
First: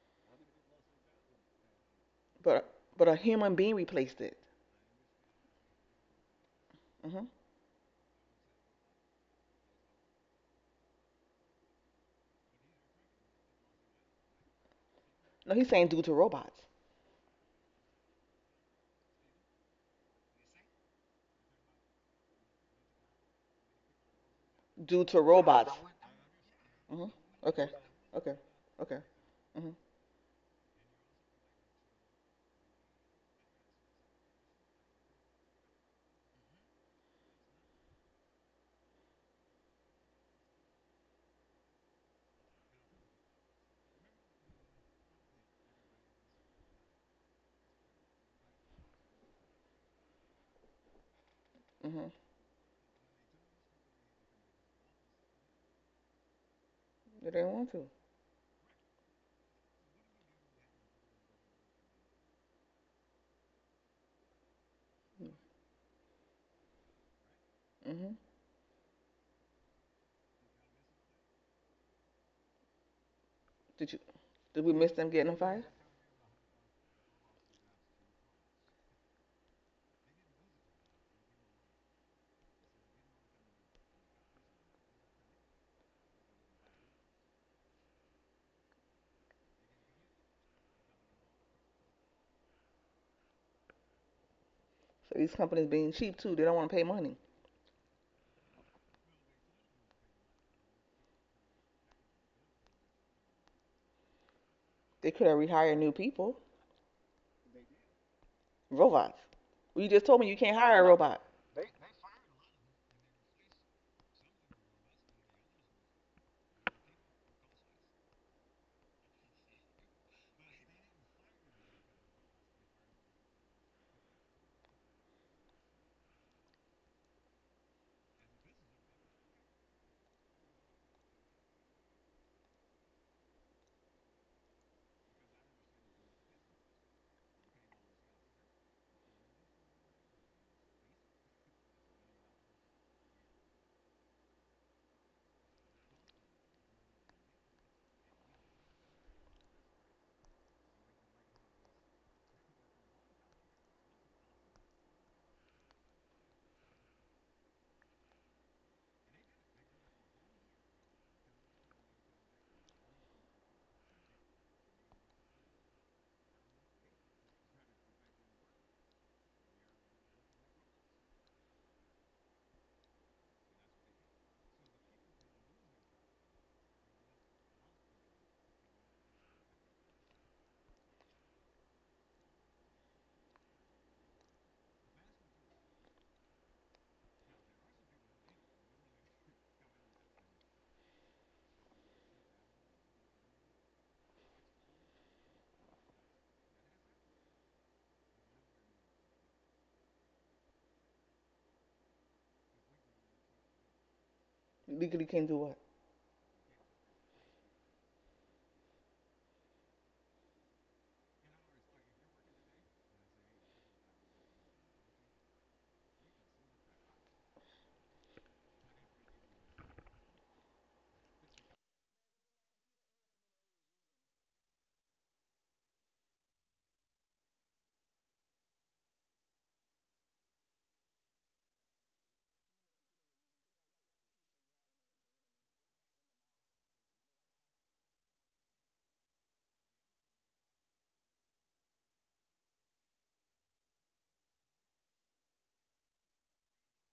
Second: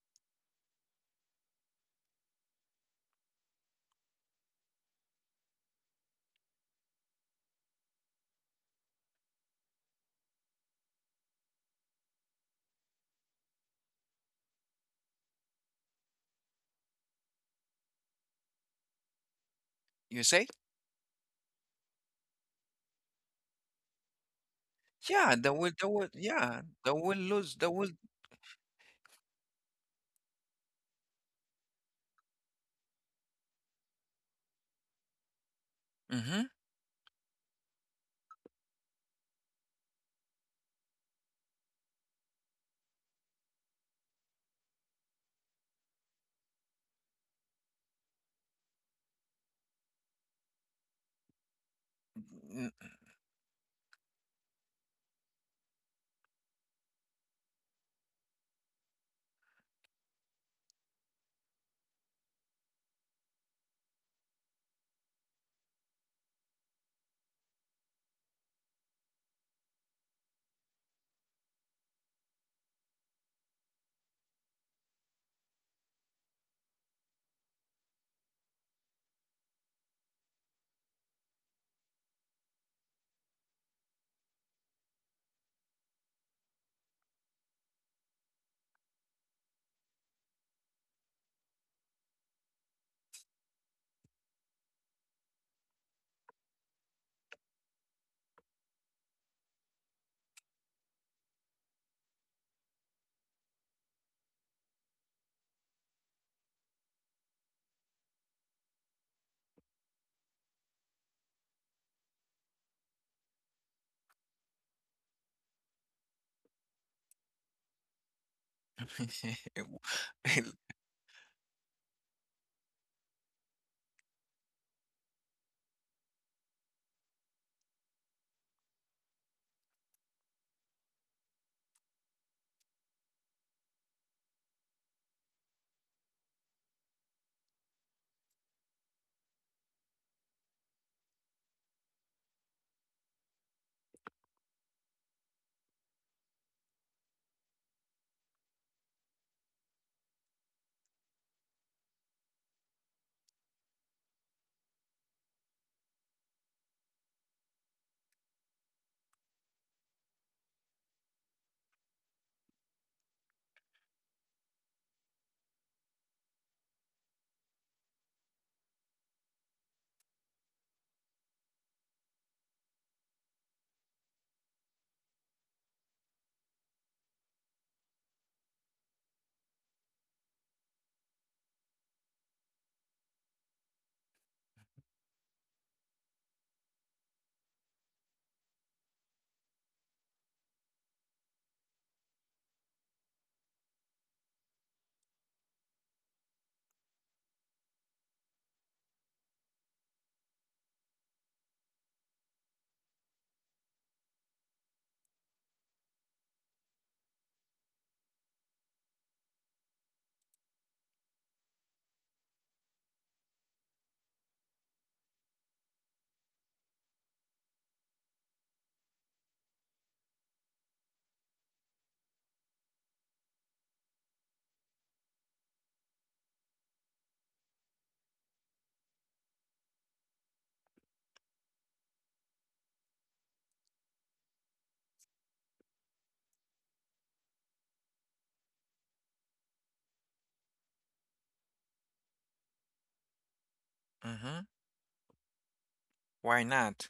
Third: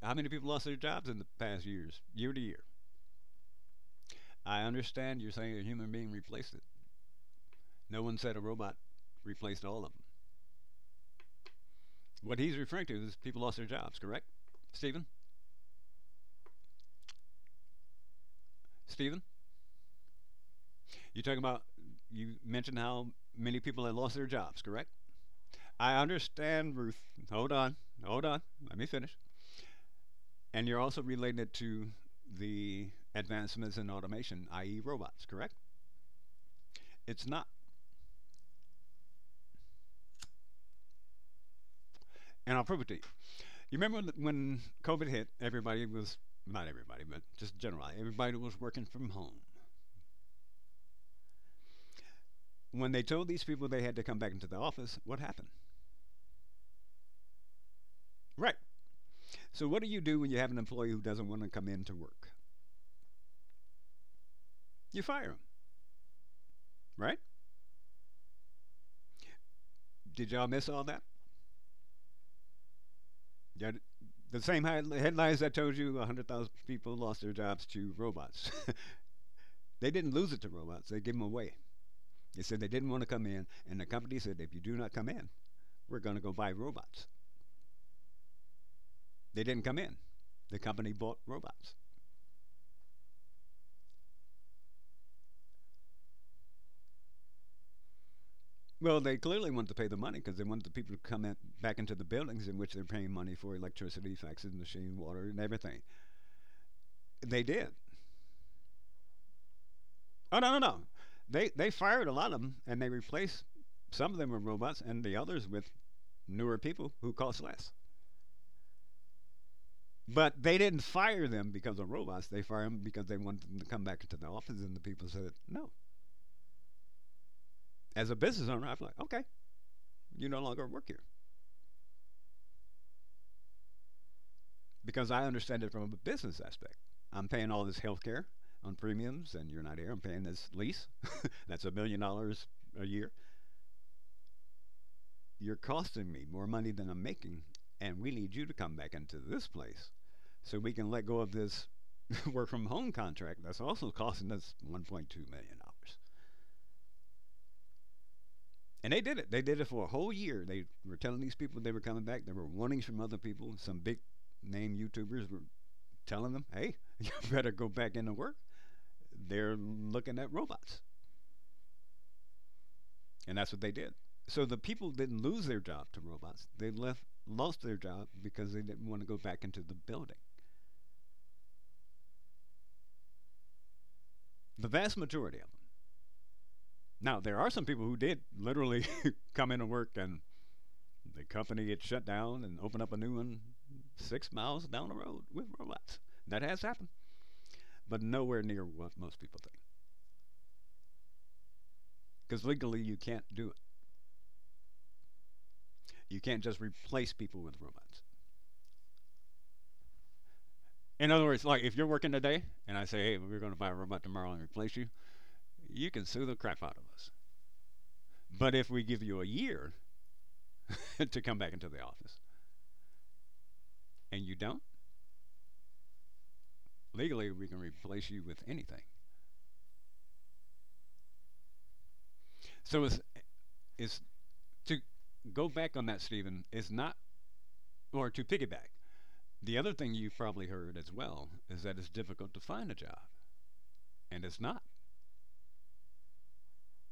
[SPEAKER 3] How many people lost their jobs in the past years, year to year?
[SPEAKER 2] But a human being replaced it.
[SPEAKER 3] I understand you're saying a human being replaced it.
[SPEAKER 2] Hmm.
[SPEAKER 3] No one said a robot replaced all of them. What he's referring to is people lost their jobs, correct? Stephen?
[SPEAKER 2] No, he's saying due to robots.
[SPEAKER 3] Stephen?
[SPEAKER 1] You say?
[SPEAKER 3] You're talking about, you mentioned how many people had lost their jobs, correct?
[SPEAKER 2] Due to
[SPEAKER 1] Yeah,
[SPEAKER 2] robots.
[SPEAKER 3] I
[SPEAKER 1] yeah,
[SPEAKER 3] understand,
[SPEAKER 1] they
[SPEAKER 3] Ruth.
[SPEAKER 2] Hmm.
[SPEAKER 1] will
[SPEAKER 3] Hold
[SPEAKER 1] lose, they
[SPEAKER 2] Okay.
[SPEAKER 3] on.
[SPEAKER 1] will.
[SPEAKER 3] Hold
[SPEAKER 2] Okay.
[SPEAKER 3] on. Let me
[SPEAKER 2] Okay.
[SPEAKER 3] finish.
[SPEAKER 2] Hmm.
[SPEAKER 3] And you're also relating it to the advancements in automation, i.e., robots, correct?
[SPEAKER 1] Mm-hmm.
[SPEAKER 3] It's not, and I'll prove it to you. You remember COVID hit, everybody was, not everybody, but just generally, everybody was working from home.
[SPEAKER 2] Hmm.
[SPEAKER 3] When they told these people they had to come back into the office, what happened?
[SPEAKER 2] They didn't want to.
[SPEAKER 3] Right. So, what do you do when you have an employee who doesn't want to come in to work? You fire them, right?
[SPEAKER 2] Hmm.
[SPEAKER 3] Did y'all miss all that?
[SPEAKER 2] Did you?
[SPEAKER 3] The same
[SPEAKER 2] Did we miss them getting
[SPEAKER 3] headlines that
[SPEAKER 2] fired?
[SPEAKER 3] told you 100,000 people lost their jobs to robots. They didn't lose it to robots, they gave them away. They said they didn't want to come in, and the company said, if you do not come in, we're going to go buy robots. They didn't come in. The company bought robots.
[SPEAKER 2] So these companies being cheap too, they don't want to pay money.
[SPEAKER 3] Well, they clearly wanted to pay the money because they wanted the people to come in, back into the buildings in which they're paying money for electricity, faxes, machine,
[SPEAKER 2] They
[SPEAKER 3] water,
[SPEAKER 2] could have
[SPEAKER 3] and
[SPEAKER 2] rehired
[SPEAKER 3] everything.
[SPEAKER 2] new people,
[SPEAKER 3] They did.
[SPEAKER 2] robots. Well, you just told me you
[SPEAKER 3] Oh,
[SPEAKER 2] can't
[SPEAKER 3] no, no,
[SPEAKER 2] hire
[SPEAKER 3] no.
[SPEAKER 2] a robot.
[SPEAKER 3] They fired a lot of them, and they replaced some of them with robots and the others with newer people who cost less. But they didn't fire them because of robots. They fired them because they wanted them to come back into the office, and the people said, no, as a business owner, I'm like, okay, you no longer work here because I understand it from a business aspect. I'm paying all this health care on premiums, and you're not here. I'm paying this lease. That's $1 million a year. You're costing me more money than I'm making, and we need you to come back into this place so we can let go of this work from home contract that's also costing us $1.2 million. And they did it. They did it for a whole year. They were telling these people they were coming back. They were warnings from other people. Some big name YouTubers were telling them, hey, you better go back into work. They're looking at robots. And that's what they did. So the people didn't lose their job to robots. They left lost their job because they didn't want to go back into the building. The vast majority of them. Now there are some people who did literally come into work and the company gets shut down and open up a new one 6 miles down the road with robots. That has happened, but nowhere near what most people think. Because legally you can't do it.
[SPEAKER 2] Legally can do what?
[SPEAKER 3] You can't just replace people with robots. In other words, like if you're working today and I say, hey, we're going to buy a robot tomorrow and replace you, you can sue the crap out of us. But if we give you a year to come back into the office and you don't, legally we can replace you with anything. So it's to go back on that, Stephen, is not, or to piggyback. The other thing you've probably heard as well is that it's difficult to find a job, and it's
[SPEAKER 1] Mm-hmm.
[SPEAKER 3] not.
[SPEAKER 1] Why not?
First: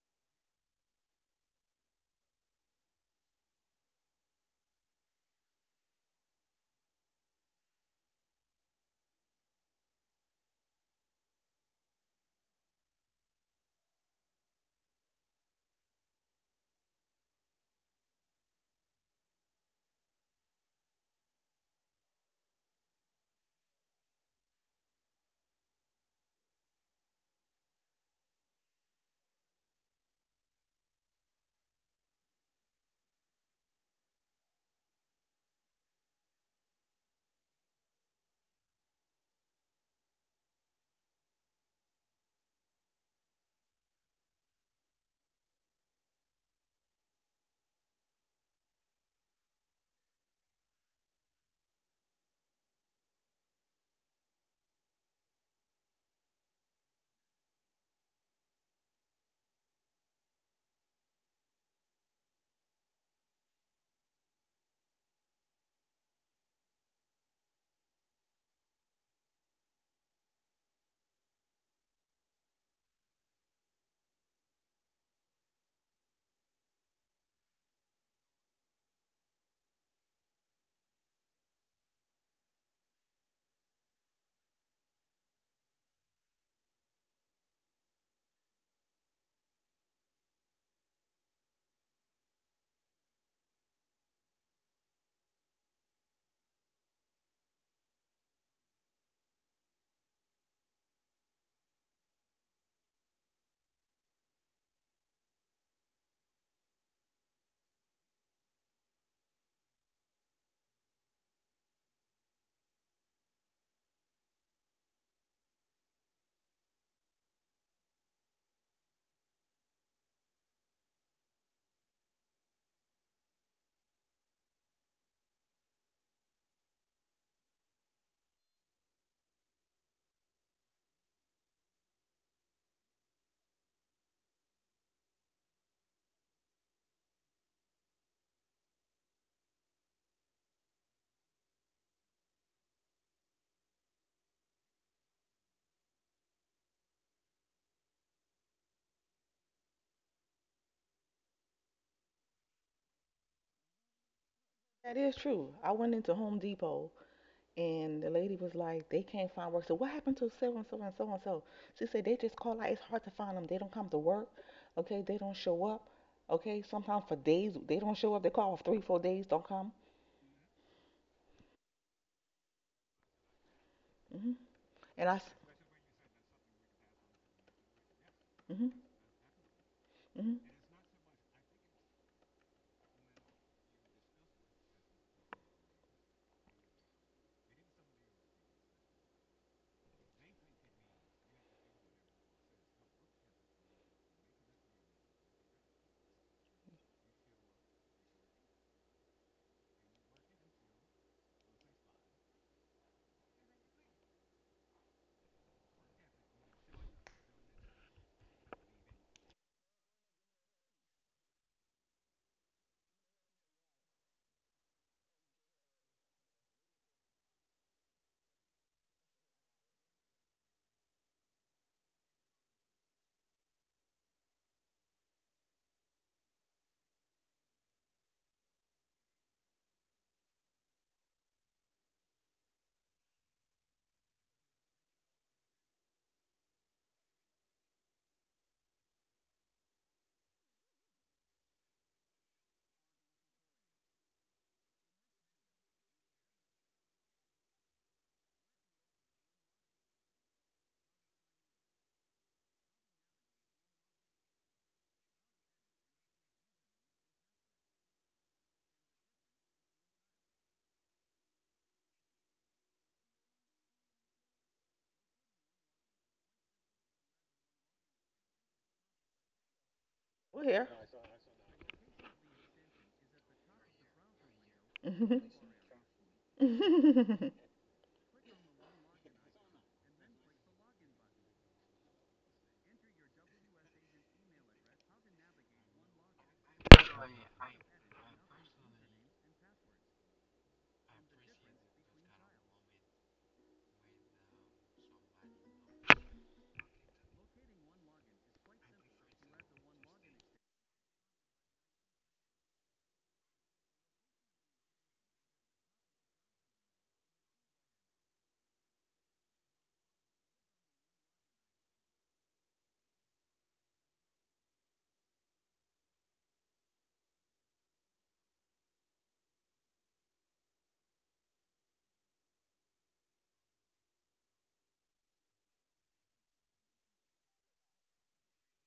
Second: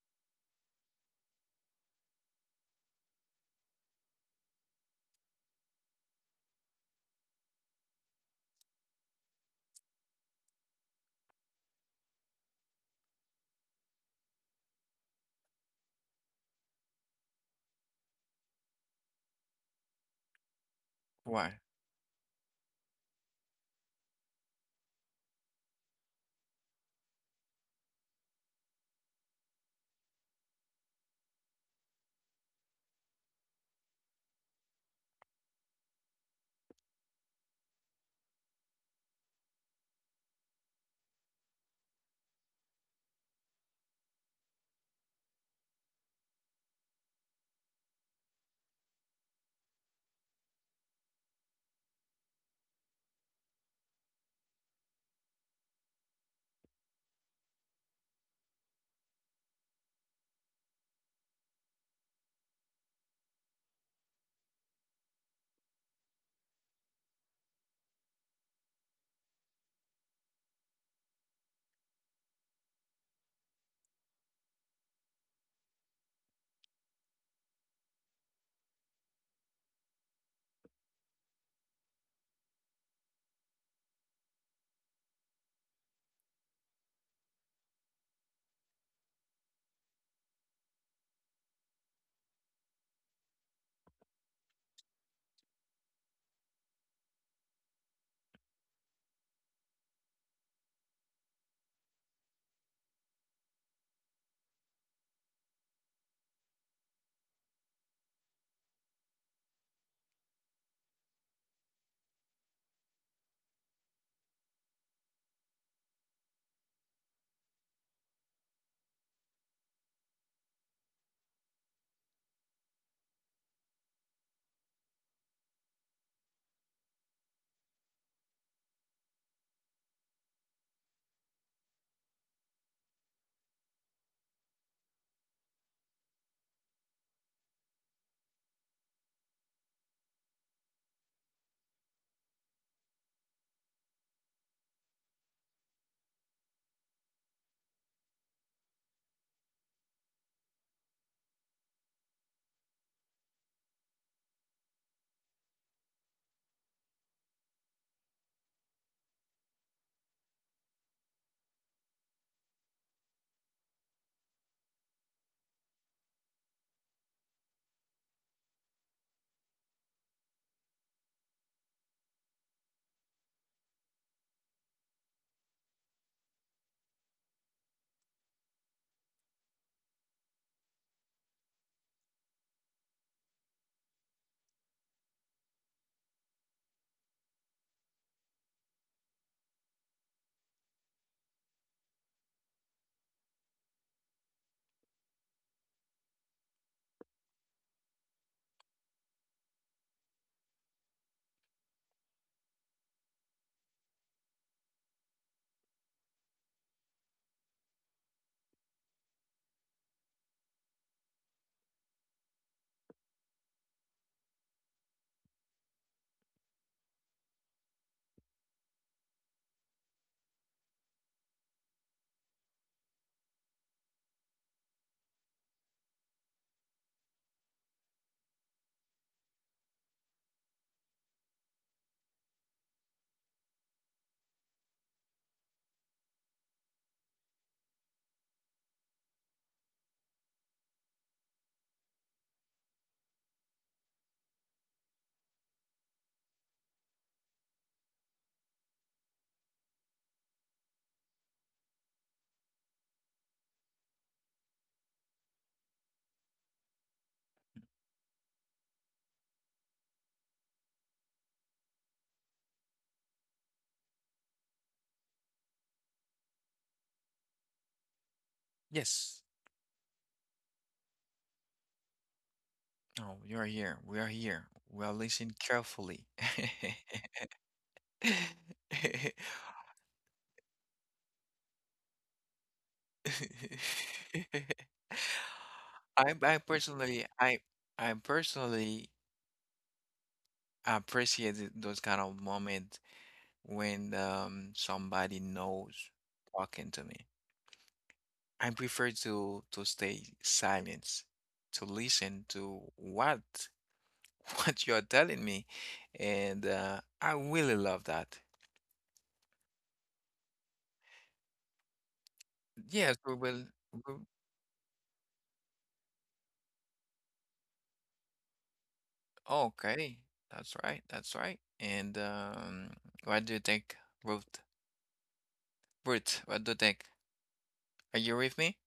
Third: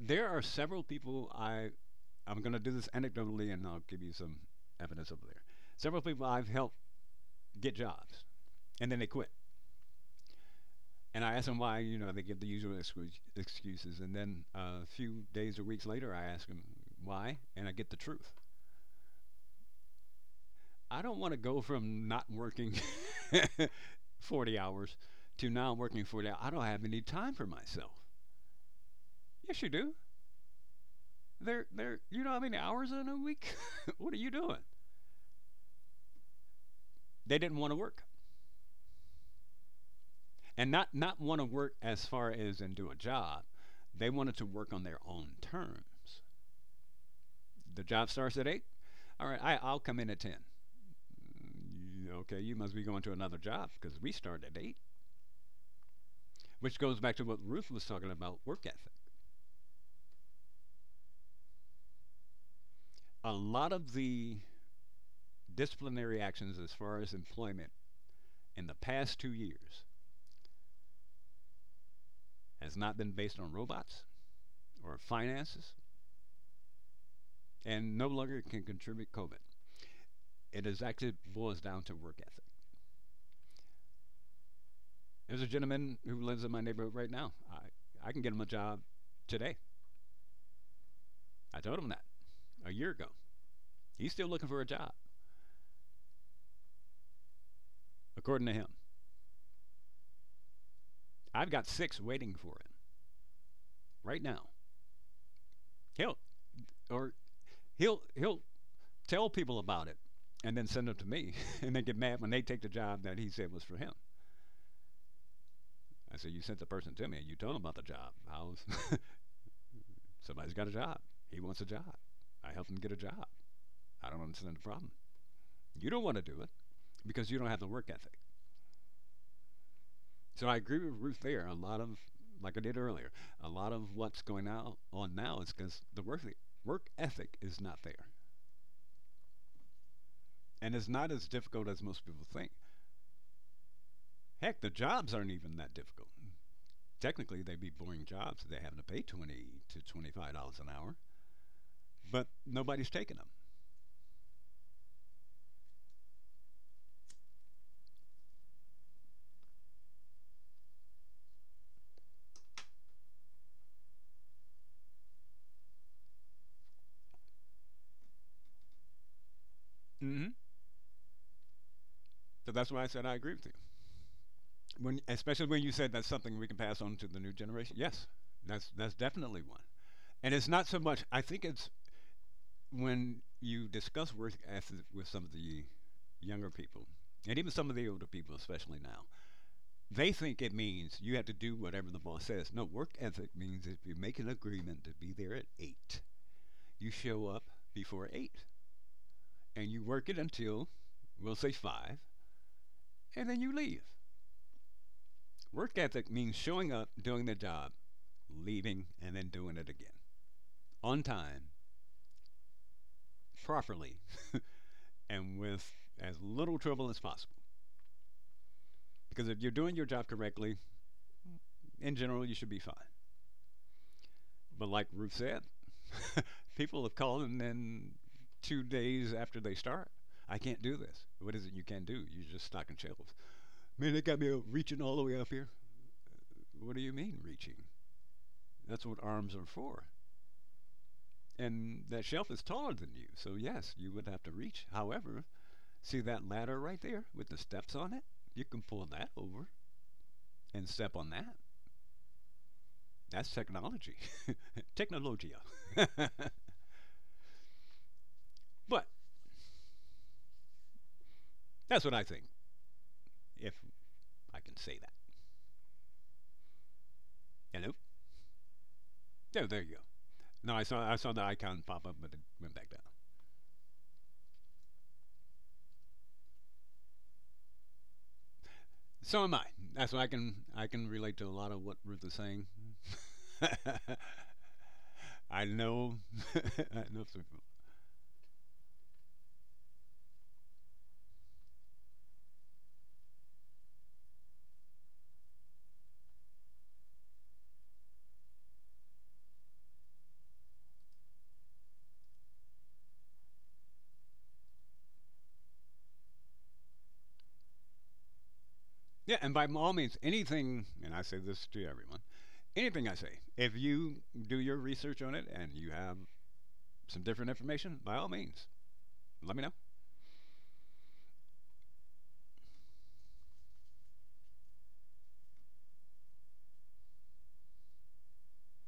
[SPEAKER 3] There are several people I'm going to do this anecdotally and I'll give you some evidence over there. Several people I've helped get jobs and then they quit. And I asked them why. You know, they give the usual excuses. And then a few days or weeks later, I ask them why, and I get the truth. I don't want to
[SPEAKER 1] Why?
[SPEAKER 3] go from not working 40 hours to now working 40 hours. I don't have any time for myself. Yes, you do. They're, you know how many hours in a week? What are you doing? They didn't want to work. And not want to work as far as and do a job. They wanted to work on their own terms. The job starts at 8. All right, I'll come in at 10. Mm, okay, you must be going to another job because we start at 8, which goes back to what Ruth was talking about work ethic. A lot of the disciplinary actions as far as employment in the past 2 years has not been based on robots or finances and no longer can contribute COVID. It is actually boils down to work ethic. There's a gentleman who lives in my neighborhood right now. I can get him a job today. I told him that a year ago. He's still looking for a job, according to him. I've got six waiting for him right now. He'll or he'll he'll tell people about it and then send them to me and then get mad when they take the job that he said was for him. I said, "You sent the person to me and you told him about the job. How's" somebody's got a job. He wants a job. I helped him get a job. I don't understand the problem. You don't want to do it because you don't have the work ethic. So I agree with Ruth there. A lot of, like I did earlier, a lot of what's going on now is because the work ethic is not there, and it's not as difficult as most people think. Heck, the jobs aren't even that difficult. Technically, they'd be boring jobs if they having to pay $20 to $25 an hour, but nobody's taking them.
[SPEAKER 2] That is true. I went into Home Depot and the lady was like, they can't find work. So what happened to so and so and so and so? She said they just call out. It's hard to find them. They don't come to work. Okay, they don't show up. Okay, sometimes for days they don't show up. They call off three, 4 days, don't come.
[SPEAKER 3] Mm-hmm. So that's why I said I agree with you.
[SPEAKER 2] Hmm.
[SPEAKER 3] When,
[SPEAKER 2] And I,
[SPEAKER 3] especially when you said that's something we can pass on to the new generation. Yes, that's
[SPEAKER 2] mm-hmm,
[SPEAKER 3] that's definitely one. And it's
[SPEAKER 2] mm-hmm,
[SPEAKER 3] not so much. I think it's when you discuss work ethic with some of the younger people, and even some of the older people, especially now, they think it means you have to do whatever the boss says. No, work ethic means if you make an agreement to be there at eight, you show up before eight, and you work it until, we'll say five, and then you leave. Work ethic means showing up, doing the job, leaving, and then doing it again on time, properly, and with as little trouble as possible. Because if you're doing your job correctly, in general, you should be fine. But like Ruth said, people have called and then 2 days after they start, "I can't do this." What is it you can do? You're just stocking shelves. "Man, they got me reaching all the way up here." What do you mean reaching? That's what arms are for. And that shelf is taller than you. So yes, you would have to reach. However, see that ladder right there with the steps on it? You can pull that over and step on that. That's technology. Technologia. But that's what I think, if I can say that. Hello?
[SPEAKER 1] Yes.
[SPEAKER 3] There you go.
[SPEAKER 2] we're
[SPEAKER 3] No, I
[SPEAKER 2] here.
[SPEAKER 3] saw I saw the icon pop up, but it went back down.
[SPEAKER 1] No, you're here. We are here. We are
[SPEAKER 2] Mm.
[SPEAKER 1] listening carefully.
[SPEAKER 2] Mhm.
[SPEAKER 3] So am I. That's why I can relate to a lot of what Ruth is saying. I know
[SPEAKER 1] I I
[SPEAKER 3] I know
[SPEAKER 1] personally
[SPEAKER 3] some
[SPEAKER 1] I
[SPEAKER 3] people.
[SPEAKER 1] I personally appreciate those kind of moments when, somebody knows talking to me. I prefer to stay silent, to listen to what what you're telling me, and I really love that.
[SPEAKER 3] Yeah, and by all means, anything, and I say this to everyone, anything I
[SPEAKER 1] Yes, we
[SPEAKER 3] say,
[SPEAKER 1] will.
[SPEAKER 3] if you
[SPEAKER 1] we-
[SPEAKER 3] do your research on it and you have some different information, by all means, let me know.
[SPEAKER 1] Okay, that's right. That's right. And, what do you think, Ruth? Ruth, what do you think? Are you with me?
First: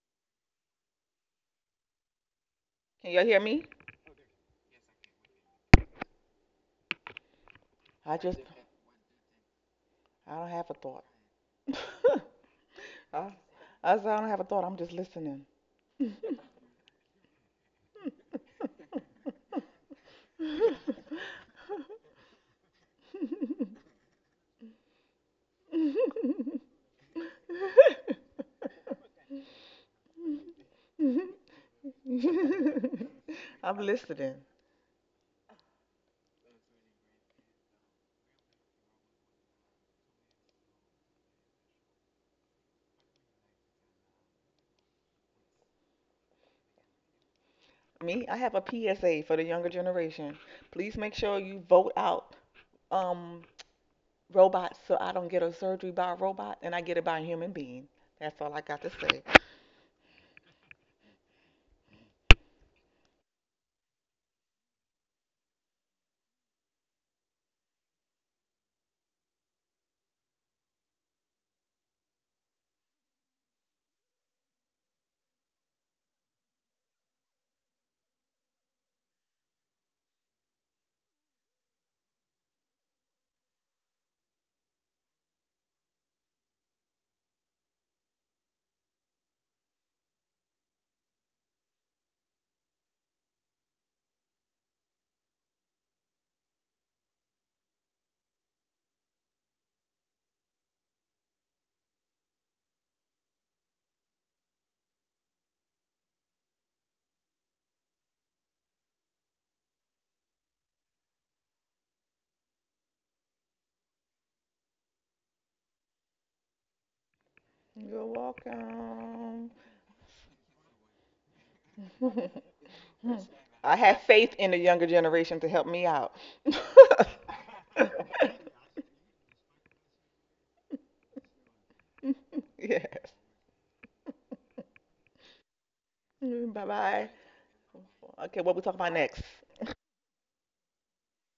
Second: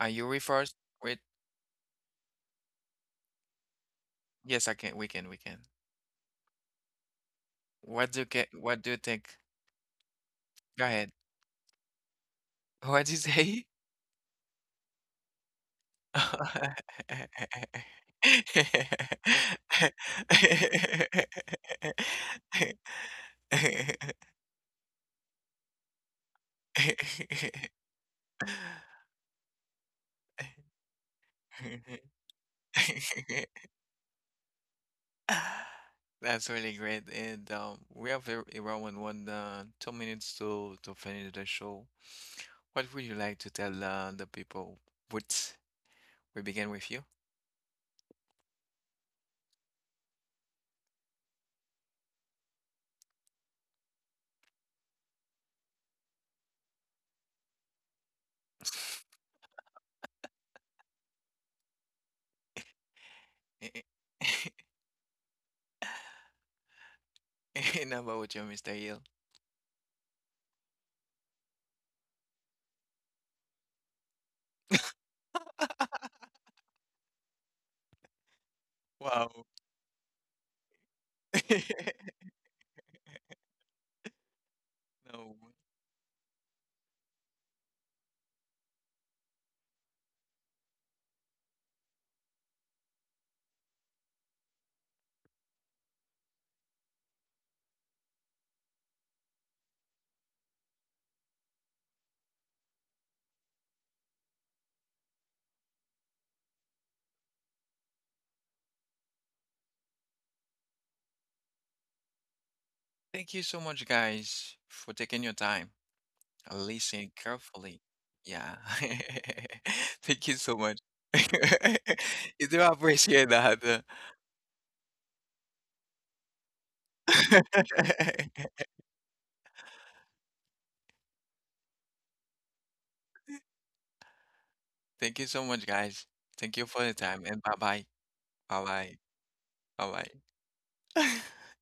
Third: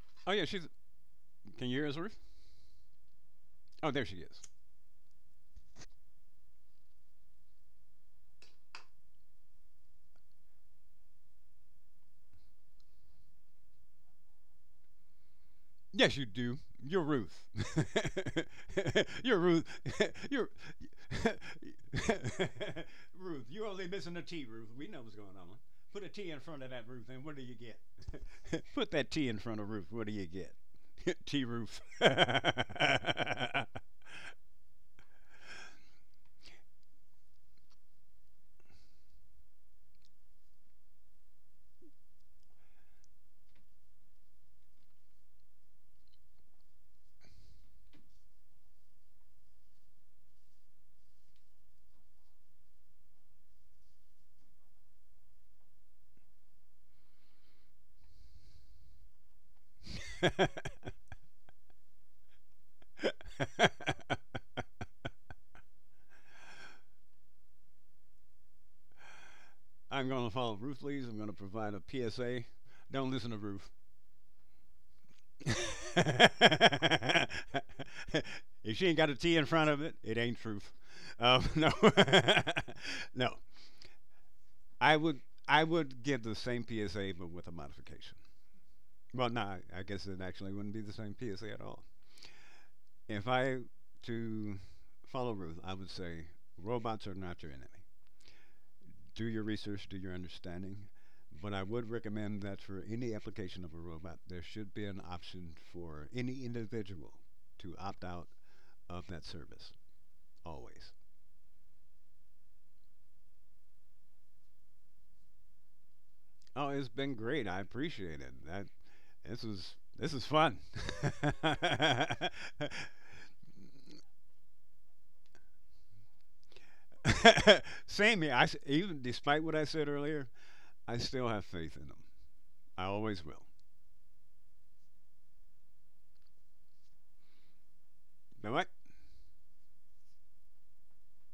[SPEAKER 1] Are you
[SPEAKER 3] Oh, yeah,
[SPEAKER 1] with
[SPEAKER 3] she's.
[SPEAKER 1] us? Wait,
[SPEAKER 3] Can you hear us, Ruth?
[SPEAKER 2] Can y'all hear me?
[SPEAKER 3] Oh, there she is.
[SPEAKER 1] yes, I can. We can. We can. What
[SPEAKER 2] I
[SPEAKER 1] do you
[SPEAKER 2] just,
[SPEAKER 1] get? What do you think?
[SPEAKER 2] I don't have a
[SPEAKER 1] Go
[SPEAKER 2] thought.
[SPEAKER 1] ahead. What do you
[SPEAKER 2] I,
[SPEAKER 1] say?
[SPEAKER 2] I said, I don't have a thought. I'm just listening.
[SPEAKER 3] Yes, you do. You're Ruth. You're Ruth. You're. Ruth, you're only missing a T, Ruth. We know what's going on. Put a T in front of that Ruth, and what do you get? Put that T in front of Ruth, what do you get? T Ruth.
[SPEAKER 2] I'm listening.
[SPEAKER 1] That's really great. And we have around one 2 minutes to finish the show. What would you like to tell the people? Would we begin with you?
[SPEAKER 2] Me, I have a PSA for the younger generation. Please make sure you vote out um robots so I don't get a surgery by a robot and I get it by a human being. That's all I got to say.
[SPEAKER 1] And about you, Mr. Hill.
[SPEAKER 3] I'm going to follow Ruth Lee's. I'm going to provide a PSA. Don't listen to Ruth. If she ain't got a
[SPEAKER 1] Wow.
[SPEAKER 3] T in front of it, it ain't truth. No, no. I would
[SPEAKER 1] No.
[SPEAKER 3] I would give the same PSA but with a modification. Well, no, I guess it actually wouldn't be the same PSA at all. If I to follow Ruth, I would say robots are not your enemy. Do your research, do your understanding. But I would recommend that for any application of a robot, there should be an option for any individual to opt out of that service. Always.
[SPEAKER 1] Thank you so much, guys, for taking your time and
[SPEAKER 3] Oh, it's
[SPEAKER 1] listening
[SPEAKER 3] been great. I
[SPEAKER 1] carefully.
[SPEAKER 2] You're
[SPEAKER 3] appreciate it.
[SPEAKER 1] Yeah.
[SPEAKER 3] That
[SPEAKER 2] welcome.
[SPEAKER 3] this is
[SPEAKER 1] Thank you so
[SPEAKER 3] fun.
[SPEAKER 1] much. You do appreciate
[SPEAKER 2] I
[SPEAKER 1] that.
[SPEAKER 2] have faith in the younger generation to help me out.
[SPEAKER 3] Same here. I s even despite what I said earlier, I still have faith in them. I
[SPEAKER 2] Yes.
[SPEAKER 3] always will.
[SPEAKER 1] Thank you so much, guys. Thank you
[SPEAKER 2] Bye
[SPEAKER 1] for your
[SPEAKER 2] bye.
[SPEAKER 1] time, and bye bye.
[SPEAKER 2] Okay,
[SPEAKER 3] All
[SPEAKER 2] what we
[SPEAKER 1] Bye
[SPEAKER 3] right.
[SPEAKER 2] talking
[SPEAKER 1] bye.
[SPEAKER 2] about next?
[SPEAKER 1] Bye bye.